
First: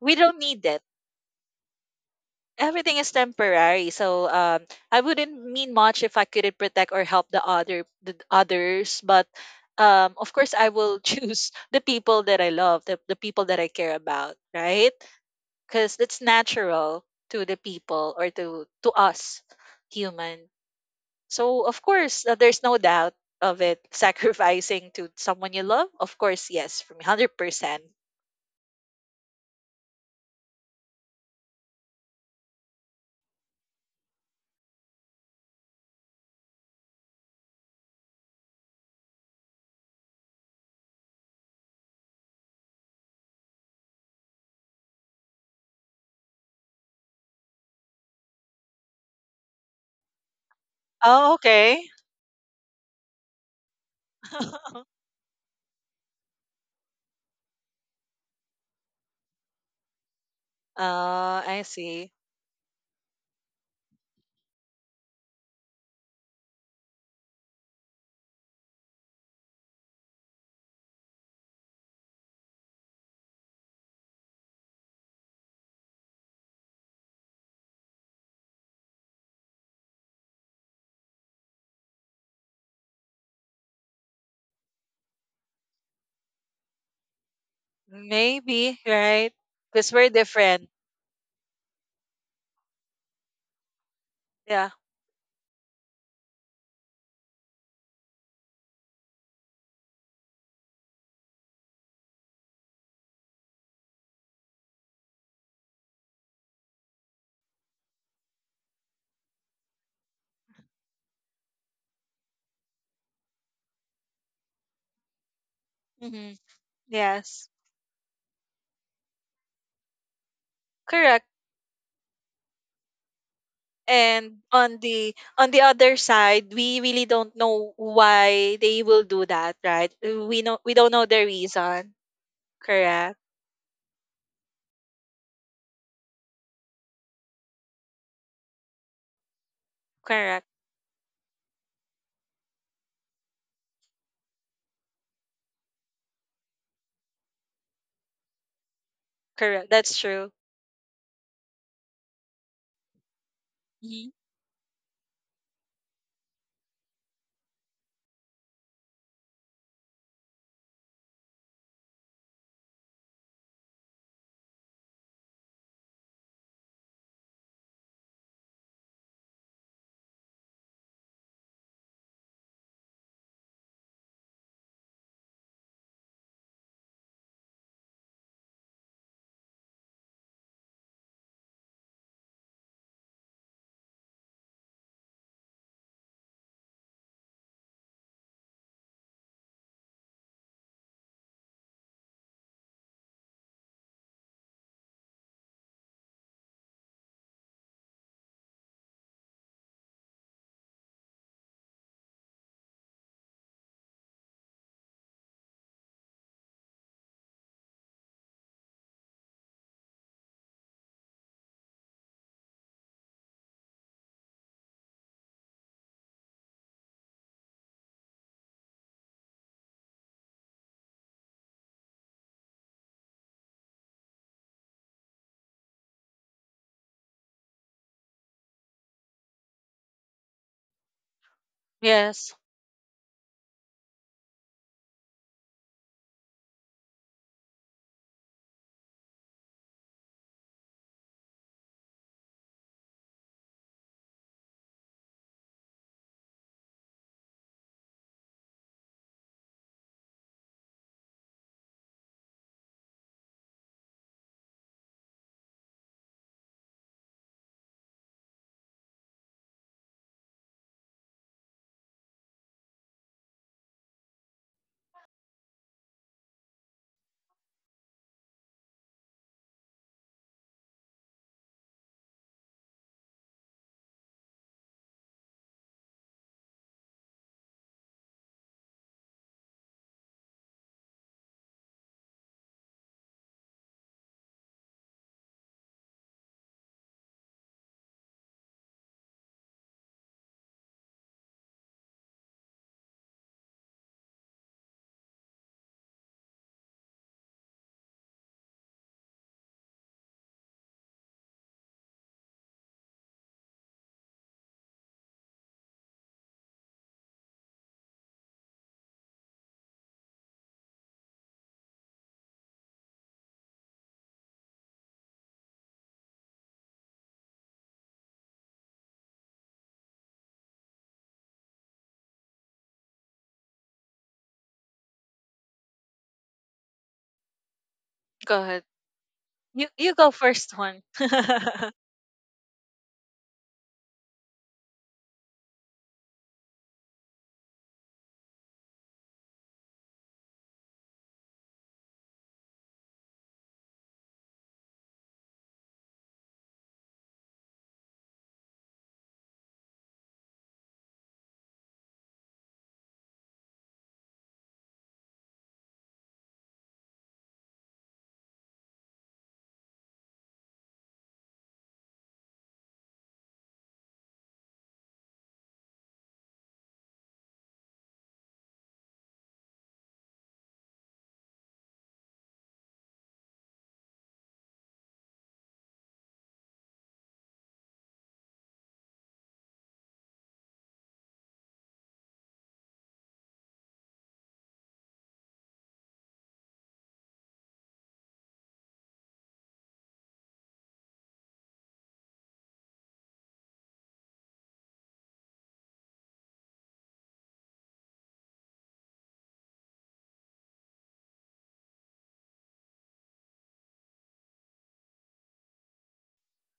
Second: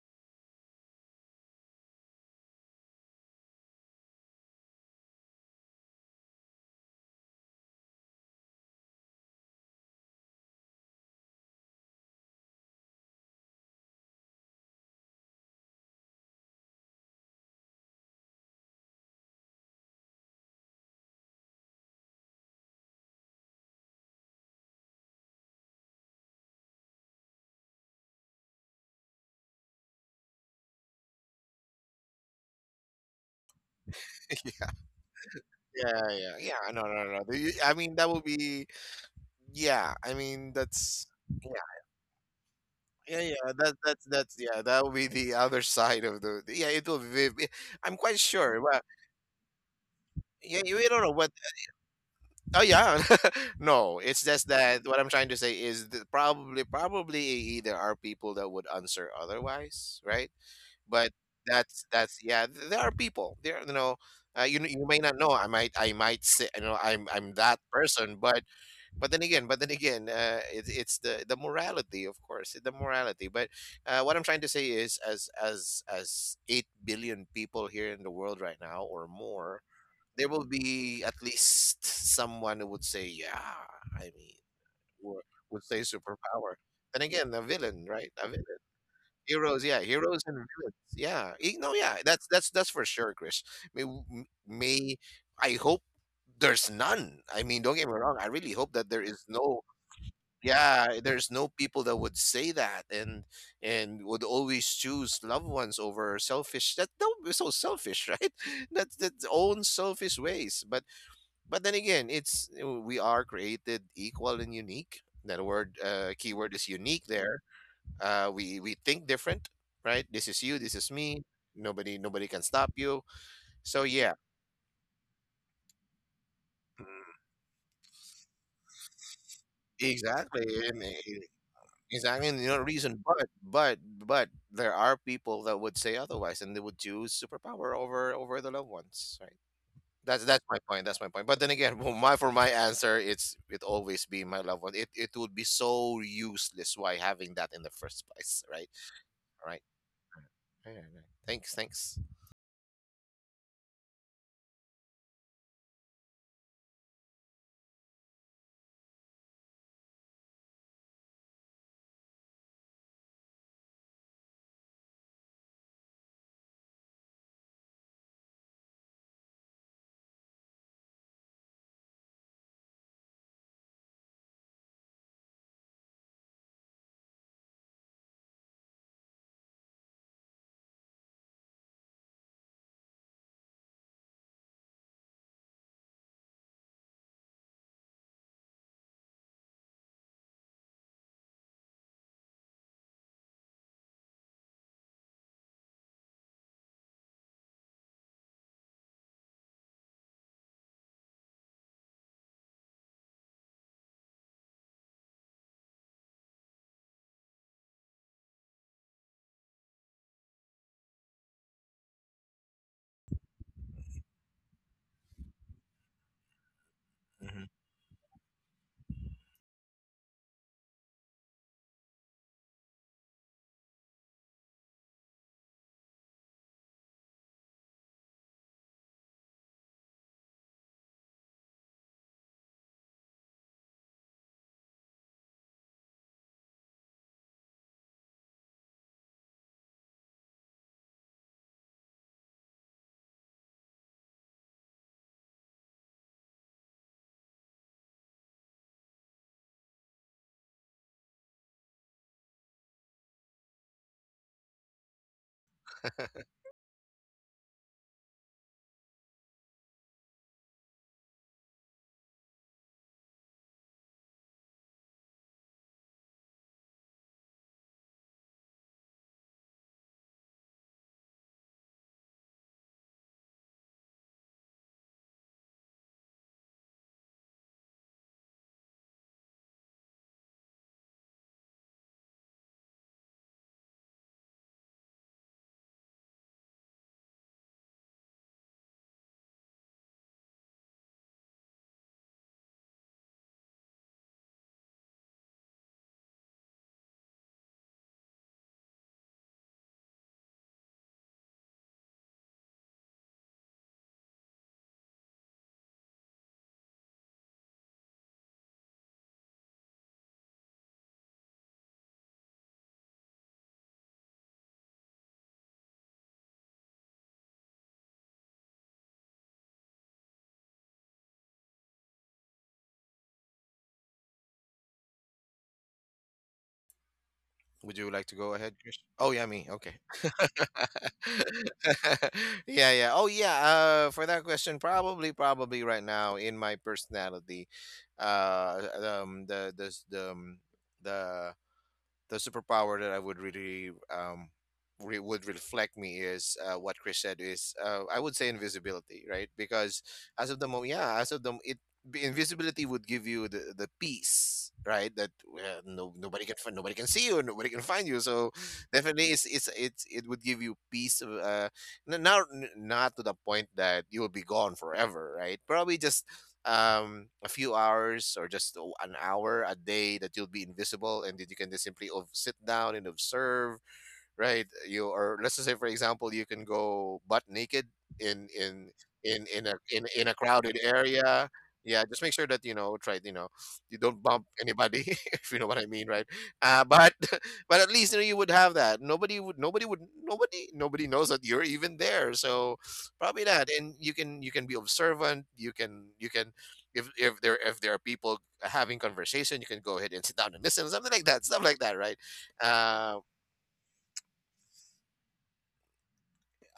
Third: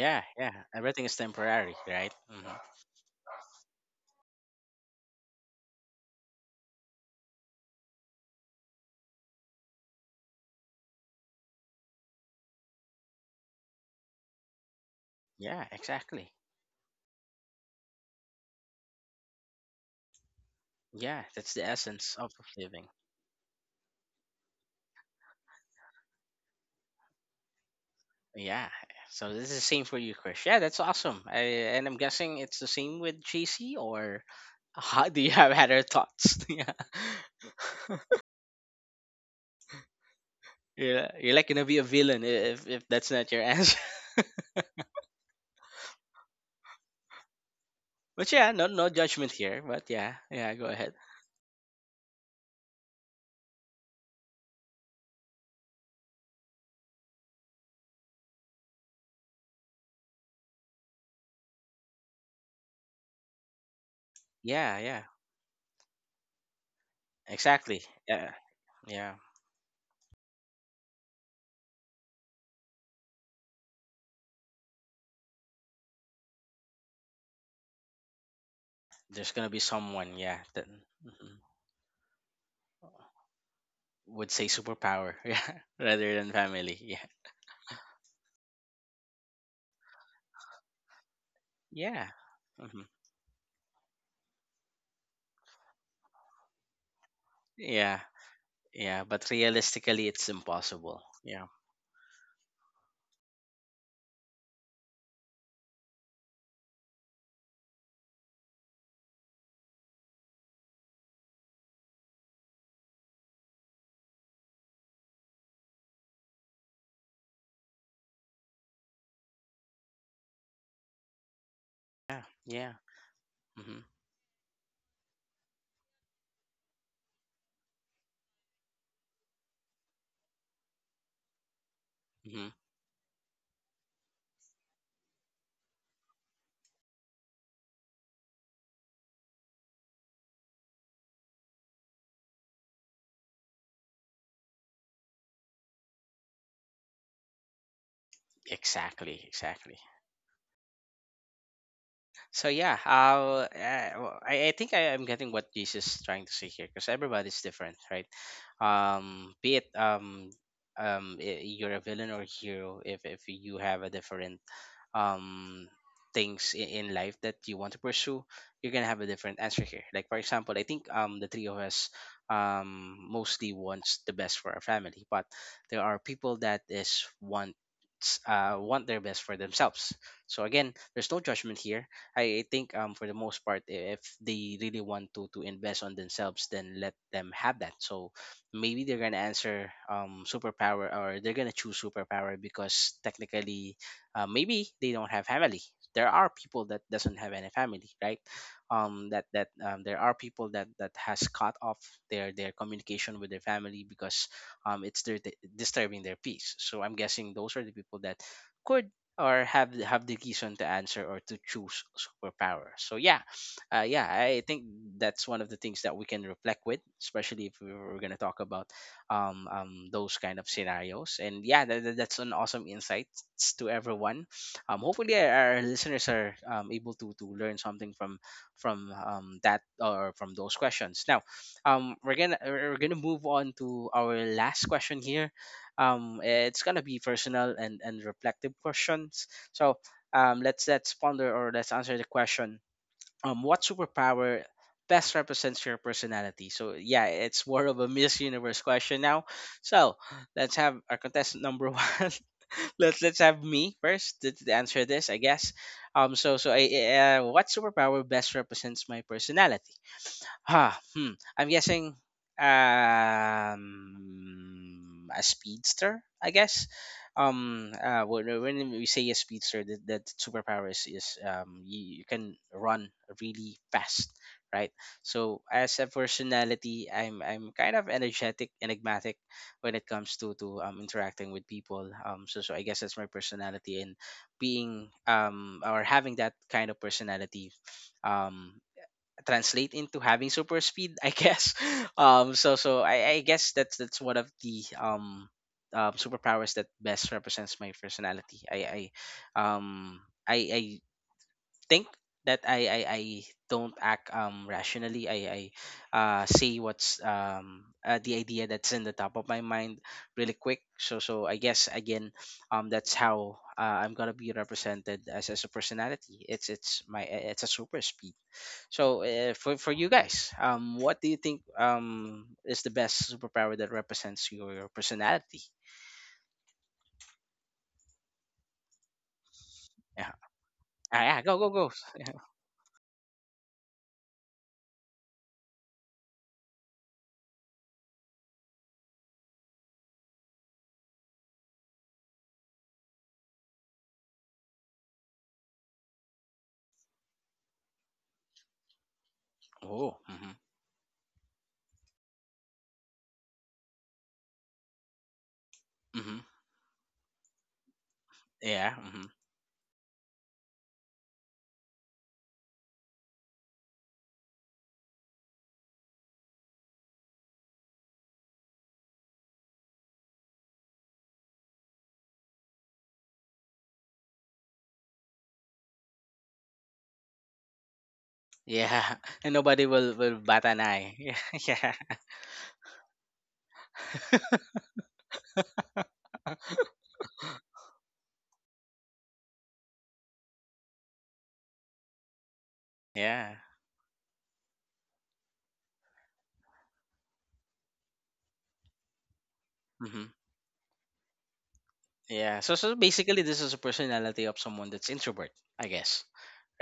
[SPEAKER 3] We don't
[SPEAKER 1] yeah.
[SPEAKER 3] need it
[SPEAKER 1] Everything is temporary, right? Hmm.
[SPEAKER 3] everything is temporary. So I wouldn't mean much if I couldn't protect or help the other the others. But of course, I will choose the people that I love, the people that I care about, right?
[SPEAKER 1] Yeah,
[SPEAKER 3] Because it's
[SPEAKER 1] exactly.
[SPEAKER 3] natural to the people or to us human.
[SPEAKER 1] Yeah, that's the
[SPEAKER 3] So of
[SPEAKER 1] essence
[SPEAKER 3] course,
[SPEAKER 1] of
[SPEAKER 3] there's no
[SPEAKER 1] living.
[SPEAKER 3] doubt of it. Sacrificing to someone you love, of course, yes, for me, 100%.
[SPEAKER 1] Yeah. So this is the same for you, Chris. Yeah, that's awesome. I, and I'm guessing it's the same with JC, or
[SPEAKER 2] Chris.
[SPEAKER 1] how do you have other
[SPEAKER 2] Yeah, yeah,
[SPEAKER 1] thoughts?
[SPEAKER 2] yeah.
[SPEAKER 1] Yeah.
[SPEAKER 2] No, no, no, no. I mean, that would be. Yeah, I mean, that's.
[SPEAKER 1] You're like gonna be a villain, if that's
[SPEAKER 2] Yeah,
[SPEAKER 1] not your
[SPEAKER 2] yeah, that
[SPEAKER 1] answer.
[SPEAKER 2] that's yeah, that would be the other side of the yeah. It will be. I'm quite
[SPEAKER 1] But yeah,
[SPEAKER 2] sure.
[SPEAKER 1] no,
[SPEAKER 2] Well,
[SPEAKER 1] no judgment here. But yeah, yeah,
[SPEAKER 2] yeah,
[SPEAKER 1] go
[SPEAKER 2] you
[SPEAKER 1] ahead.
[SPEAKER 2] don't know what.
[SPEAKER 3] Oh, okay.
[SPEAKER 2] Oh yeah, no. It's just that what I'm trying to say is that probably there are people that would answer otherwise, right? But
[SPEAKER 3] I see.
[SPEAKER 2] that's yeah. There are people. There, you know. You
[SPEAKER 1] Yeah,
[SPEAKER 2] you may
[SPEAKER 1] yeah,
[SPEAKER 2] not know. I might say, you know, I'm that
[SPEAKER 1] exactly.
[SPEAKER 2] person,
[SPEAKER 1] Yeah, yeah.
[SPEAKER 2] but then again, it, it's the morality, of course, the morality. But what I'm trying to say is, as 8 billion people here in the world right now, or
[SPEAKER 1] There's gonna be
[SPEAKER 2] more,
[SPEAKER 1] someone,
[SPEAKER 2] there
[SPEAKER 1] yeah,
[SPEAKER 2] will
[SPEAKER 1] that
[SPEAKER 2] be at
[SPEAKER 1] mhm,
[SPEAKER 2] least someone who would say, "Yeah, I
[SPEAKER 1] would
[SPEAKER 2] mean,"
[SPEAKER 1] say superpower,
[SPEAKER 2] or
[SPEAKER 1] yeah,
[SPEAKER 2] would say
[SPEAKER 1] rather than
[SPEAKER 2] superpower.
[SPEAKER 1] family. Yeah,
[SPEAKER 2] And again, a villain, right? A villain.
[SPEAKER 3] Maybe, right?
[SPEAKER 2] Heroes, yeah,
[SPEAKER 3] Because we're
[SPEAKER 2] heroes and
[SPEAKER 3] different.
[SPEAKER 2] villains, yeah. No, yeah,
[SPEAKER 1] yeah,
[SPEAKER 2] that's for
[SPEAKER 1] mhm.
[SPEAKER 2] sure, Chris.
[SPEAKER 3] Yeah.
[SPEAKER 2] May I hope there's none. I mean, don't get me
[SPEAKER 1] Yeah,
[SPEAKER 2] wrong. I really hope that there
[SPEAKER 1] yeah.
[SPEAKER 2] is
[SPEAKER 1] But
[SPEAKER 2] no
[SPEAKER 1] realistically, it's
[SPEAKER 2] yeah
[SPEAKER 1] impossible.
[SPEAKER 2] there's
[SPEAKER 1] Yeah,
[SPEAKER 2] no people that would say that and would always choose loved ones over selfish, that would be so selfish, right? That's own selfish ways, but then again, it's we are created equal and unique. That word,
[SPEAKER 3] Hmm.
[SPEAKER 2] keyword is unique there.
[SPEAKER 3] Yes.
[SPEAKER 2] We think different. Right, this is you, this is me.
[SPEAKER 3] Correct.
[SPEAKER 2] nobody
[SPEAKER 1] yeah,
[SPEAKER 2] nobody can stop
[SPEAKER 1] yeah.
[SPEAKER 2] you.
[SPEAKER 1] Hmm.
[SPEAKER 2] So yeah.
[SPEAKER 3] And on the other side, we really don't know why they will do that, right? We
[SPEAKER 2] Exactly.
[SPEAKER 3] know we
[SPEAKER 2] and,
[SPEAKER 3] don't know
[SPEAKER 2] eh,
[SPEAKER 3] the reason.
[SPEAKER 2] Exactly, and
[SPEAKER 1] Hmm.
[SPEAKER 2] you know reason,
[SPEAKER 3] Correct.
[SPEAKER 2] but there are people that would say otherwise, and they would choose superpower over the loved ones, right? That's
[SPEAKER 3] Correct.
[SPEAKER 2] my point. That's my point. But then again, for my answer, it's it always be my loved one. It would be so useless why having that in the first place, right?
[SPEAKER 1] Exactly,
[SPEAKER 2] All right.
[SPEAKER 3] Correct.
[SPEAKER 1] exactly.
[SPEAKER 3] That's true.
[SPEAKER 2] All right. All right. Thanks. Thanks.
[SPEAKER 1] So yeah,
[SPEAKER 3] Mhm.
[SPEAKER 1] well, I think I am getting what Jesus is trying to say here, because everybody's different, right? Be it you're a villain or hero. If you have a different um things in life that you want to pursue, you're gonna have a different answer here. Like for example, I think the three of us mostly wants the best for our family, but there are people that is wants want their best for themselves. So again, there's no judgment here. I think for the most part, if they really want to invest on themselves, then let them have that. So maybe they're gonna answer superpower, or they're gonna choose superpower, because technically, maybe they don't have family. There are people that doesn't have any family, right? That that there are people that has cut off their communication with their family, because it's their disturbing their peace. So I'm guessing those are the people that could or have have the decision to answer or to choose superpower. So yeah, yeah, I think that's one of the things that we can reflect with,
[SPEAKER 2] Mhm.
[SPEAKER 1] especially if we're gonna talk about those kind of scenarios. And yeah, that's an awesome insight to everyone. Hopefully our listeners are able to learn something from that, or from those questions. Now,
[SPEAKER 3] Yes.
[SPEAKER 1] we're gonna move on to our last question here. It's gonna be personal and reflective questions. So let's ponder, or let's answer the question, what superpower best represents your personality? So yeah, it's more of a Miss Universe question now. So let's have our contestant number one. Let's have me first to answer this, I guess. What superpower best represents my personality? Huh. Hmm. I'm guessing a speedster, I guess. When we say a speedster, that, that superpower is, you, you can run really fast, right? So as a personality, I'm kind of energetic, enigmatic when it comes to interacting with people. Um, so so I guess that's my personality, and being um, or having that kind of personality, um translate into having super speed, I guess. I guess that's one of the superpowers that best represents my personality. I um I think that I don't act rationally. I say what's the idea that's in the top of my mind really quick. So so I guess again that's how I'm gonna be represented as a personality. It's a super speed. So for you guys, what do you think is the best superpower that represents your personality?
[SPEAKER 2] Would you like to go
[SPEAKER 3] Go
[SPEAKER 2] ahead,
[SPEAKER 3] ahead.
[SPEAKER 2] Chris? Oh yeah, me.
[SPEAKER 3] You
[SPEAKER 2] Okay.
[SPEAKER 3] you go
[SPEAKER 1] Yeah,
[SPEAKER 3] first one.
[SPEAKER 1] yeah, go go.
[SPEAKER 2] Yeah, yeah. Oh yeah. For that question, probably, probably right now in my personality, uh, um, the the the um, the the superpower that I would really would reflect me is what Chris said is I would say invisibility, right? Because
[SPEAKER 1] Oh, mm-hmm.
[SPEAKER 2] as of the moment, yeah, as of the it b- invisibility would give you the peace, right? That no
[SPEAKER 1] Mm-hmm.
[SPEAKER 2] nobody can fi- nobody can see you, nobody can find you. So
[SPEAKER 1] Yeah. Mm-hmm.
[SPEAKER 2] definitely, it's it would give you peace. Of, n- not to the point that you will be gone forever, right? Probably just a few hours or just o- an hour a day that you'll be invisible, and that you can just simply ov- sit down and observe, right? You, or let's just say, for example, you can go butt naked in in
[SPEAKER 1] Yeah,
[SPEAKER 2] in
[SPEAKER 1] and
[SPEAKER 2] in a
[SPEAKER 1] nobody
[SPEAKER 2] in, in
[SPEAKER 1] will
[SPEAKER 2] a
[SPEAKER 1] bat an
[SPEAKER 2] crowded
[SPEAKER 1] eye.
[SPEAKER 2] area.
[SPEAKER 1] Yeah,
[SPEAKER 2] Yeah, just make sure that you know, try you know, you don't bump anybody, if you know what I mean, right? But but at least you know you would have that. Nobody would nobody would nobody nobody knows that you're even there. So probably
[SPEAKER 1] yeah. Yeah.
[SPEAKER 2] that, and you can be observant. You can if there are people having conversation, you can go ahead and
[SPEAKER 1] Hmm.
[SPEAKER 2] sit down and listen, something like that, stuff like that, right?
[SPEAKER 1] Yeah. so so
[SPEAKER 2] Um,
[SPEAKER 1] basically, this is a personality of someone that's introvert, I guess,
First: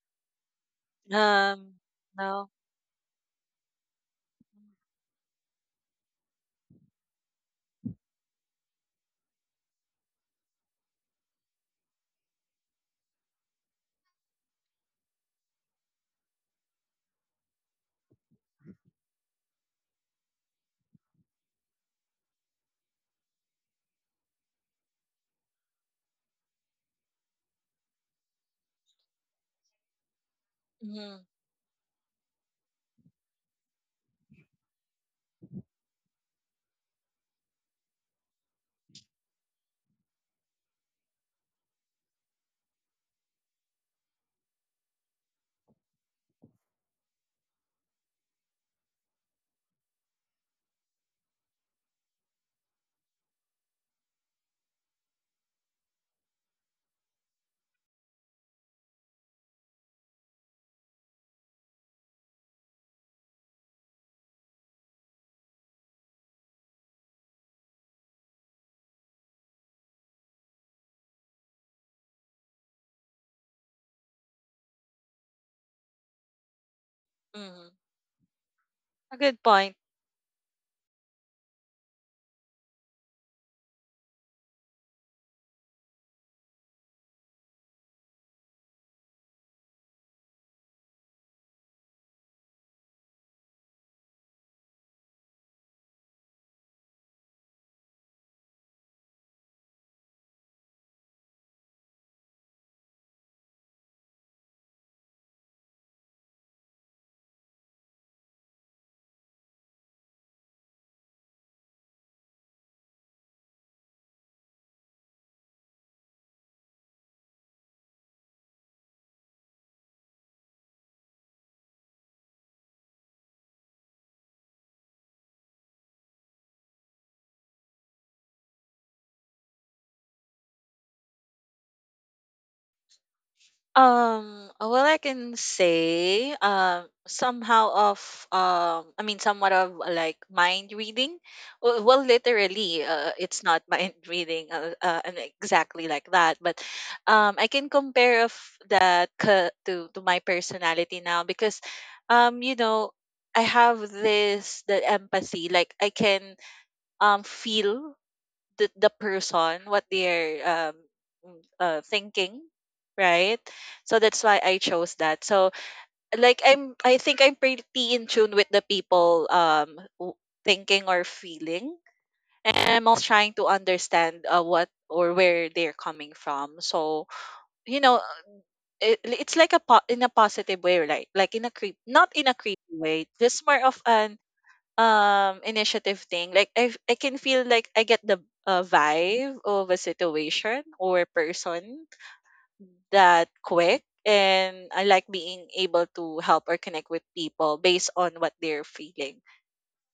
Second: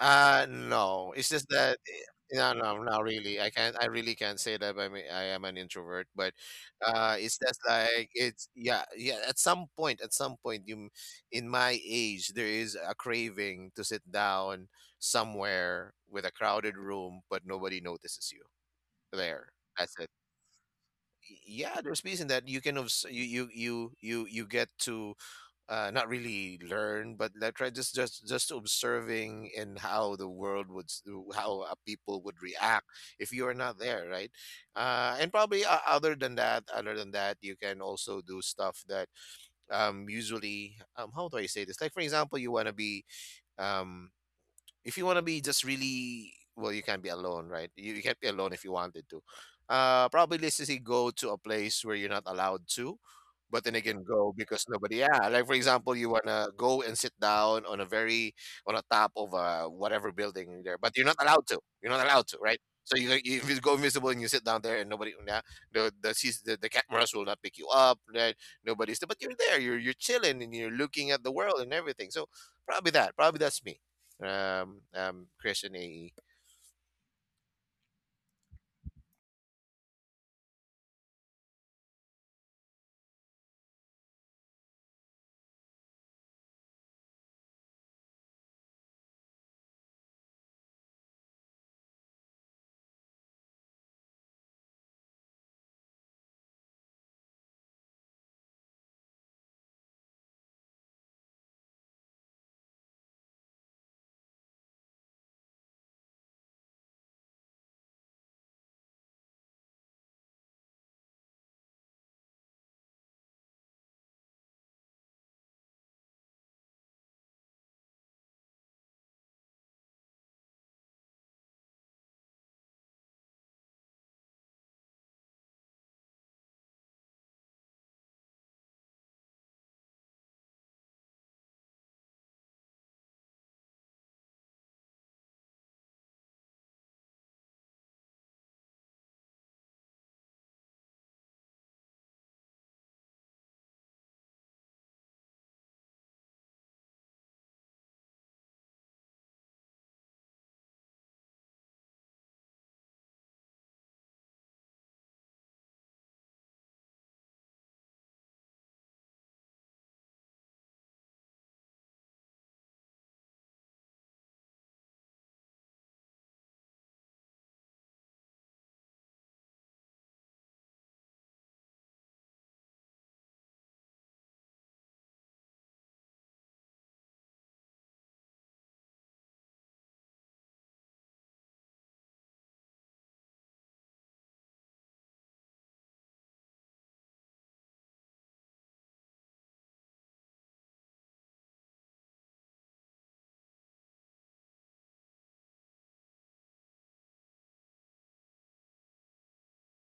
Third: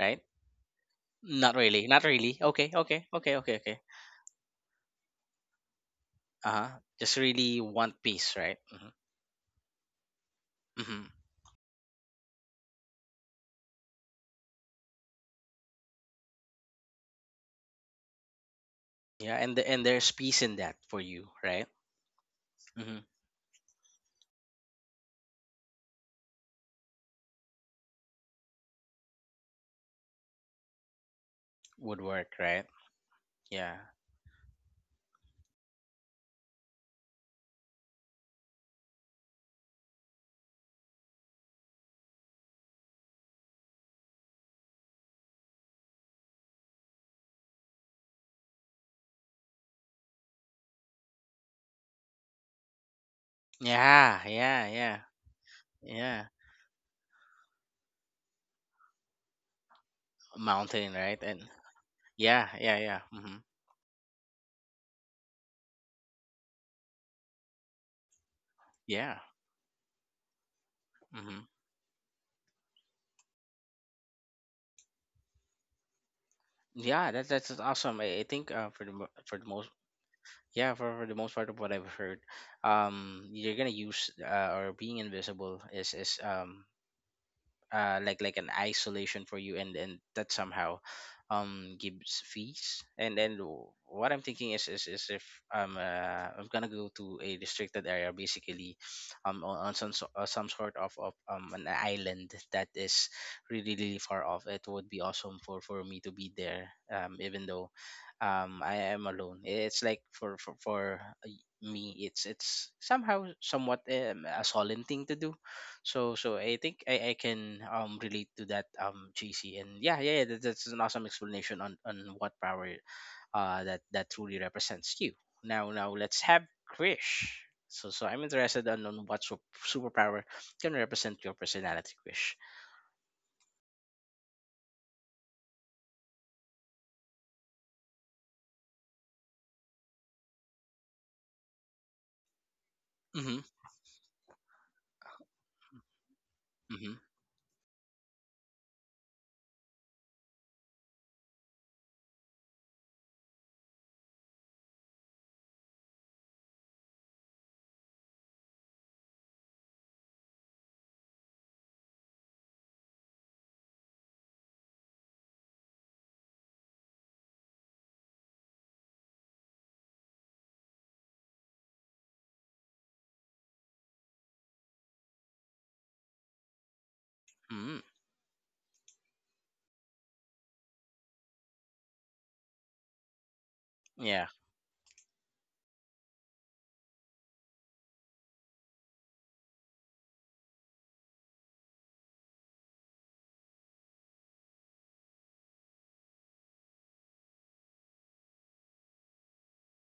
[SPEAKER 1] right?
[SPEAKER 2] no, it's just
[SPEAKER 1] Not
[SPEAKER 3] um
[SPEAKER 2] that
[SPEAKER 1] really, not really.
[SPEAKER 3] no.
[SPEAKER 2] no,
[SPEAKER 1] Okay,
[SPEAKER 2] no, not
[SPEAKER 1] okay, okay,
[SPEAKER 2] really. I
[SPEAKER 1] okay,
[SPEAKER 2] can't.
[SPEAKER 1] okay.
[SPEAKER 2] I really can't say that. I mean, I am an introvert, but
[SPEAKER 1] Uh huh. Just
[SPEAKER 2] it's
[SPEAKER 1] really
[SPEAKER 2] just
[SPEAKER 1] want
[SPEAKER 2] like
[SPEAKER 1] peace,
[SPEAKER 2] it's
[SPEAKER 1] right?
[SPEAKER 2] yeah,
[SPEAKER 1] Hmm.
[SPEAKER 2] yeah. At some point, you m-
[SPEAKER 1] Hmm.
[SPEAKER 2] in my age, there is a craving to sit down somewhere with a crowded room, but nobody notices you
[SPEAKER 1] Yeah,
[SPEAKER 2] there.
[SPEAKER 1] and the, and
[SPEAKER 2] That's it.
[SPEAKER 1] there's peace in that for you,
[SPEAKER 2] Y-
[SPEAKER 1] right?
[SPEAKER 2] Yeah, there's peace in that. You can
[SPEAKER 1] Mm-hmm.
[SPEAKER 2] obs- you you get to not really learn, but like try just observing in how the world would s-
[SPEAKER 3] Mm-hmm.
[SPEAKER 2] how
[SPEAKER 1] Would
[SPEAKER 2] people
[SPEAKER 1] work,
[SPEAKER 2] would
[SPEAKER 1] right?
[SPEAKER 2] react if you are
[SPEAKER 1] Yeah,
[SPEAKER 2] not there, right? And probably other than that, you can also do stuff that usually how do I say this? Like for example, you want to be um, if you want to be just really well, you can't be alone, right? You can't be alone if you wanted to probably, let's just say, go to a place where you're not allowed to, but then again
[SPEAKER 1] yeah,
[SPEAKER 2] go, because
[SPEAKER 1] yeah,
[SPEAKER 2] nobody
[SPEAKER 1] yeah,
[SPEAKER 2] yeah, like for example, you
[SPEAKER 1] yeah.
[SPEAKER 2] want to go and sit down on a very on a top of a whatever building there, but
[SPEAKER 1] Mountain,
[SPEAKER 2] you're not
[SPEAKER 1] right? And
[SPEAKER 2] allowed to, you're not allowed to,
[SPEAKER 1] yeah,
[SPEAKER 2] right? So
[SPEAKER 1] yeah. Hmm.
[SPEAKER 2] you, if you go invisible and you sit down there and nobody, yeah, the sis- the cameras will not pick you up, right? Nobody's there,
[SPEAKER 1] Yeah.
[SPEAKER 2] but you're there, you're chilling and you're looking at the
[SPEAKER 1] Mm-hmm.
[SPEAKER 2] world and everything. So probably that, probably that's me, Chris and AE.
[SPEAKER 1] Yeah, that that's just
[SPEAKER 3] Mm-hmm.
[SPEAKER 1] awesome. I think for the
[SPEAKER 3] A
[SPEAKER 1] for the
[SPEAKER 3] good
[SPEAKER 1] most,
[SPEAKER 3] point.
[SPEAKER 1] yeah, for the most part of what I've heard, you're gonna use or being invisible is like an isolation for you, and that somehow gives fees, and then what I'm thinking is is, if I'm gonna go to a restricted area, basically on some some sort of an island that is really really far off, it would be awesome for me to be there, even though I am alone. It's like for me, it's somehow, somewhat a solemn thing to do. So so I think I can relate to that, um, JC. And yeah, yeah, yeah, that, that's an awesome explanation on what power that that truly represents you. Now now let's have Krish. So so I'm interested on what superpower can represent your personality, Krish.
[SPEAKER 3] Well, I can say, somehow of, I mean, somewhat of like mind reading. Well, well literally, it's
[SPEAKER 1] Mhm,
[SPEAKER 3] not mind reading, and exactly like that. But,
[SPEAKER 1] mhm,
[SPEAKER 3] I can compare of that ca- to my personality now because, you know, I have this the empathy. Like I can feel the person what they're mm, thinking right so that's why I chose that so like I'm I think I'm pretty in tune with the people w- thinking or feeling and I'm also trying to understand what or where they're coming from so
[SPEAKER 1] mhm.
[SPEAKER 3] you know it, it's like a po- in a positive way right like in a creep not in a creepy way just more of an
[SPEAKER 1] Yeah,
[SPEAKER 3] initiative thing like I can feel like I get the vibe of a situation or person that quick and I like being able to help or connect with people based on what they're feeling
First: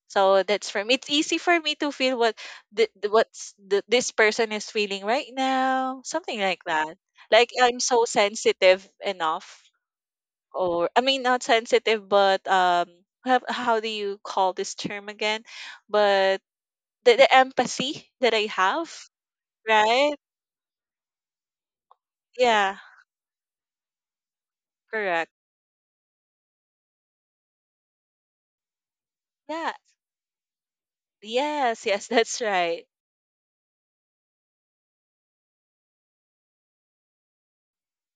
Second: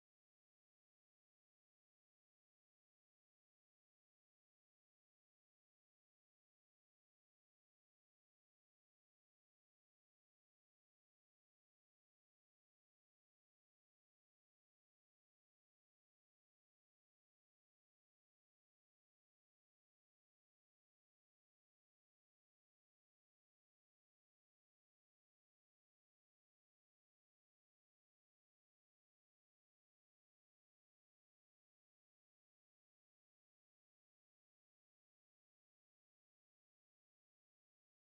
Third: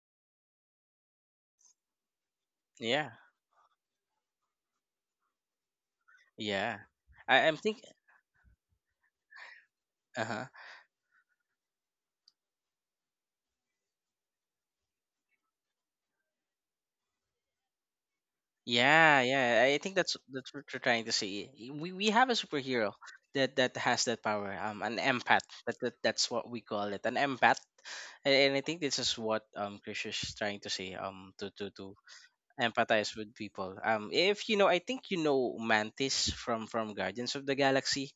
[SPEAKER 3] so that's for me it's easy for me to feel what
[SPEAKER 1] yeah,
[SPEAKER 3] the what's the, this person is feeling right now something like
[SPEAKER 1] yeah.
[SPEAKER 3] that
[SPEAKER 1] I
[SPEAKER 3] like
[SPEAKER 1] I'm
[SPEAKER 3] I'm
[SPEAKER 1] think
[SPEAKER 3] so sensitive enough
[SPEAKER 1] uh huh.
[SPEAKER 3] or I mean not sensitive but have, how do you call this term again but the empathy that I have,
[SPEAKER 1] Yeah, yeah. I think
[SPEAKER 3] right?
[SPEAKER 1] that's what you're trying to say. We have a
[SPEAKER 3] Yeah,
[SPEAKER 1] superhero that that has that power. An
[SPEAKER 3] correct.
[SPEAKER 1] empath. That, that's what we call it. An empath. And I think this is what
[SPEAKER 3] Yeah.
[SPEAKER 1] Chris is trying to say. To to
[SPEAKER 3] Yes,
[SPEAKER 1] to
[SPEAKER 3] yes, that's right.
[SPEAKER 1] empathize with people. If you know, I think you know Mantis from Guardians of the Galaxy.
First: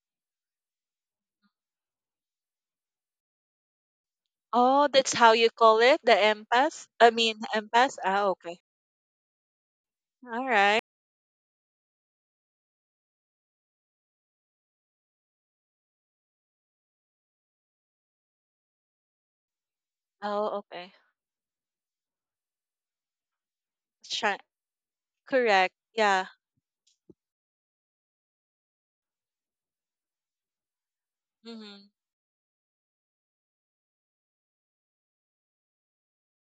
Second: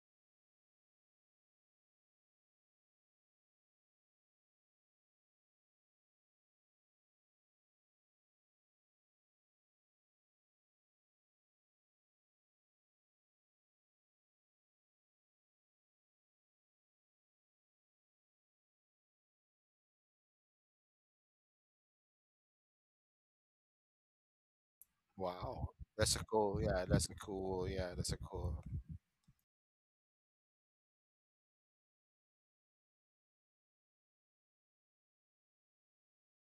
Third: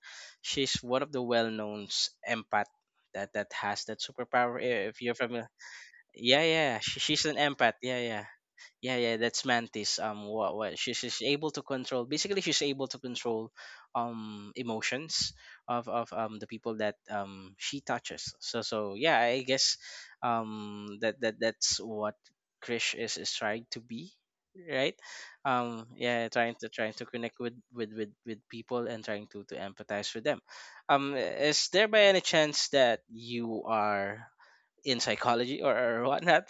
[SPEAKER 1] She's one of the well-known empath that has that superpower.
[SPEAKER 3] Oh,
[SPEAKER 1] If
[SPEAKER 3] that's
[SPEAKER 1] you're
[SPEAKER 3] how you
[SPEAKER 1] familiar,
[SPEAKER 3] call it, the
[SPEAKER 1] yeah, yeah.
[SPEAKER 3] empath?
[SPEAKER 1] She,
[SPEAKER 3] I
[SPEAKER 1] she's an
[SPEAKER 3] mean,
[SPEAKER 1] empath.
[SPEAKER 3] empath?
[SPEAKER 1] Yeah,
[SPEAKER 3] Ah,
[SPEAKER 1] yeah.
[SPEAKER 3] okay.
[SPEAKER 1] Yeah, yeah, that's Mantis.
[SPEAKER 3] All right.
[SPEAKER 1] She's able to control. Basically, she's able to control, emotions of the people that she touches. So so yeah, I guess,
[SPEAKER 3] Oh, okay.
[SPEAKER 1] that's what Krish is trying to be,
[SPEAKER 3] Chi-
[SPEAKER 1] right?
[SPEAKER 2] Wow.
[SPEAKER 3] correct.
[SPEAKER 2] That's a
[SPEAKER 3] Yeah.
[SPEAKER 1] Yeah,
[SPEAKER 2] cool, yeah,
[SPEAKER 1] trying
[SPEAKER 2] that's
[SPEAKER 1] to
[SPEAKER 2] a
[SPEAKER 1] connect
[SPEAKER 2] cool, yeah, that's a
[SPEAKER 1] with
[SPEAKER 2] cool.
[SPEAKER 1] people and trying to empathize with them. Is
[SPEAKER 3] Mm-hmm.
[SPEAKER 1] there by any chance that you are in psychology, or whatnot?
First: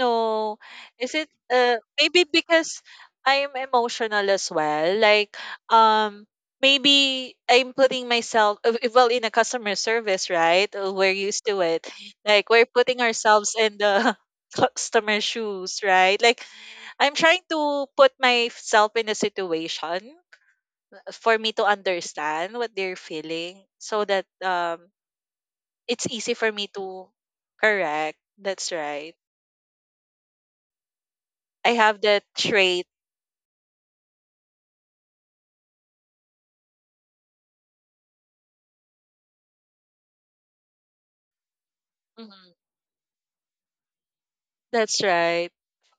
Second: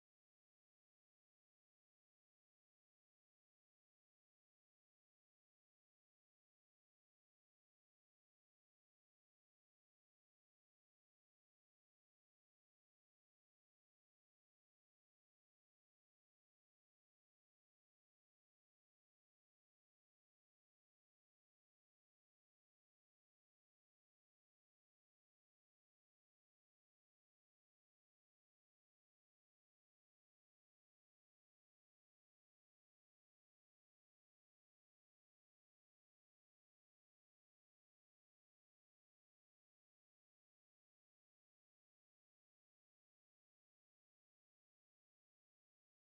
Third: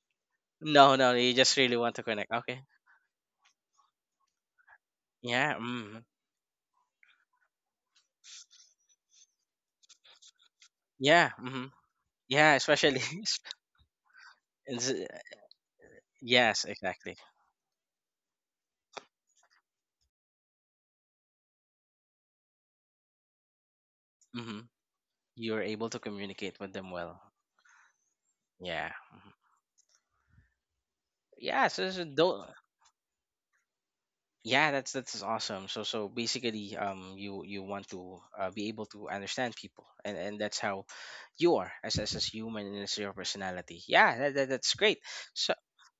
[SPEAKER 3] No.
[SPEAKER 1] No, no,
[SPEAKER 3] Is it
[SPEAKER 1] you just really want to
[SPEAKER 3] maybe
[SPEAKER 1] connect. Okay.
[SPEAKER 3] because I am emotional as well. Like
[SPEAKER 1] Yeah. Mhm.
[SPEAKER 3] um maybe I'm putting myself well in a customer service, right? We're
[SPEAKER 1] Yeah.
[SPEAKER 3] used to
[SPEAKER 1] Hmm.
[SPEAKER 3] it. Like
[SPEAKER 1] Yeah.
[SPEAKER 3] we're putting
[SPEAKER 1] Especially.
[SPEAKER 3] ourselves in the
[SPEAKER 1] it's, uh,
[SPEAKER 3] customer shoes, right? Like
[SPEAKER 1] yes.
[SPEAKER 3] I'm
[SPEAKER 1] Exactly.
[SPEAKER 3] trying to put myself in a situation for me to understand what they're feeling so that
[SPEAKER 1] hmm You're able to
[SPEAKER 3] it's easy for
[SPEAKER 1] communicate
[SPEAKER 3] me
[SPEAKER 1] with them
[SPEAKER 3] to
[SPEAKER 1] well.
[SPEAKER 3] correct. That's
[SPEAKER 1] Yeah.
[SPEAKER 3] right.
[SPEAKER 1] Yeah.
[SPEAKER 3] I
[SPEAKER 1] So, so
[SPEAKER 3] have that
[SPEAKER 1] don't.
[SPEAKER 3] trait.
[SPEAKER 1] Yeah. That's awesome. So so basically, you you want to be able to understand people, and that's how you are as
[SPEAKER 3] Mm-hmm.
[SPEAKER 1] human and as your personality. Yeah. That, that, that's great.
[SPEAKER 3] That's right.
[SPEAKER 1] So,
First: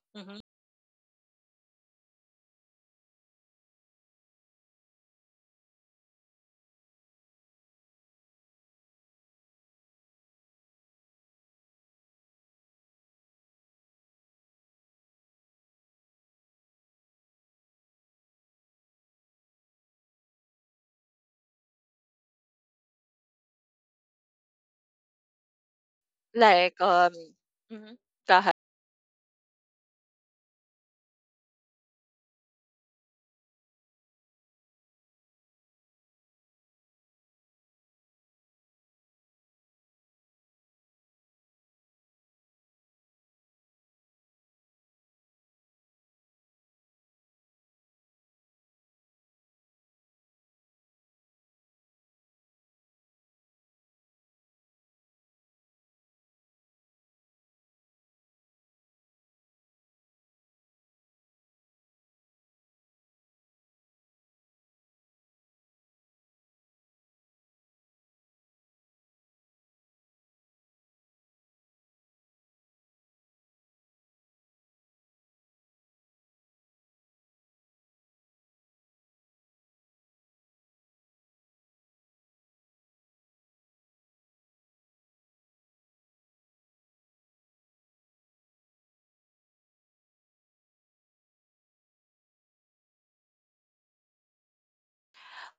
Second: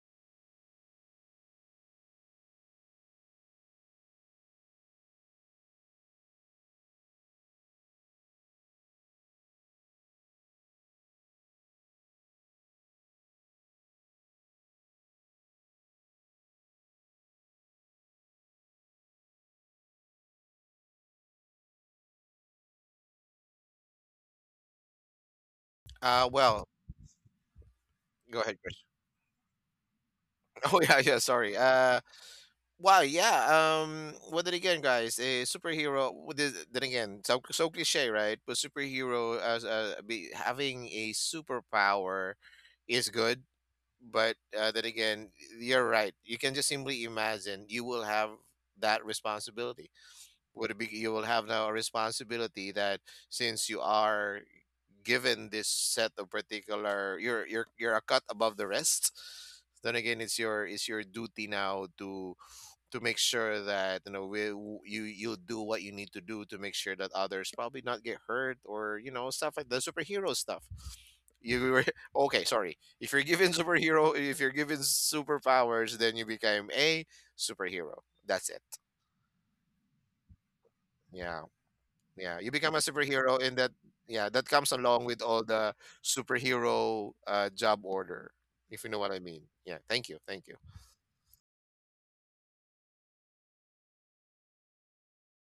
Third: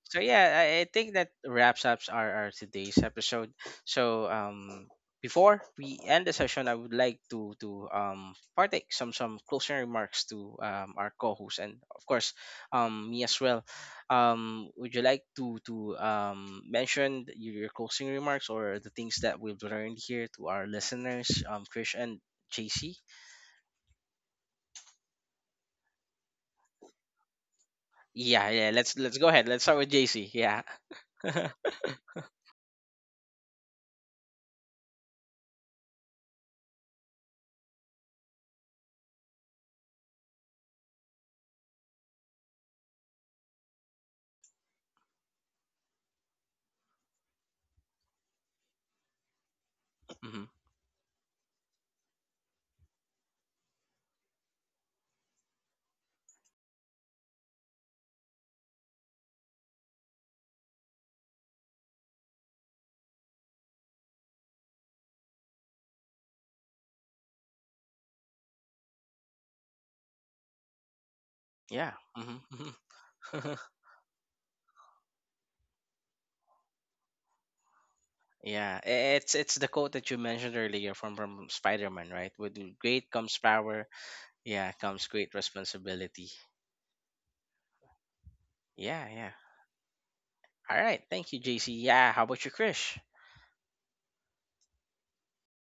[SPEAKER 1] so
[SPEAKER 3] Hmm.
[SPEAKER 1] yeah I think that wraps up our today's episode. So before we end the session, I would like to partake some closing remarks to our co-host, and of course me as well. Would you like to mention your closing remarks or the things that we've learned here to our listeners, Krish and JC?
[SPEAKER 2] Well,
[SPEAKER 3] Like Mm-hmm. Go
[SPEAKER 2] go
[SPEAKER 1] Yeah,
[SPEAKER 3] ahead.
[SPEAKER 2] ahead,
[SPEAKER 1] yeah,
[SPEAKER 2] Chris.
[SPEAKER 1] let's go ahead. Let's start with JC. Yeah.
[SPEAKER 2] Oh yeah, yeah, sorry. Wow, yeah. Well, then again, guys, a superhero. Well, this- Then again, so so cliche, right? But superhero as be, having a superpower is good, but then again, you're right. You can just simply imagine you will have that responsibility.
[SPEAKER 1] hmm
[SPEAKER 2] Would be you will have now a responsibility that since you are given this set of particular, you're you're a cut above the rest. Then again, it's your, it's your duty now to make sure that you know, you you do what you need to do to make sure that others probably not get hurt, or you know, stuff like the superhero stuff you were.
[SPEAKER 1] yeah. hmm
[SPEAKER 2] Okay, sorry. If you're given superhero, if you're given superpowers, then you become a superhero. That's it.
[SPEAKER 1] Yeah, it's the quote that you mentioned earlier
[SPEAKER 2] Yeah,
[SPEAKER 1] from Spider-Man, right?
[SPEAKER 2] yeah, you become
[SPEAKER 1] With
[SPEAKER 2] a
[SPEAKER 1] great comes
[SPEAKER 2] superhero, and that
[SPEAKER 1] power,
[SPEAKER 2] yeah, that
[SPEAKER 1] yeah,
[SPEAKER 2] comes
[SPEAKER 1] comes
[SPEAKER 2] along with
[SPEAKER 1] great
[SPEAKER 2] all the
[SPEAKER 1] responsibility.
[SPEAKER 2] superhero job order, if you know
[SPEAKER 1] Yeah,
[SPEAKER 2] what I
[SPEAKER 1] yeah.
[SPEAKER 2] mean. Yeah, thank you, thank you.
[SPEAKER 1] All right, thank you, JC. Yeah, how about you, Krish?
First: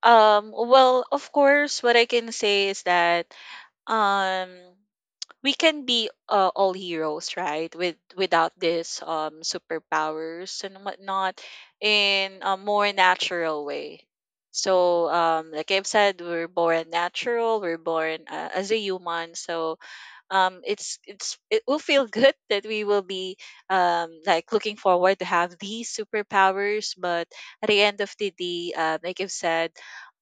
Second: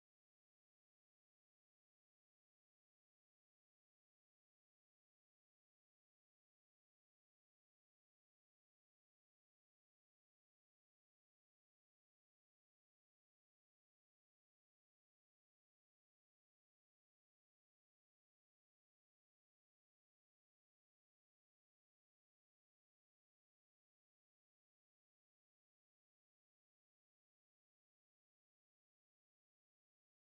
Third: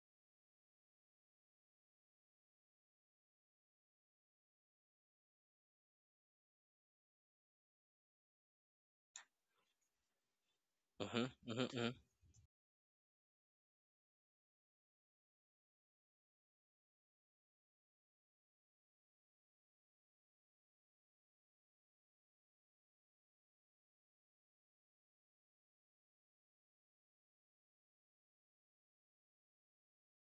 [SPEAKER 3] Well, of course, what I can say is that um we can be all heroes right with without this superpowers and
[SPEAKER 1] Mm-hmm,
[SPEAKER 3] whatnot
[SPEAKER 1] mm-hmm, mm-hmm.
[SPEAKER 3] in a more natural way so like I've said we're born natural we're born as a human so it's it will feel good that we will be like looking forward to have these superpowers but at the end of the day like I've said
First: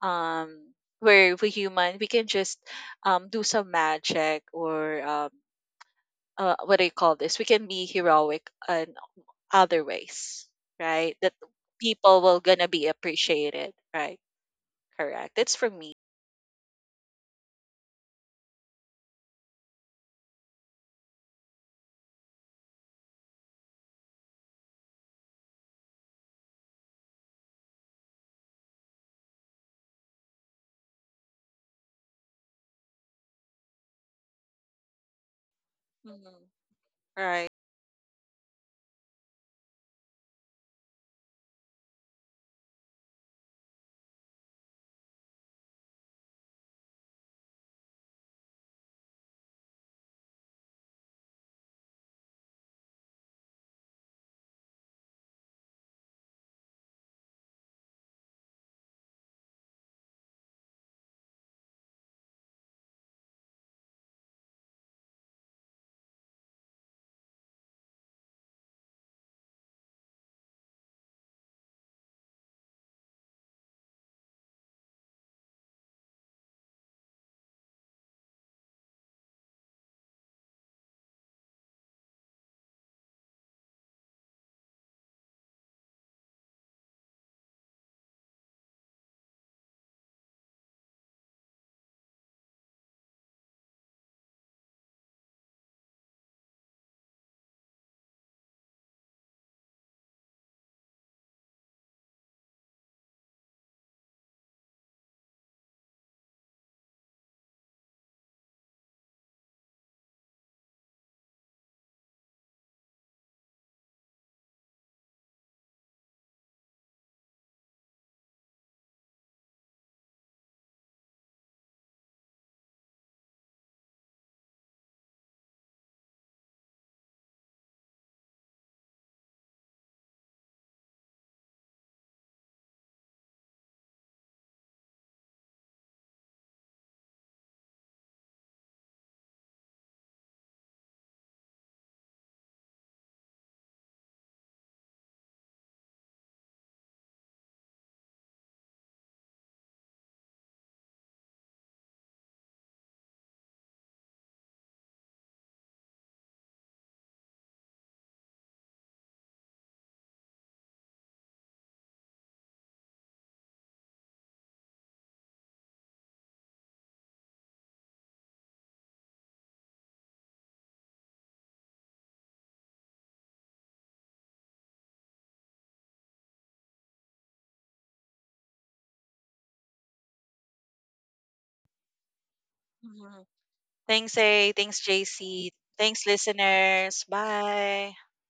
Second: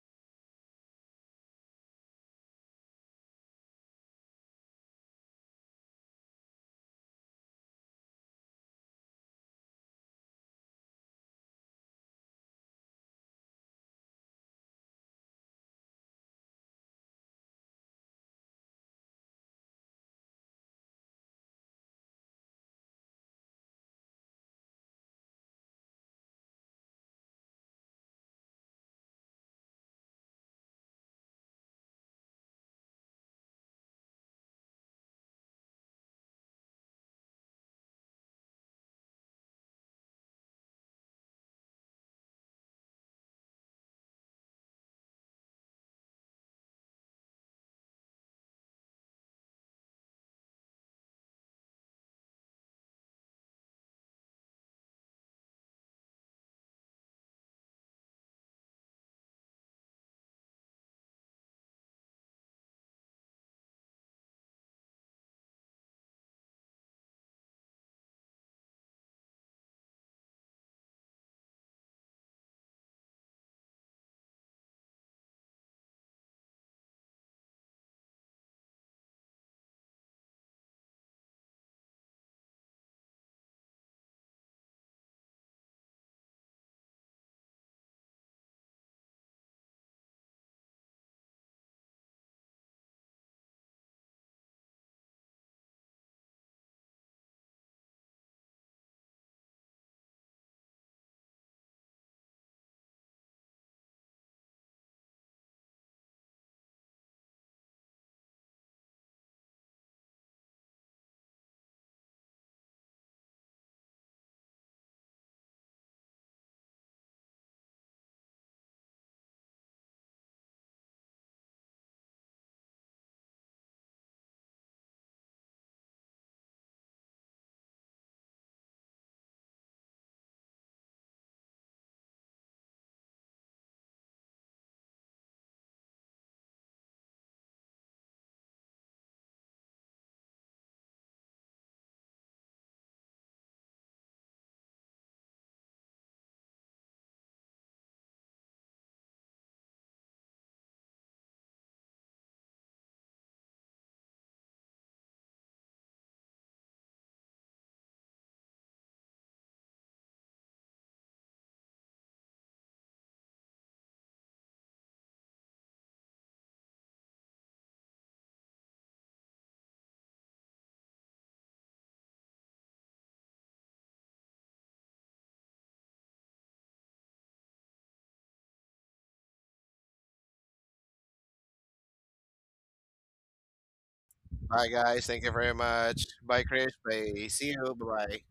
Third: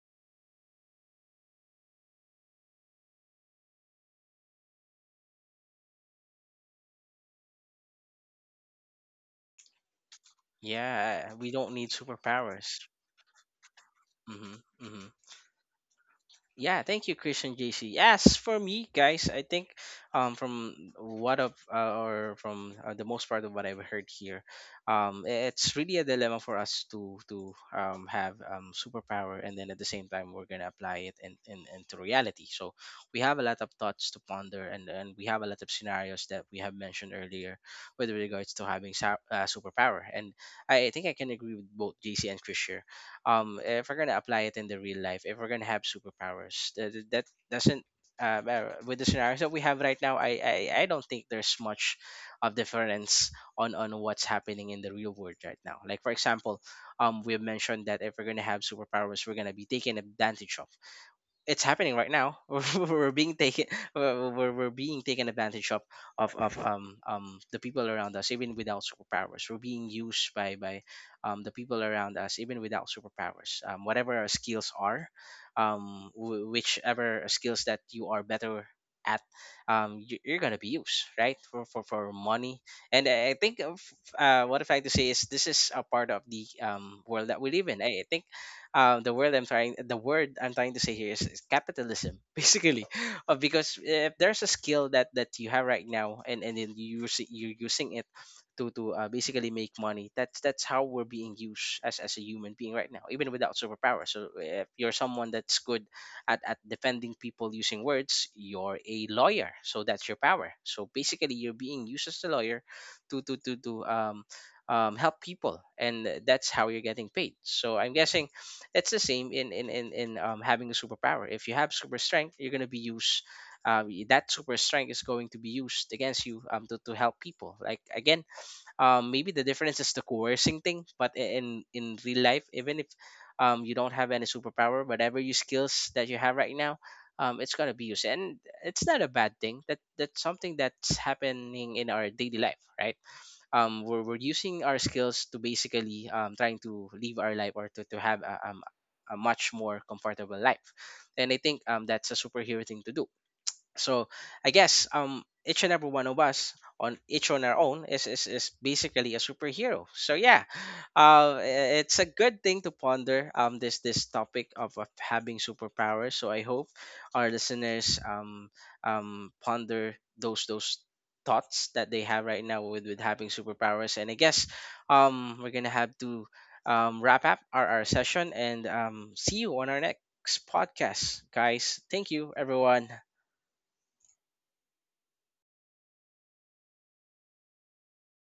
[SPEAKER 3] um are we human we can just do some magic or what do you call this we can be heroic in other ways right that
[SPEAKER 1] Yeah, we don't need
[SPEAKER 3] people will gonna be
[SPEAKER 1] superpowers.
[SPEAKER 3] appreciated right
[SPEAKER 1] Mm-hmm, mm-hmm.
[SPEAKER 3] correct that's for me.
[SPEAKER 1] Yeah, thank you, Christian JC. Yes, for me, guys, I think from what of or from the most part of what I've heard here, it's really a dilemma for us to have superpower, and then at the same time we're gonna apply it into reality. So we have a lot of thoughts to ponder, and we have a lot of scenarios that
[SPEAKER 3] Mhm.
[SPEAKER 1] we have mentioned
[SPEAKER 3] Right.
[SPEAKER 1] earlier with regards to having superpower. And I think I can agree with both JC and Christian. If we're gonna apply it in the real life, if we're gonna have superpowers that, that doesn't, with the scenarios that we have right now, I don't think there's much of difference on what's happening in the real world right now. Like for example, we have mentioned that if we're gonna have superpowers, we're gonna be taken advantage of. It's happening right now. We're being taken advantage of the people around us even without superpowers. We're being used by the people around us even without superpowers. Whatever our skills are, whichever skills that you are better at, you're gonna be used, right, for for money. And I think of, what I'm trying to say is this is a part of the world that we live in. I think the word I'm trying to say here is capitalism. Basically, because if there's a skill that that you have right now, and then you're using it to basically make money, that's how we're being used as a human being right now even without superpower. So if you're someone that's good at defending people using words, you're a lawyer, so that's your power. So basically you're being used as a lawyer to help people, and that's how you're getting paid. So I'm guessing it's the same in having a superpower. If you have super strength, you're going to be used, that super strength is going to be used against you, to help people. Like again, maybe the difference is the coercing thing, but in real life, even if you don't have any superpower, whatever your skills that you have right now, it's going to be used. And it's not a bad thing, that that's something that's happening in our daily life, right? We're using our skills to basically trying to live our life, or to have a much more comfortable life. And I think that's a superhero thing to do. So I guess each and every one of us on each on our own is basically a superhero. So yeah, it's a good thing to ponder this this topic of having superpowers. So I hope our listeners ponder those thoughts that they have right now with having superpowers. And I guess we're gonna have to wrap up our session, and see you on our next podcast, guys. Thank you everyone.
[SPEAKER 3] Mhm. Thanks, A.
[SPEAKER 2] Bye
[SPEAKER 3] Thanks,
[SPEAKER 2] guys, thank you
[SPEAKER 3] JC.
[SPEAKER 2] very much.
[SPEAKER 3] Thanks,
[SPEAKER 2] Bye Chris,
[SPEAKER 3] listeners.
[SPEAKER 2] bye, see you,
[SPEAKER 3] Bye.
[SPEAKER 2] bye bye.